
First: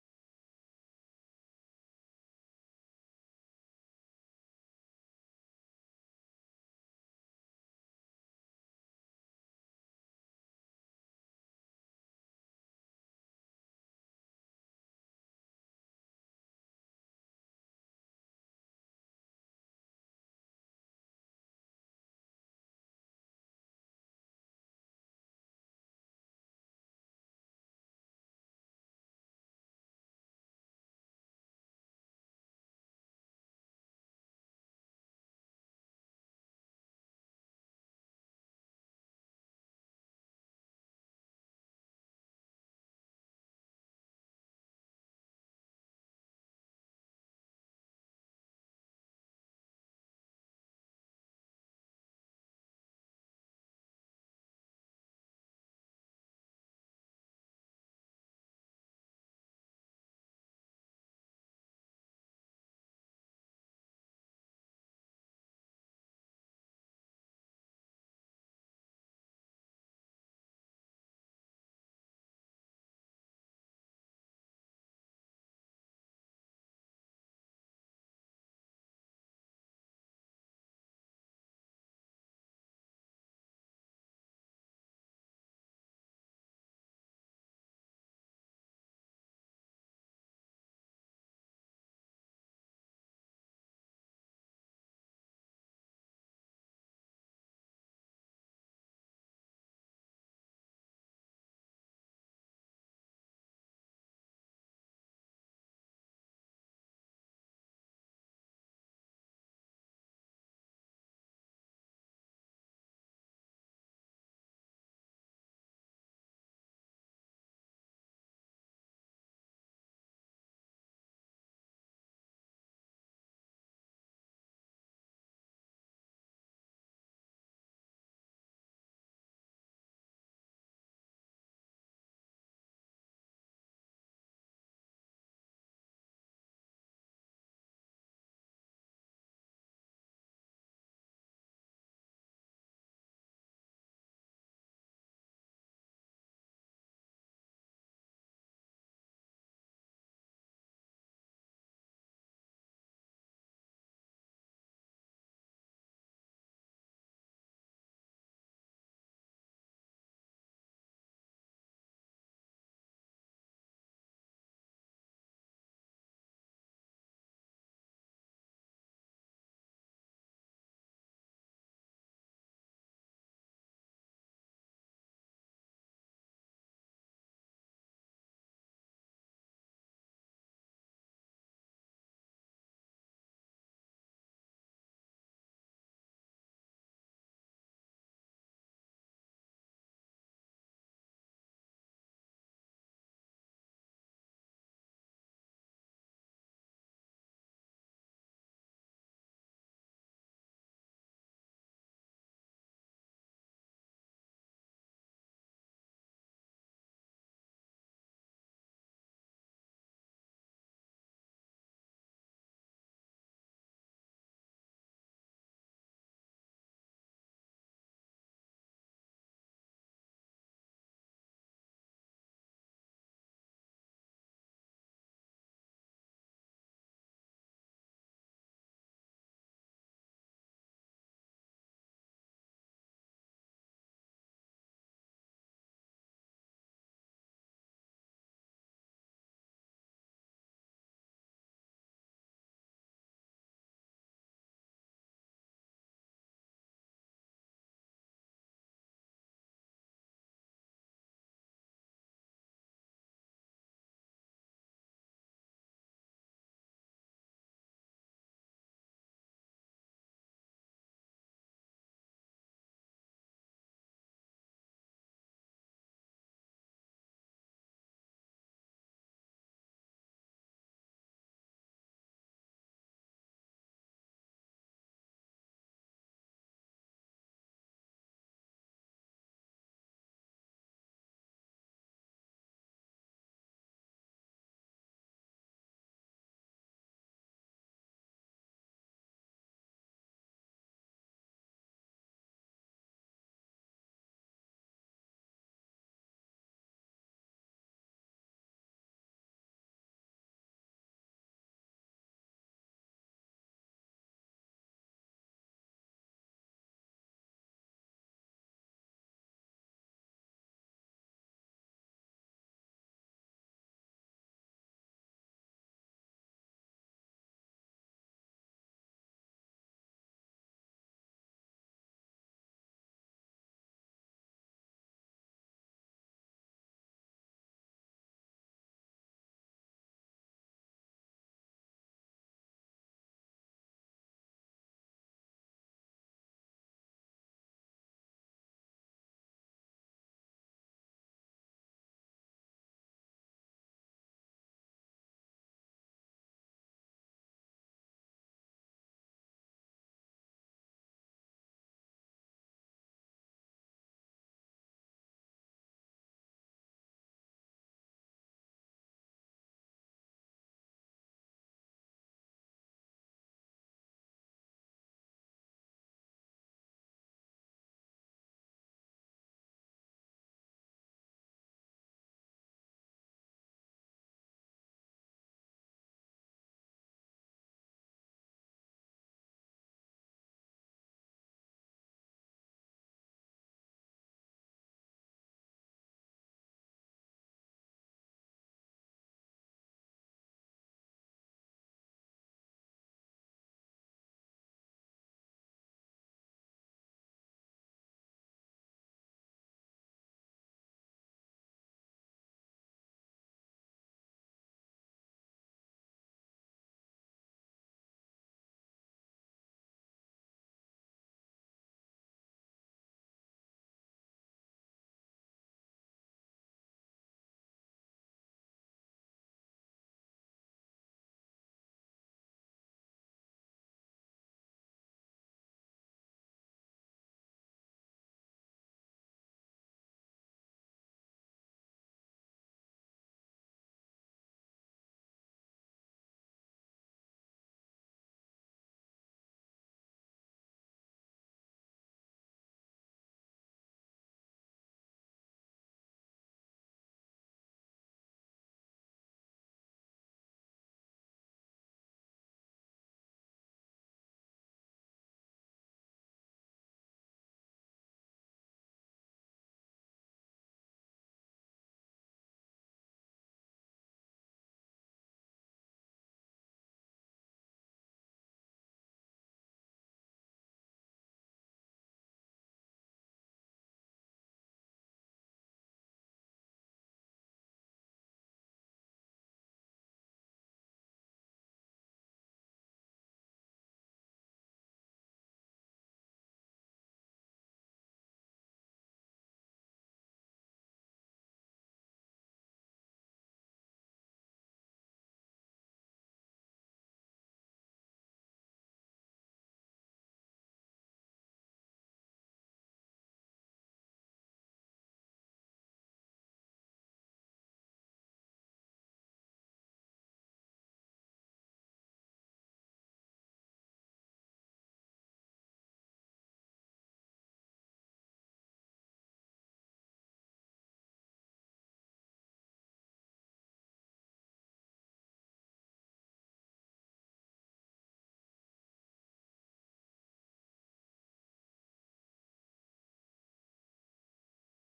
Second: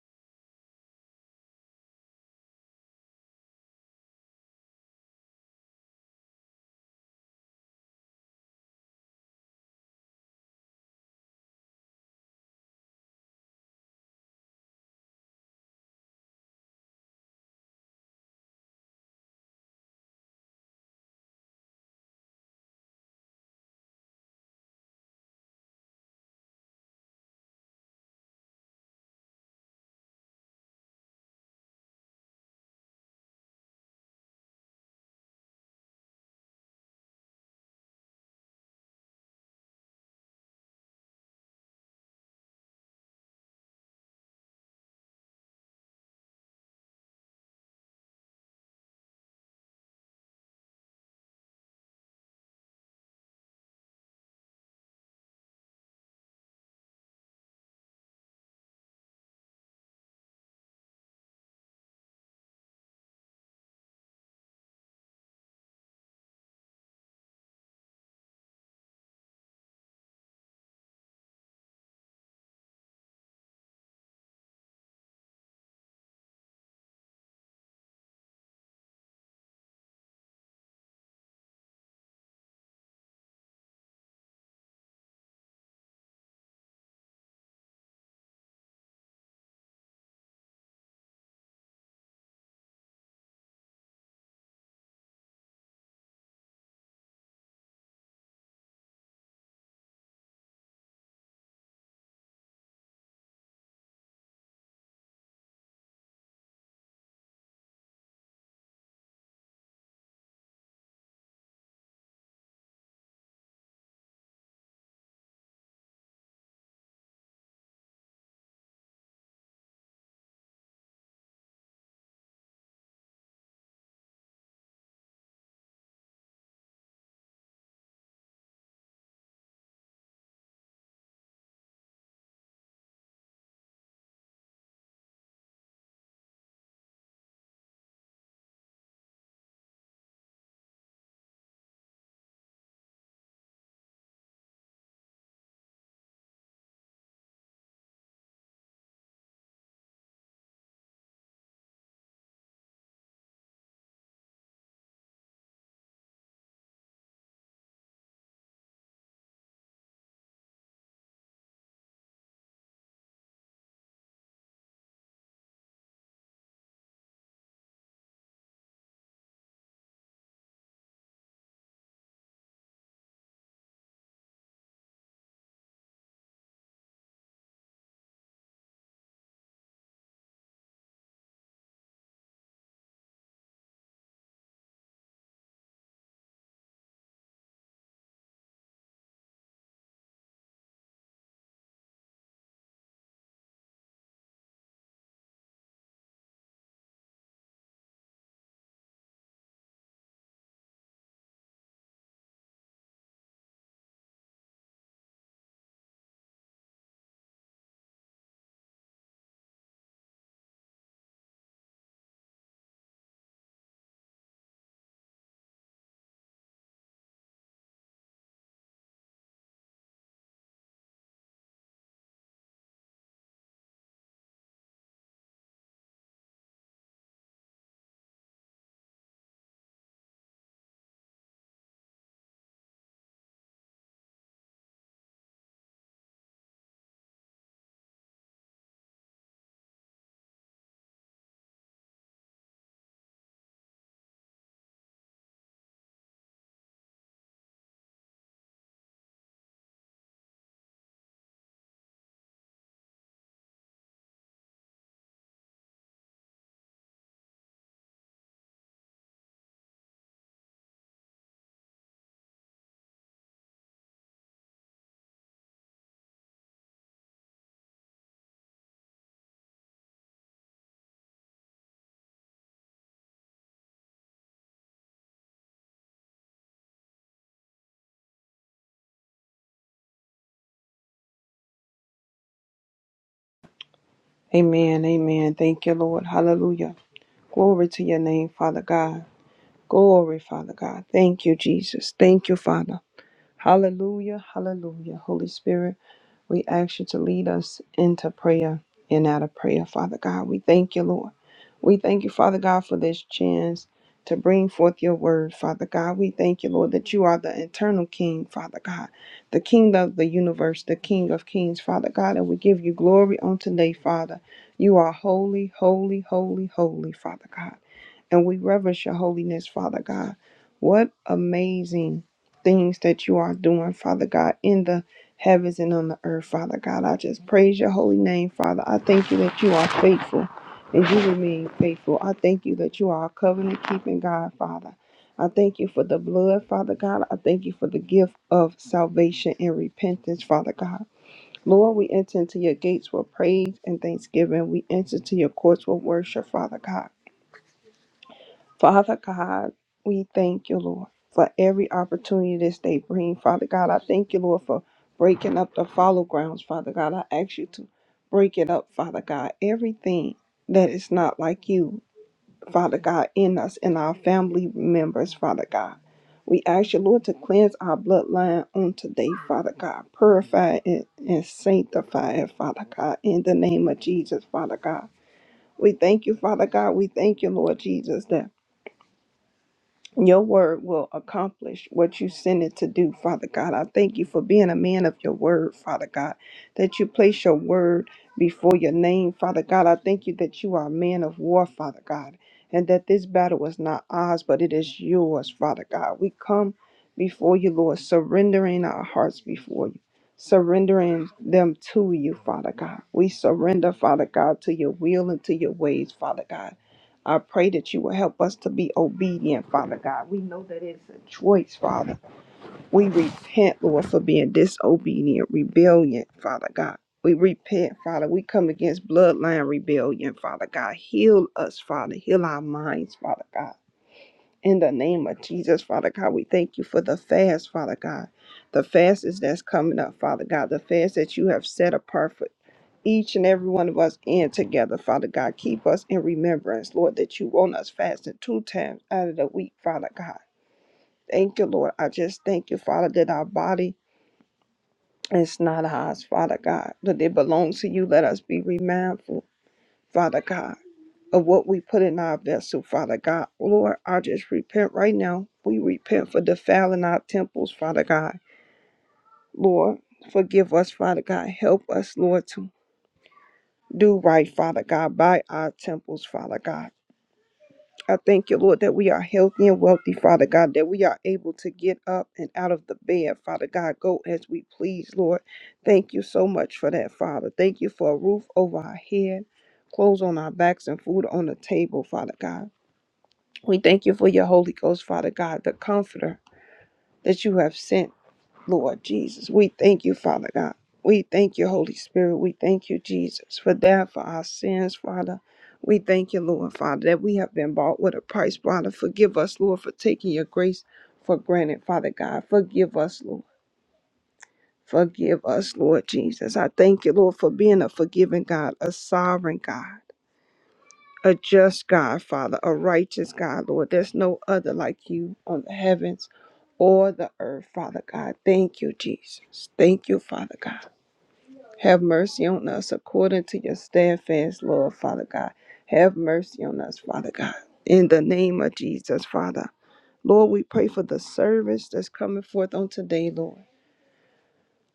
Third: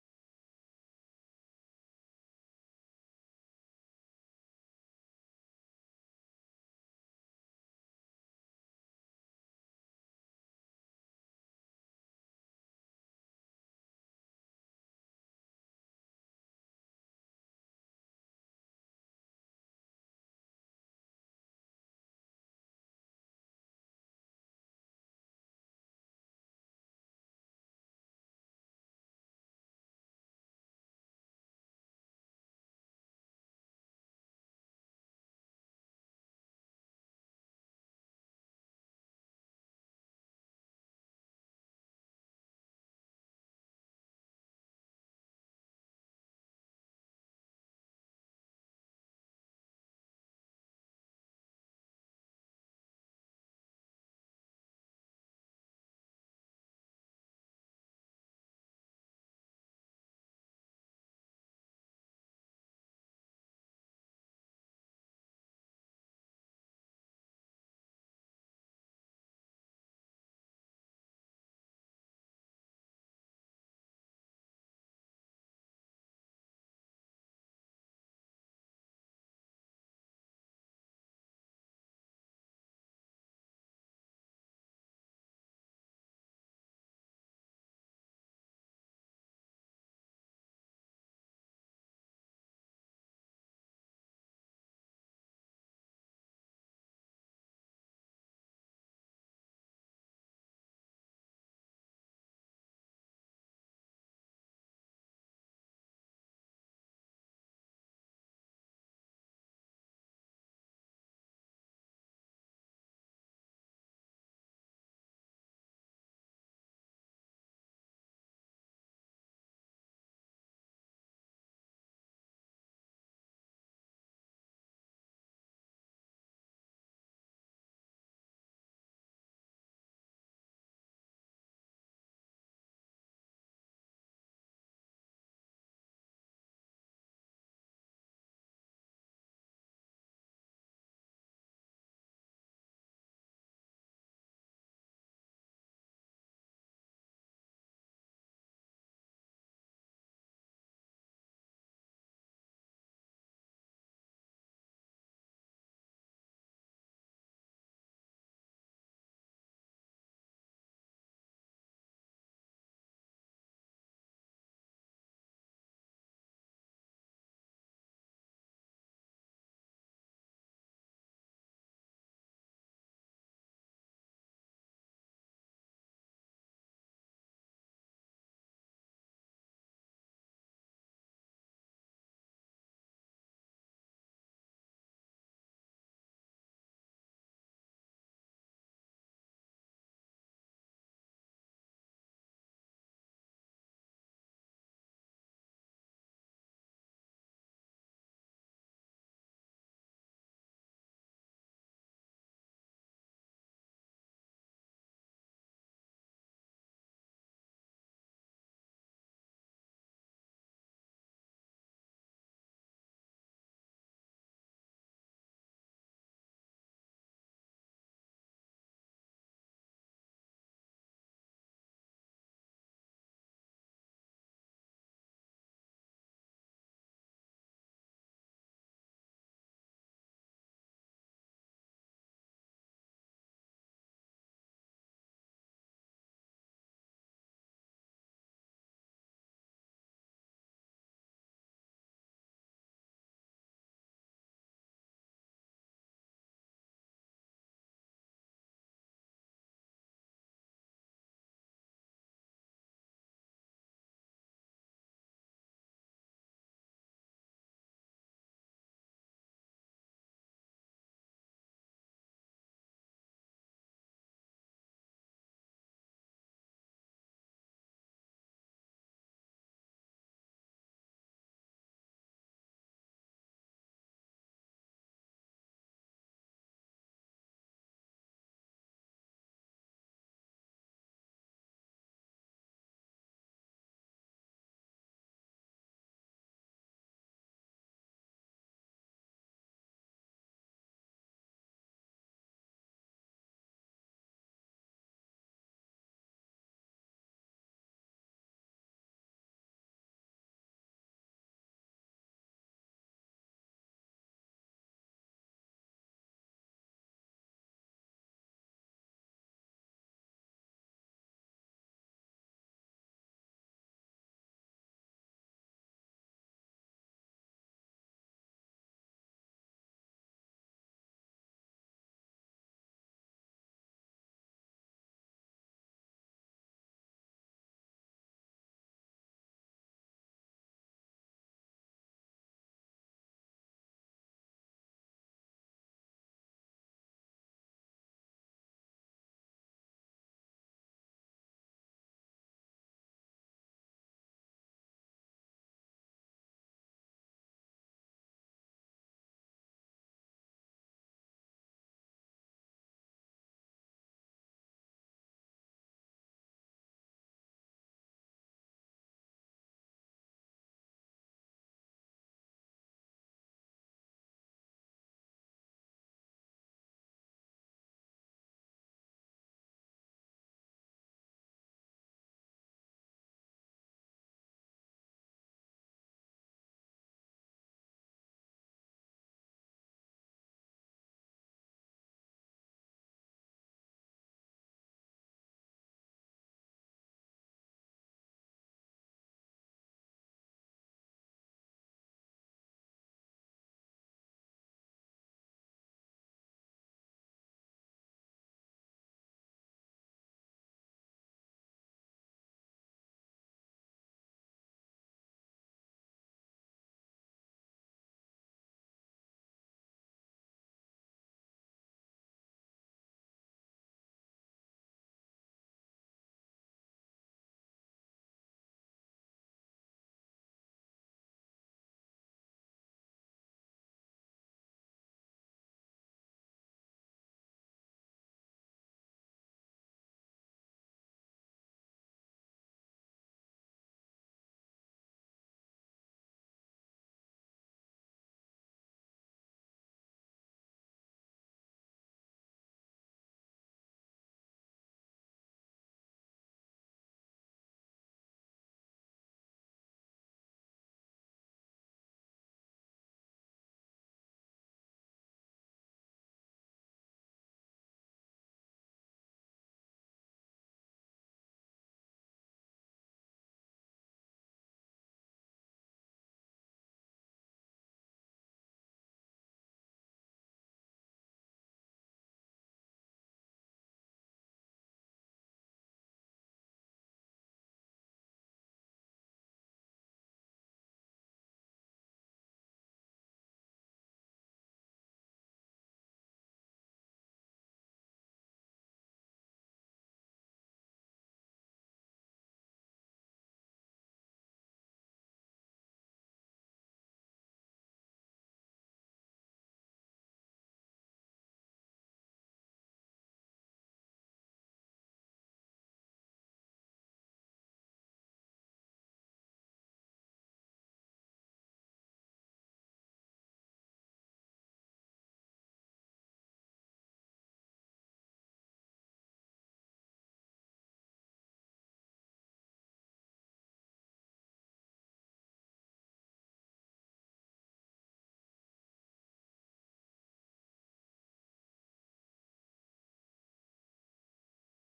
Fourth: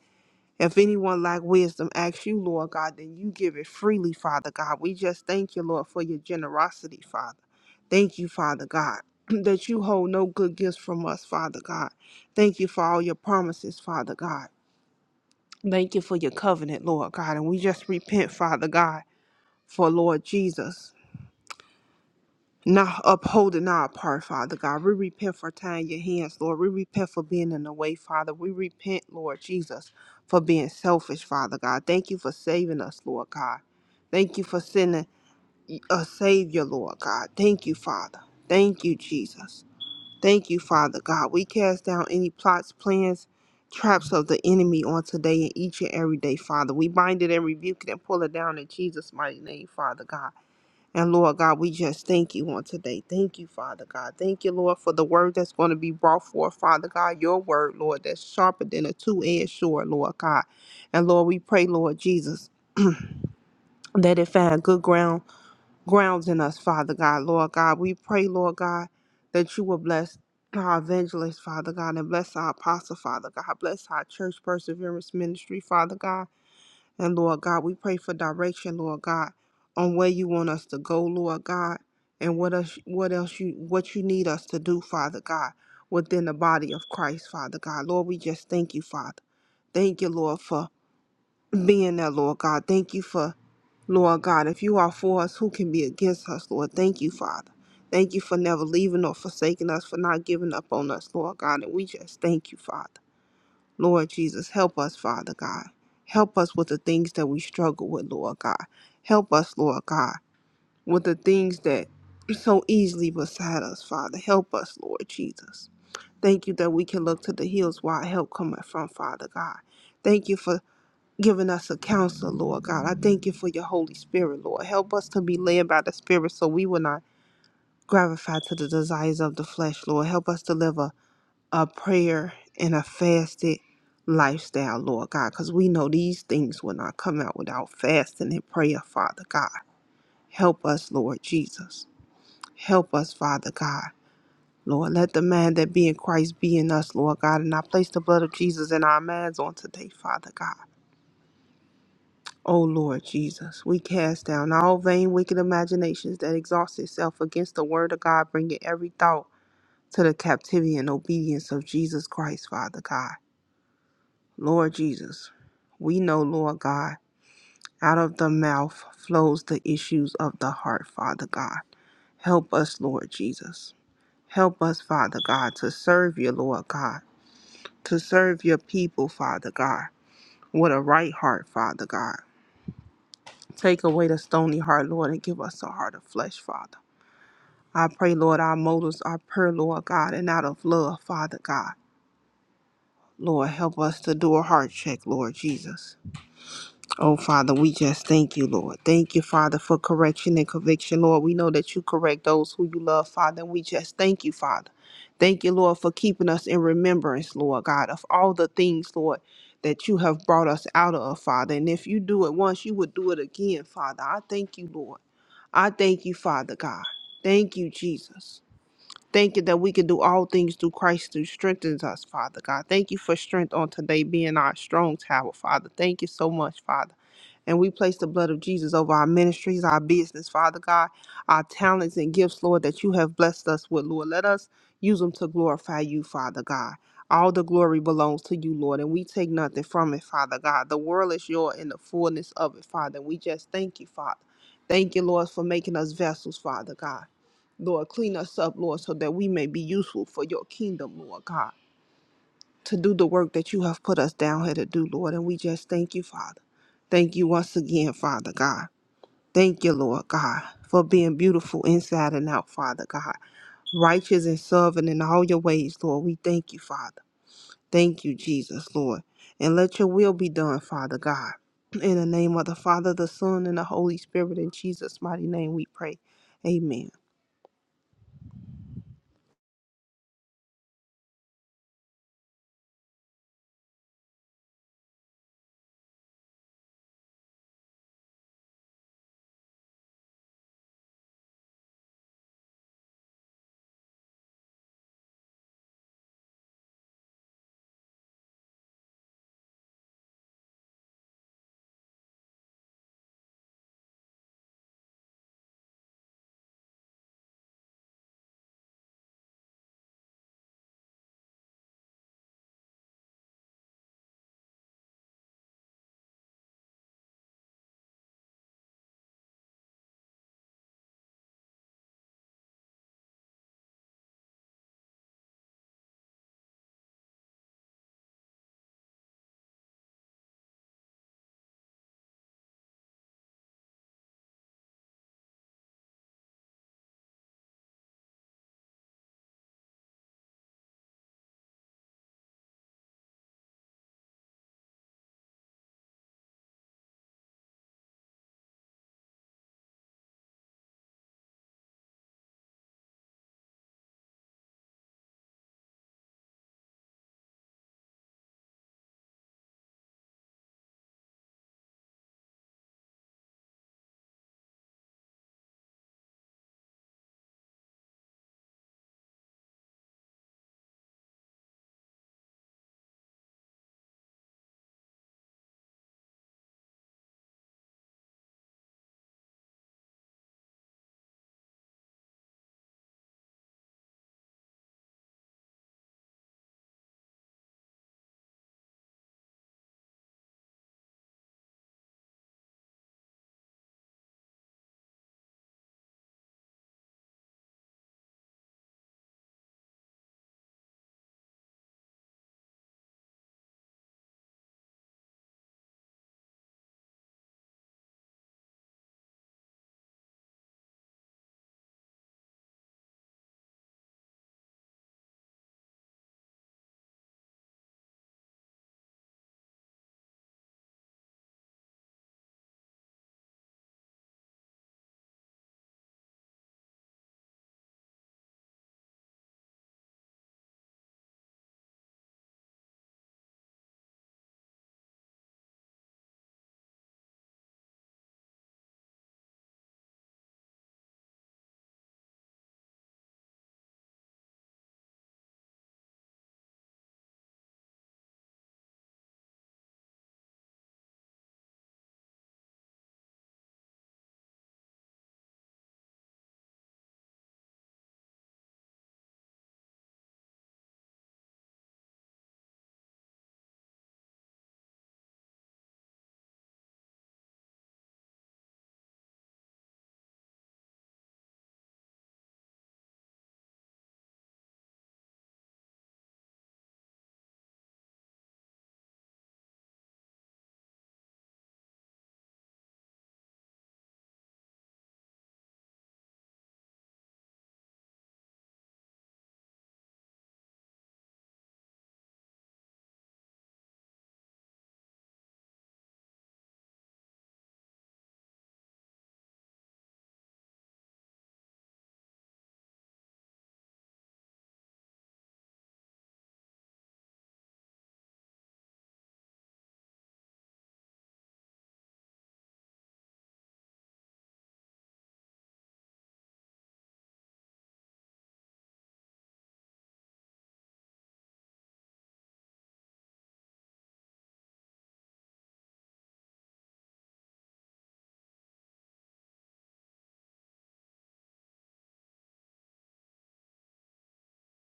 Speaker 3: if anyone lack wisdom, ask you, Lord God, then you give it freely, Father God. We just thank you, Lord, for your generosity, Father. Thank you, Father God, that you hold no good gifts from us, Father God. Thank you for all your promises, Father God. Thank you for your covenant, Lord God. And we just repent, Father God, for Lord Jesus not upholding our part, Father God. We repent for tying your hands, Lord. We repent for being in the way, Father. We repent, Lord Jesus, for being selfish, Father God. Thank you for saving us, Lord God. Thank you for sending a Savior, Lord God. Thank you, Father. Thank you, Jesus. Thank you, Father God. We cast down any plots, plans, traps of the enemy on today and each and every day, Father. We bind it and rebuke it and pull it down in Jesus' mighty name, Father God. And Lord God, we just thank you on today. Thank you, Father God. Thank you, Lord, for the word that's going to be brought forth, Father God. Your word, Lord, that's sharper than a two edged sword, Lord God. And Lord, we pray, Lord Jesus, that it find good ground grounds in us, Father God, Lord God. We pray, Lord God, that you will bless our evangelist, Father God, and bless our apostle, Father God. Bless our church perseverance ministry, Father God. And Lord God, we pray for direction, Lord God, on where you want us to go, Lord God, and what else what else you what you need us to do, Father God, within the body of Christ, Father God. Lord, we just thank you, Father. Thank you, Lord, for being there, Lord God. Thank you for Lord God. If you are for us, who can be against us, Lord? Thank you, Father. Thank you for never leaving or forsaking us, for not giving up on us, Lord God. And we just thank you, Father. Lord Jesus, help us, Father God. Help us with the things that we struggle with, Lord God. Help us, Lord God, with the things that are so easily beside us, Father. Help us, Lord Jesus. Thank you that we can look to the hills where our help cometh from, Father God. Thank you for giving us a counselor, Lord God. I thank you for your Holy Spirit, Lord. Help us to be led by the Spirit so we will not gratify to the desires of the flesh, Lord. Help us to live a a prayer and a fasted lifestyle, Lord God, because we know these things will not come out without fasting and prayer, Father God. Help us, Lord Jesus. Help us, Father God. Lord, let the man that be in Christ be in us, Lord God, and I place the blood of Jesus in our minds on today, Father God. O Lord Jesus, we cast down all vain, wicked imaginations that exhaust itself against the word of God, bringing every thought to the captivity and obedience of Jesus Christ, Father God. Lord Jesus, we know, Lord God, out of the mouth flows the issues of the heart, Father God. Help us, Lord Jesus. Help us, Father God, to serve you, Lord God, to serve your people, Father God, with a right heart, Father God. Take away the stony heart, Lord, and give us a heart of flesh, Father. I pray, Lord, our motives are pure, Lord God, and out of love, Father God. Lord, help us to do a heart check, Lord Jesus. Oh, Father, we just thank you, Lord. Thank you, Father, for correction and conviction, Lord. We know that you correct those who you love, Father, and we just thank you, Father. Thank you, Lord, for keeping us in remembrance, Lord God, of all the things, Lord, that you have brought us out of, Father. And if you do it once, you would do it again, Father. I thank you, Lord. I thank you, Father God. Thank you, Jesus. Thank you that we can do all things through Christ who strengthens us, Father God. Thank you for strength on today being our strong tower, Father. Thank you so much, Father. And we place the blood of Jesus over our ministries, our business, Father God, our talents and gifts, Lord, that you have blessed us with, Lord. Let us use them to glorify you, Father God. All the glory belongs to you, Lord, and we take nothing from it, Father God. The world is yours in the fullness of it, Father. We just thank you, Father. Thank you, Lord, for making us vessels, Father God. Lord, clean us up, Lord, so that we may be useful for your kingdom, Lord God to do the work that you have put us down here to do, Lord. And we just thank you, Father. Thank you once again, Father God. Thank you, Lord God, for being beautiful inside and out, Father God. Righteous and serving in all your ways, Lord. We thank you, Father. Thank you, Jesus, Lord. And let your will be done, Father God. In the name of the Father, the Son, and the Holy Spirit, in Jesus' mighty name we pray. Amen.
Speaker 4: Amen. Amen. Thank you, Lord. Hallelujah. Glory to your name, Father God. Glory, Father God. Thank you, Jesus. Thank you, Father. Hallelujah. Hallelujah. Holy Spirit. We ask you to lead us into prayer and out of prayer, Father God. We thank you, Lord. We thank you, Father God, for this chance to bring forth your word, Father God. We thank you, Lord, that you are the eternal King, Father God, the King of the universe, the King of kings, Father God. And we give you glory on today, Father. You are holy, holy, holy, holy, Father God and we reverence your holiness, Father God. What amazing things that you are doing, Father God, in the heavens and on the earth, Father God. I just praise your holy name, Father. I thank you that you are faithful and you remain faithful. I thank you that you are a covenant keeping God, Father. I thank you for the blood, Father God. I thank you for the gift of salvation and repentance, Father God. Lord, we enter into your gates with praise and thanksgiving. We enter to your courts with worship, Father God. Father God, we thank you, Lord, for every opportunity this day bring. Father God, I thank you, Lord, for breaking up the follow grounds. Father God, I ask you to break it up, Father God. Everything that is not like you, Father God, in us and our family members, Father God. We ask you, Lord, to cleanse our bloodline on today, Father God. Purify it and sanctify it, Father God, in the name of Jesus, Father God. We thank you, Father God. We thank you, Lord Jesus, that your word will accomplish what you send it to do, Father God. I thank you for being a man of your word, Father God, that you place your word before your name, Father God. I thank you that you are a man of war, Father God, and that this battle is not ours, but it is yours, Father God. We come before you, Lord, surrendering our hearts before you, surrendering them to you, Father God. We surrender, Father God, to your will and to your ways, Father God. I pray that you will help us to be obedient, Father God. We know that it's a choice, Father. We repent, Lord, for being disobedient, rebellion, Father God. We repent, Father. We come against bloodline rebellion, Father God. Heal us, Father. Heal our minds, Father God. In the name of Jesus, Father God, we thank you for the fast, Father God. The fast is that's coming up, Father God. The fast that you have set apart for each and every one of us in together, Father God. Keep us in remembrance, Lord, that you want us fasting two times out of the week, Father God. Thank you, Lord. I just thank you, Father, that our body is not ours, Father God, but it belongs to you. Let us be remindful, Father God, of what we put in our vessel, Father God. Lord, I just repent right now. We repent for defiling our temples, Father God. Lord, forgive us, Father God. Help us, Lord, to do right, Father God, by our temples, Father God. I thank you, Lord, that we are healthy and wealthy, Father God, that we are able to get up and out of the bed, Father God, go as we please, Lord. Thank you so much for that, Father. Thank you for a roof over our head, clothes on our backs, and food on the table, Father God. We thank you for your Holy Ghost, Father God, the comforter that you have sent. Lord Jesus. We thank you, Father God. We thank you, Holy Spirit. We thank you, Jesus, for that, for our sins, Father. We thank you, Lord, Father, that we have been bought with a price, Father. Forgive us, Lord, for taking your grace for granted, Father God. Forgive us, Lord. Forgive us, Lord Jesus. I thank you, Lord, for being a forgiving God, a sovereign God a just God, Father, a righteous God, Lord. There's no other like you on the heavens or the earth, Father God. Thank you, Jesus. Thank you, Father God. Have mercy on us according to your steadfast love, Father God. Have mercy on us, Father God. In the name of Jesus, Father. Lord, we pray for the service that's coming forth on today, Lord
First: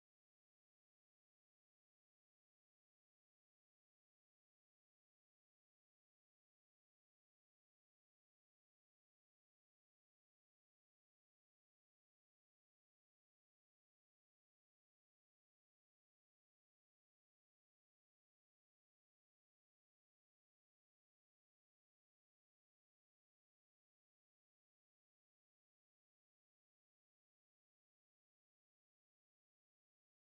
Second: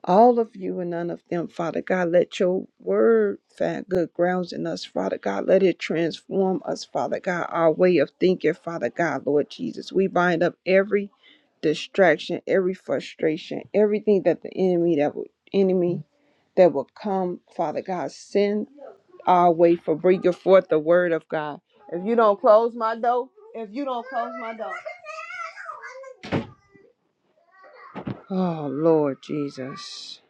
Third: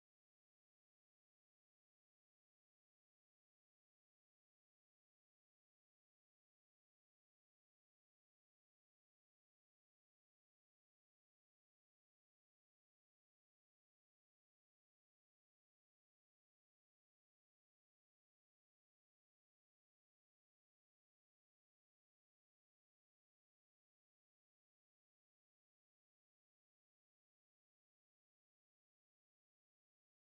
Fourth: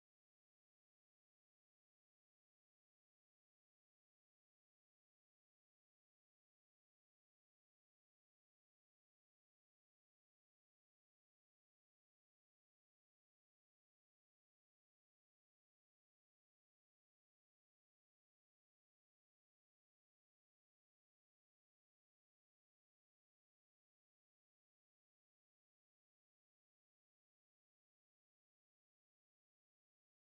Speaker 4: all of you and none of them, Father God. Let your word find good grounds in us, Father God. Let it transform us, Father God, our way of thinking, Father God, Lord Jesus. We bind up every distraction, every frustration, everything that the enemy that would enemy that will come, Father God, send our way for bringing forth the word of God. If you don't close my door, if you don't close my door. Oh Lord Jesus.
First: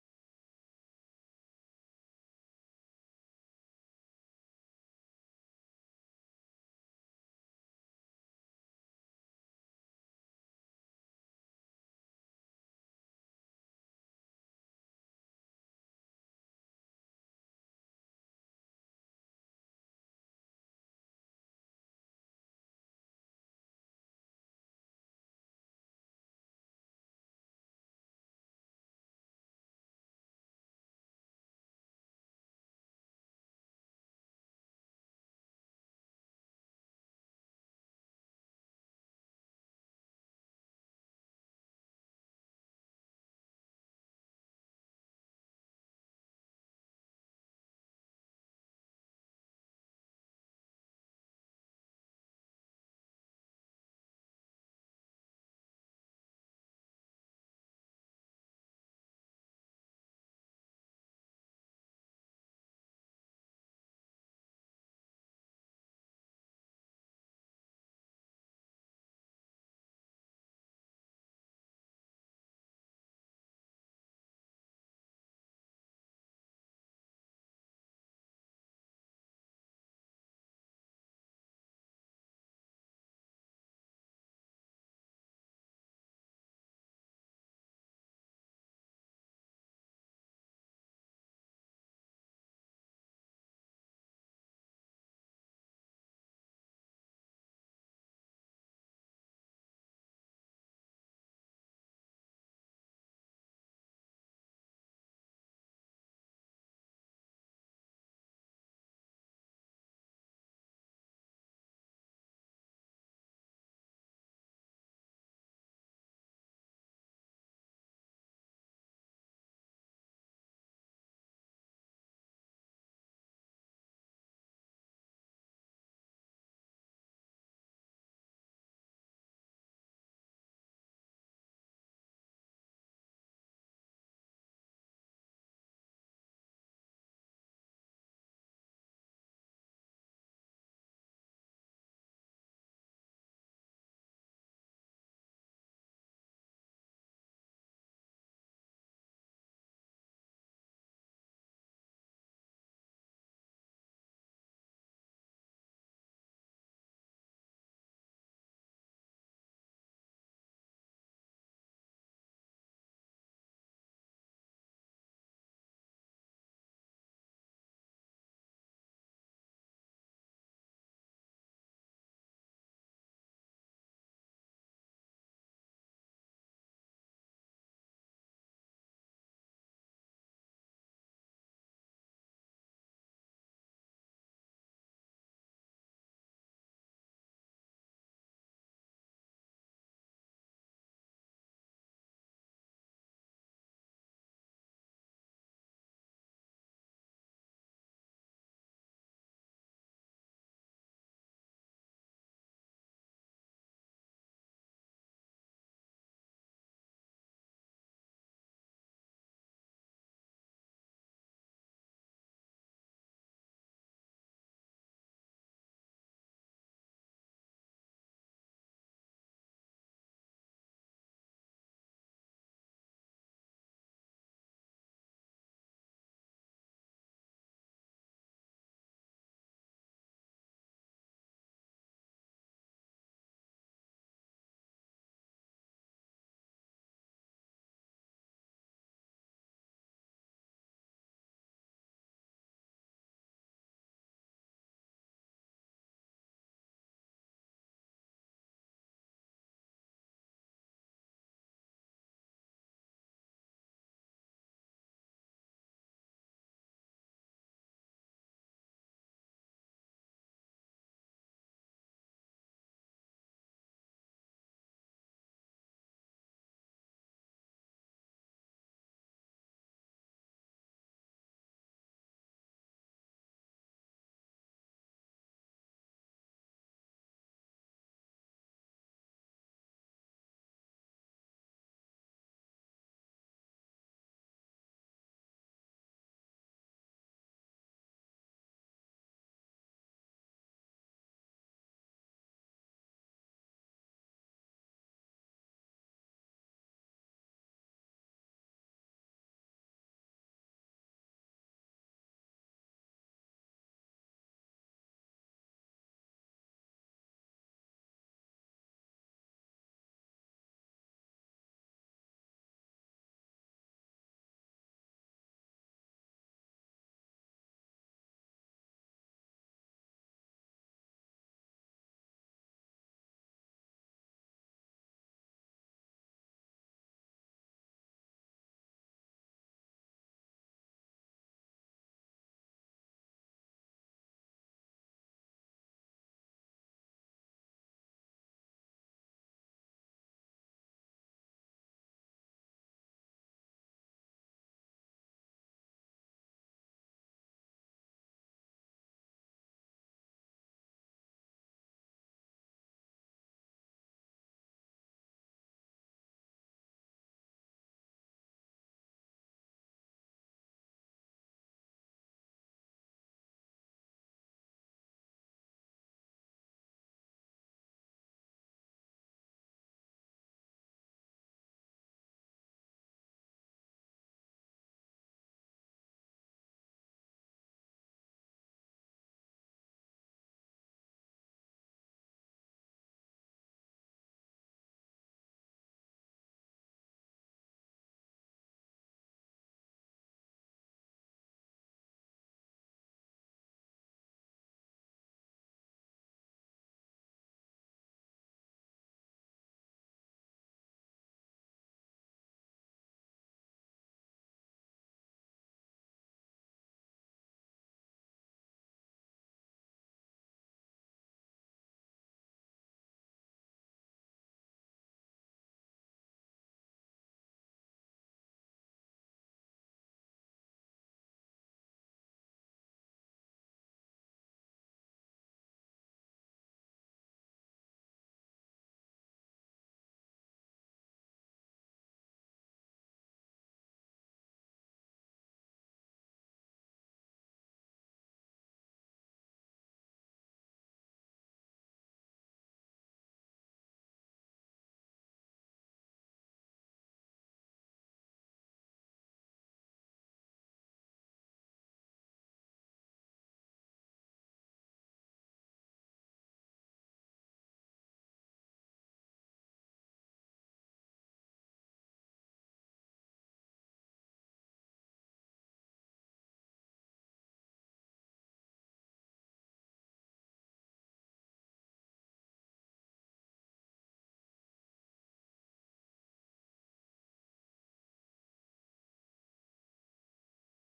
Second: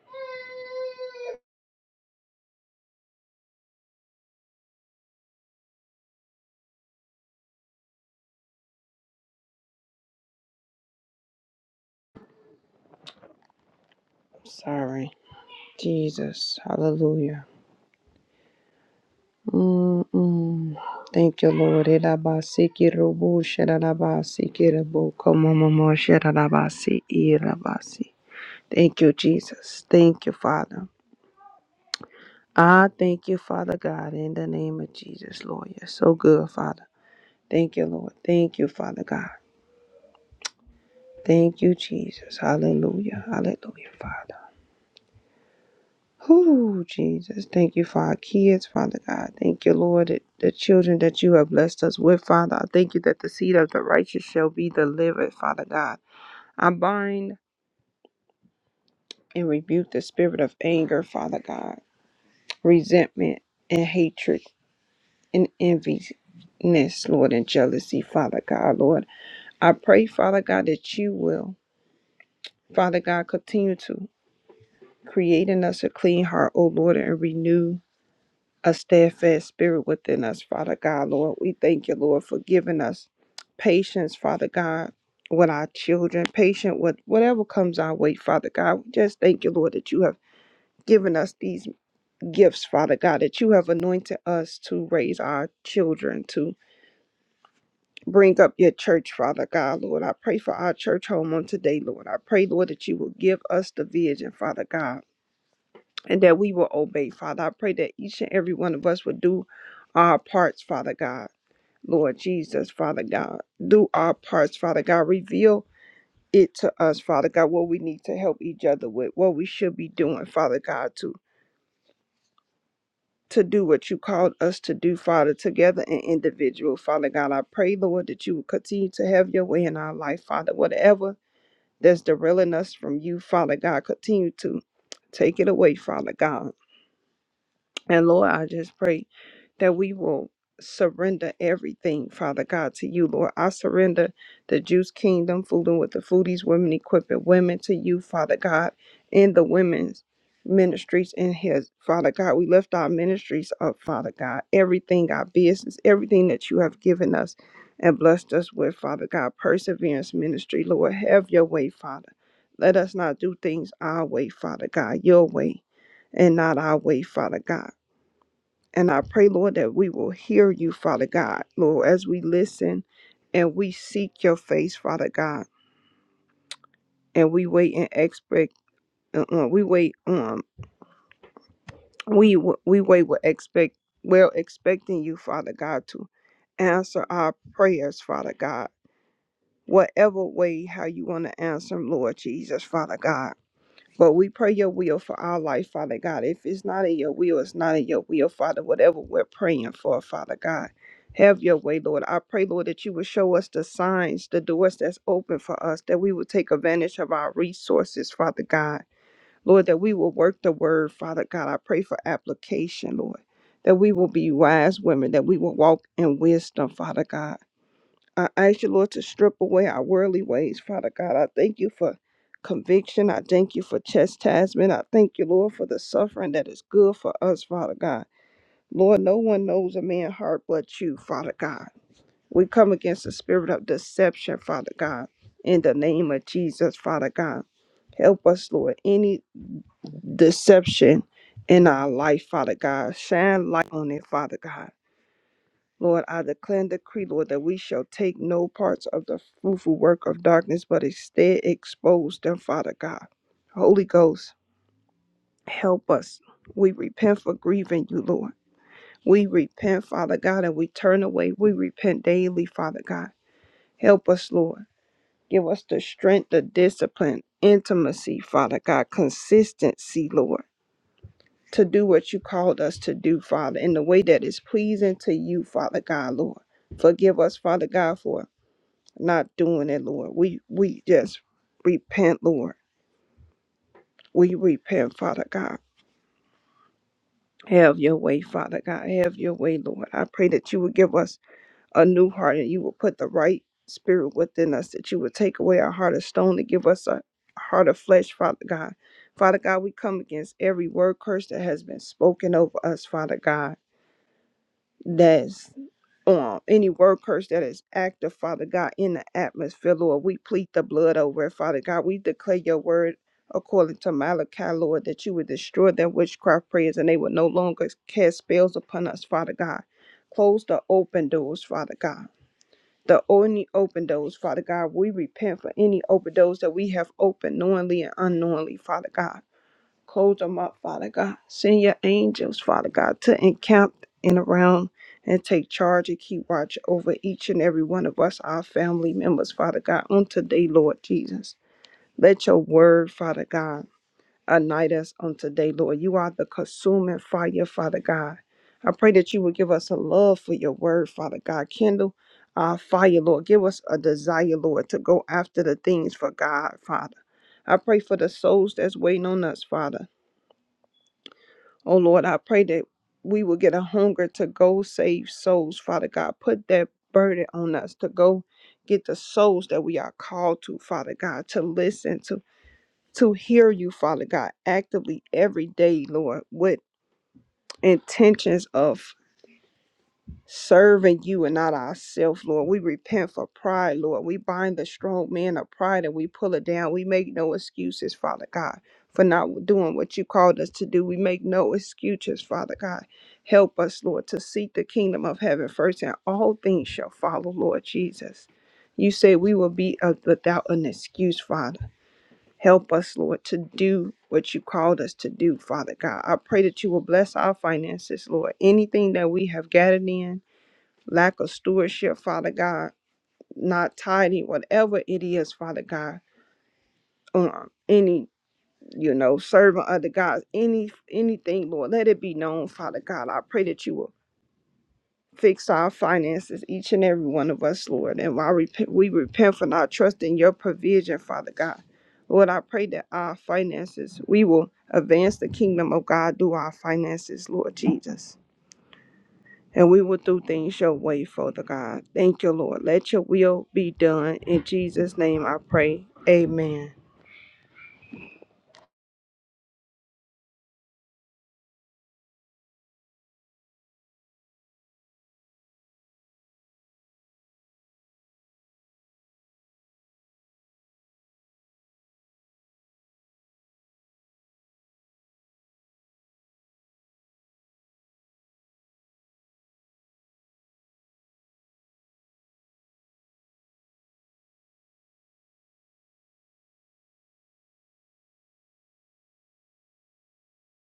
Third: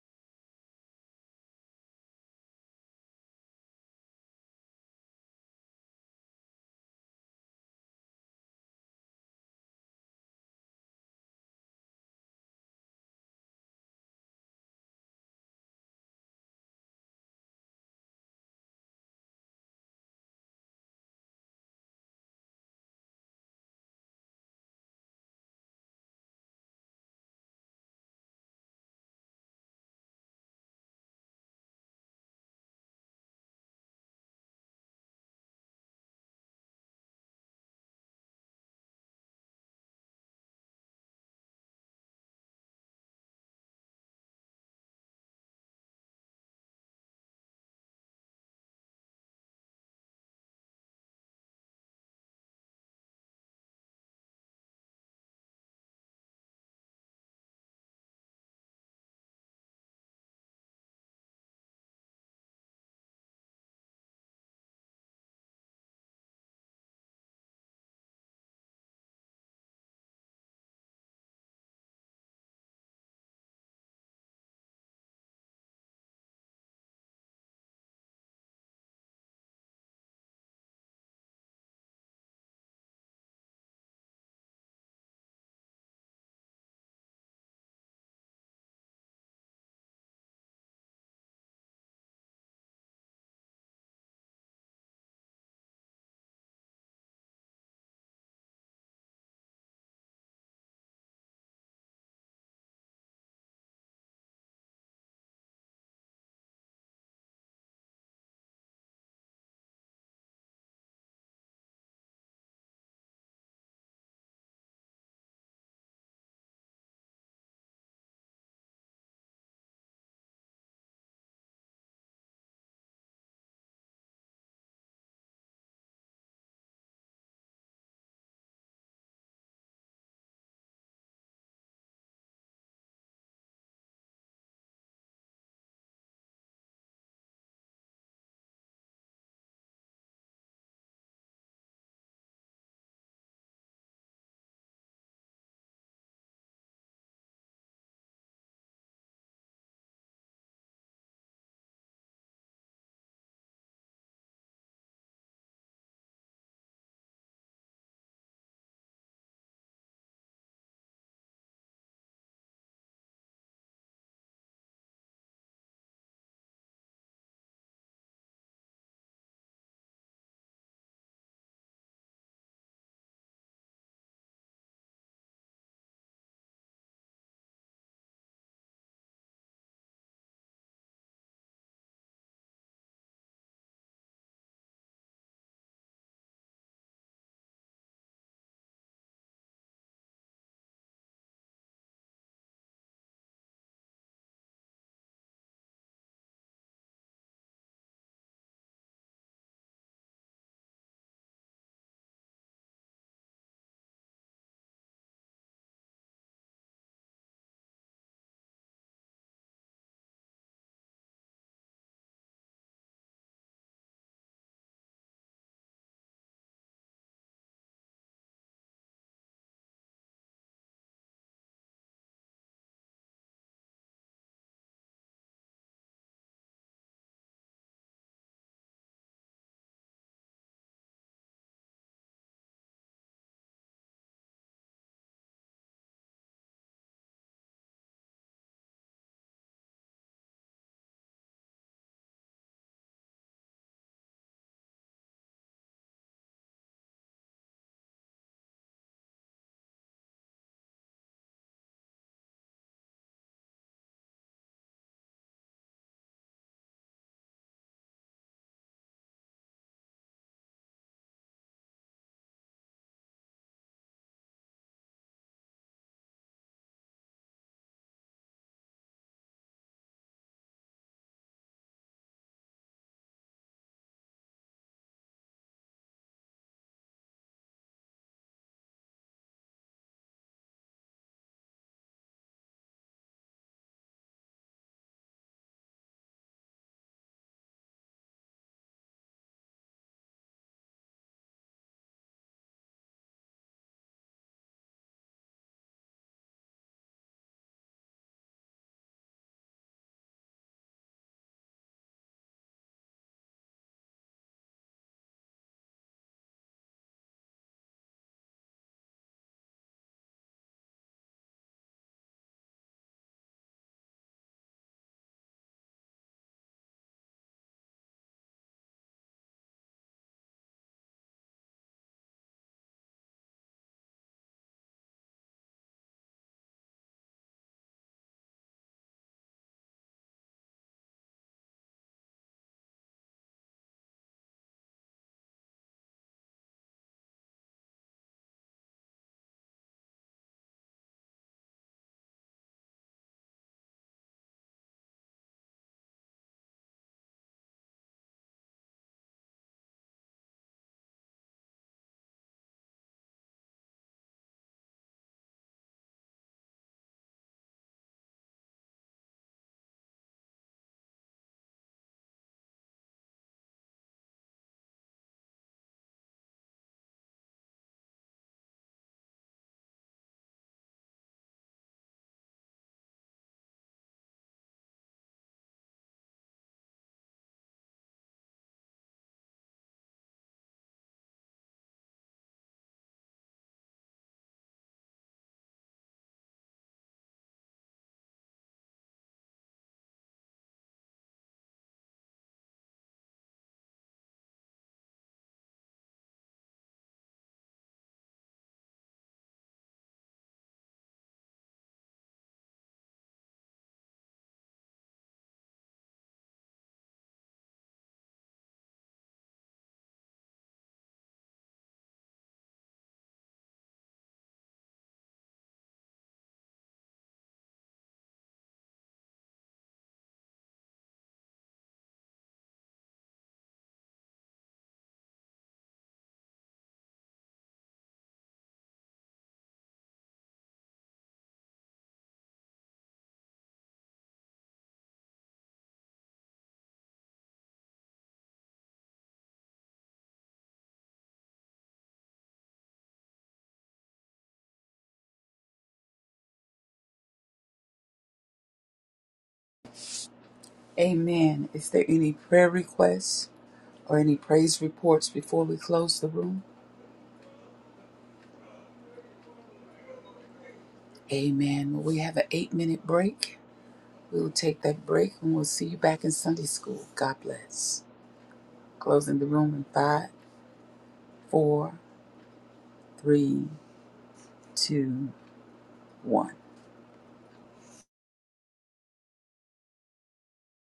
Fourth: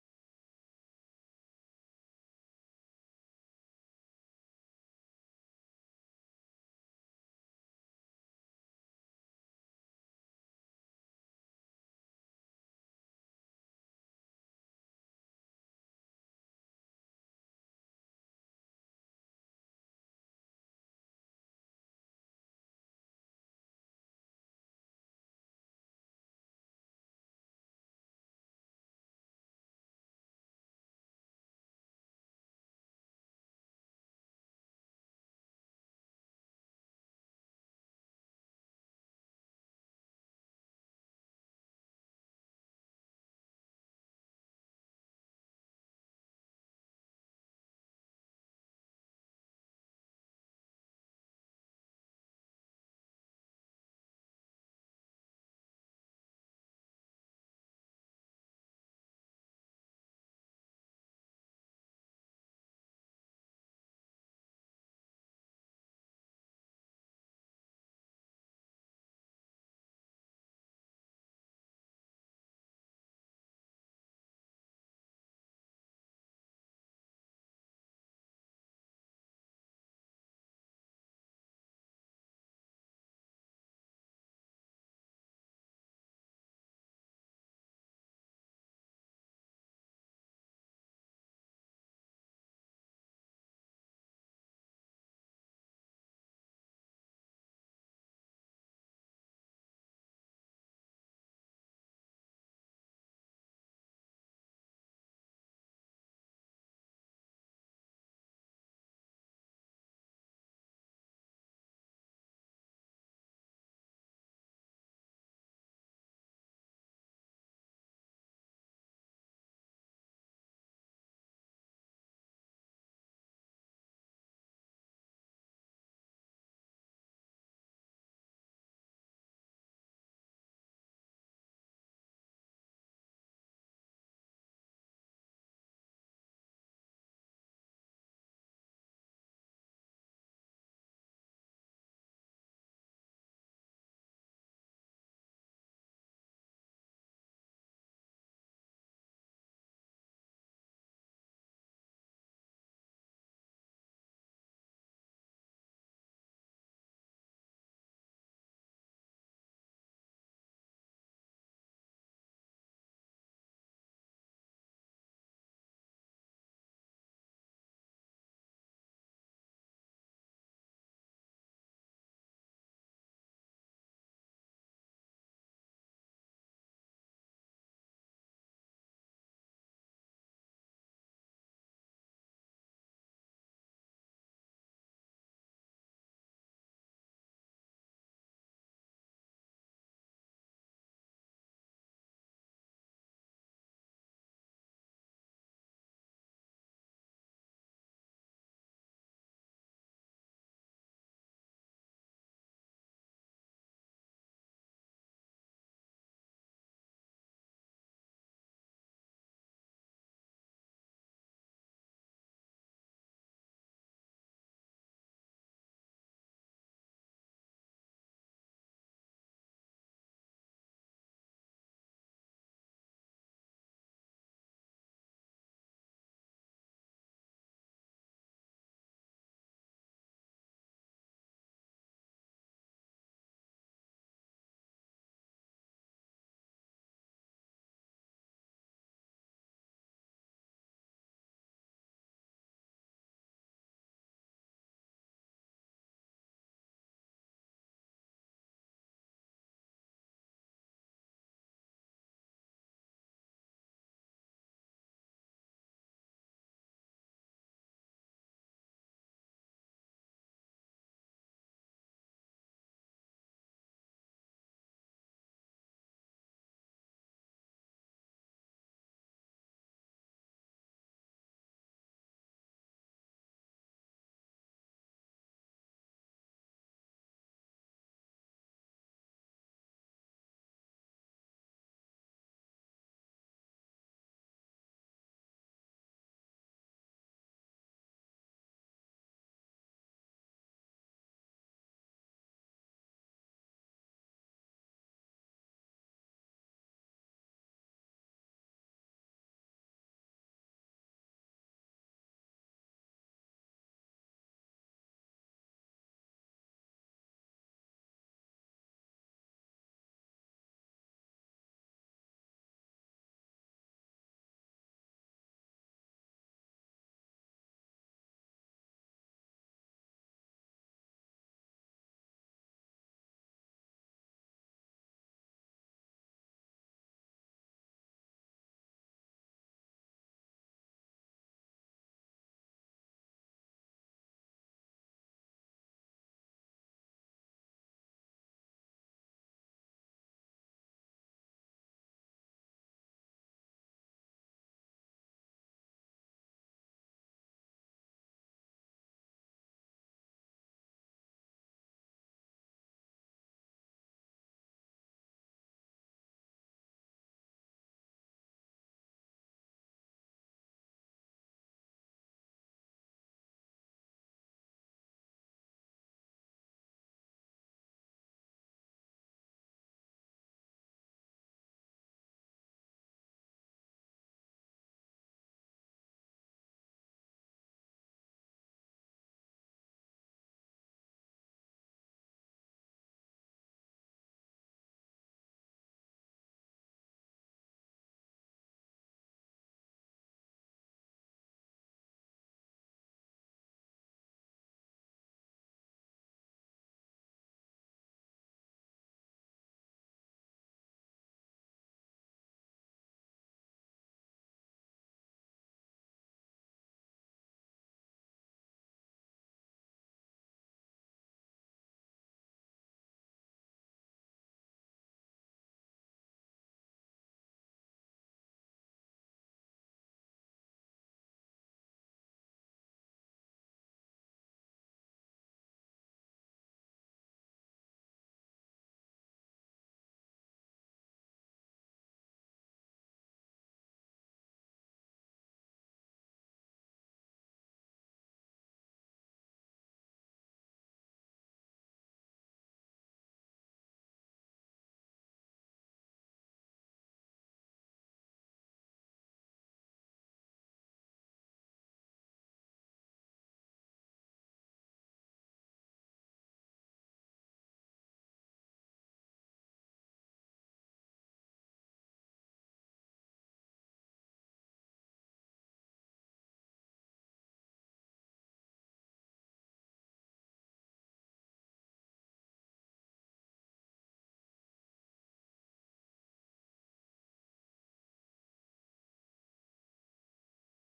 Speaker 4: Sorry. Jesus. Hallelujah. Mm-mm. Thank you, Lord. Irabasiki rubu shirabasi kirabo. komomomo shirabasi irabasi. Thank you, Jesus. Thank you, Father. I thank you, Father God, in the name of Jesus, Lord. You're so good, Father. Thank you, Lord. Thank you, Father God. Thank you, Jesus. Hallelujah. Hallelujah, Father. Whoo, Jesus. Thank you for our kids, Father God. Thank you, Lord, that the children that you have blessed us with, Father. I thank you that the seed of the righteous shall be delivered, Father God. I bind and rebuke the spirit of anger, Father God, resentment and hatred and enviness, Lord, and jealousy, Father God, Lord. I pray, Father God, that you will, Father God, continue to create in us a clean heart, O Lord, and renew a steadfast spirit within us, Father God, Lord. We thank you, Lord, for giving us patience, Father God, with our children, patient with whatever comes our way, Father God. We just thank you, Lord, that you have given us these gifts, Father God, that you have anointed us to raise our children, to bring up your church, Father God, Lord. I pray for our church home on today, Lord. I pray, Lord, that you will give us the vision, Father God. And that we will obey, Father. I pray that each and every one of us would do our parts, Father God Lord Jesus, Father God. Do our parts, Father God. Reveal it to us, Father God, what we need to help each other with, what we should be doing, Father God, to to do what you called us to do, Father, together and individual, Father God. I pray, Lord, that you will continue to have your way in our life, Father. Whatever that's derailing us from you, Father God, continue to take it away, Father God. And Lord, I just pray that we will surrender everything, Father God, to you, Lord. I surrender the Juice Kingdom, Fooling with the Foodies, Women Equipping Women to you, Father God, in the women's ministries in his Father God. We lift our ministries up, Father God. Everything, our business, everything that you have given us and blessed us with, Father God. Perseverance ministry, Lord, have your way, Father. Let us not do things our way, Father God, your way, and not our way, Father God. And I pray, Lord, that we will hear you, Father God, Lord, as we listen and we seek your face, Father God, and we wait and expect. Uh, uh, we wait. Um, we w- we wait with expect. Well, expecting you, Father God, to answer our prayers, Father God. Whatever way how you want to answer 'em, Lord Jesus, Father God. But we pray your will for our life, Father God. If it's not in your will, it's not in your will, Father. Whatever we're praying for, Father God. Have your way, Lord. I pray, Lord, that you would show us the signs, the doors that's open for us, that we will take advantage of our resources, Father God. Lord, that we will work the word, Father God. I pray for application, Lord. That we will be wise women, that we will walk in wisdom, Father God. I ask you, Lord, to strip away our worldly ways, Father God. I thank you for conviction. I thank you for chastisement. I thank you, Lord, for the suffering that is good for us, Father God. Lord, no one knows a man's heart but you, Father God. We come against the spirit of deception, Father God, in the name of Jesus, Father God. Help us, Lord, any deception in our life, Father God. Shine light on it, Father God. Lord, I declare and decree, Lord, that we shall take no parts of the fruitful work of darkness, but instead expose them, Father God. Holy Ghost, help us. We repent for grieving you, Lord. We repent, Father God, and we turn away. We repent daily, Father God. Help us, Lord. Give us the strength, the discipline, intimacy, Father God, consistency, Lord, to do what you called us to do, Father, in the way that is pleasing to you, Father God, Lord. Forgive us, Father God, for not doing it, Lord. We we just repent, Lord. We repent, Father God. Have your way, Father God. Have your way, Lord. I pray that you would give us a new heart and you would put the right spirit within us, that you would take away our heart of stone and give us a heart of flesh, Father God. Father God, we come against every word curse that has been spoken over us, Father God. Yes. um, any word curse that is active, Father God, in the atmosphere, Lord. We plead the blood over it, Father God. We declare your word according to Malachi, Lord, that you would destroy their witchcraft prayers and they would no longer cast spells upon us, Father God. Close the open doors, Father God. The only open doors, Father God, we repent for any open doors that we have opened knowingly and unknowingly, Father God. Close them up, Father God. Send your angels, Father God, to encamp and around and take charge and keep watch over each and every one of us, our family members, Father God, on today, Lord Jesus. Let your word, Father God, ignite us on today, Lord. You are the consuming fire, Father God. I pray that you will give us a love for your word, Father God. Kindle our fire, Lord. Give us a desire, Lord, to go after the things for God, Father. I pray for the souls that's waiting on us, Father. Oh Lord, I pray that we will get a hunger to go save souls, Father God. Put that burden on us to go get the souls that we are called to, Father God, to listen to, to hear you, Father God, actively every day, Lord, with intentions of serving you and not ourselves, Lord. We repent for pride, Lord. We bind the strong man of pride and we pull it down. We make no excuses, Father God, for not doing what you called us to do. We make no excuses, Father God. Help us, Lord, to seek the kingdom of heaven first, and all things shall follow, Lord Jesus. You say we will be of- without an excuse, Father. Help us, Lord, to do what you called us to do, Father God. I pray that you will bless our finances, Lord. Anything that we have gathered in, lack of stewardship, Father God, not tidy, whatever it is, Father God, um, any, you know, serving other gods, any anything, Lord, let it be known, Father God. I pray that you will fix our finances, each and every one of us, Lord. And while repent, we repent for not trusting your provision, Father God. Lord, I pray that our finances, we will advance the kingdom of God through our finances, Lord Jesus. and we will do things your way, Father God. Thank you, Lord. Let your will be done. In Jesus' name I pray. Amen.
Speaker 1: Amen. Is there any prayer requests or any praise reports before we close the room? Amen. Well, we have an eight minute break. We will take that break and we'll see you back in Sunday school. God bless. Closing the room in five, four, three, two, one.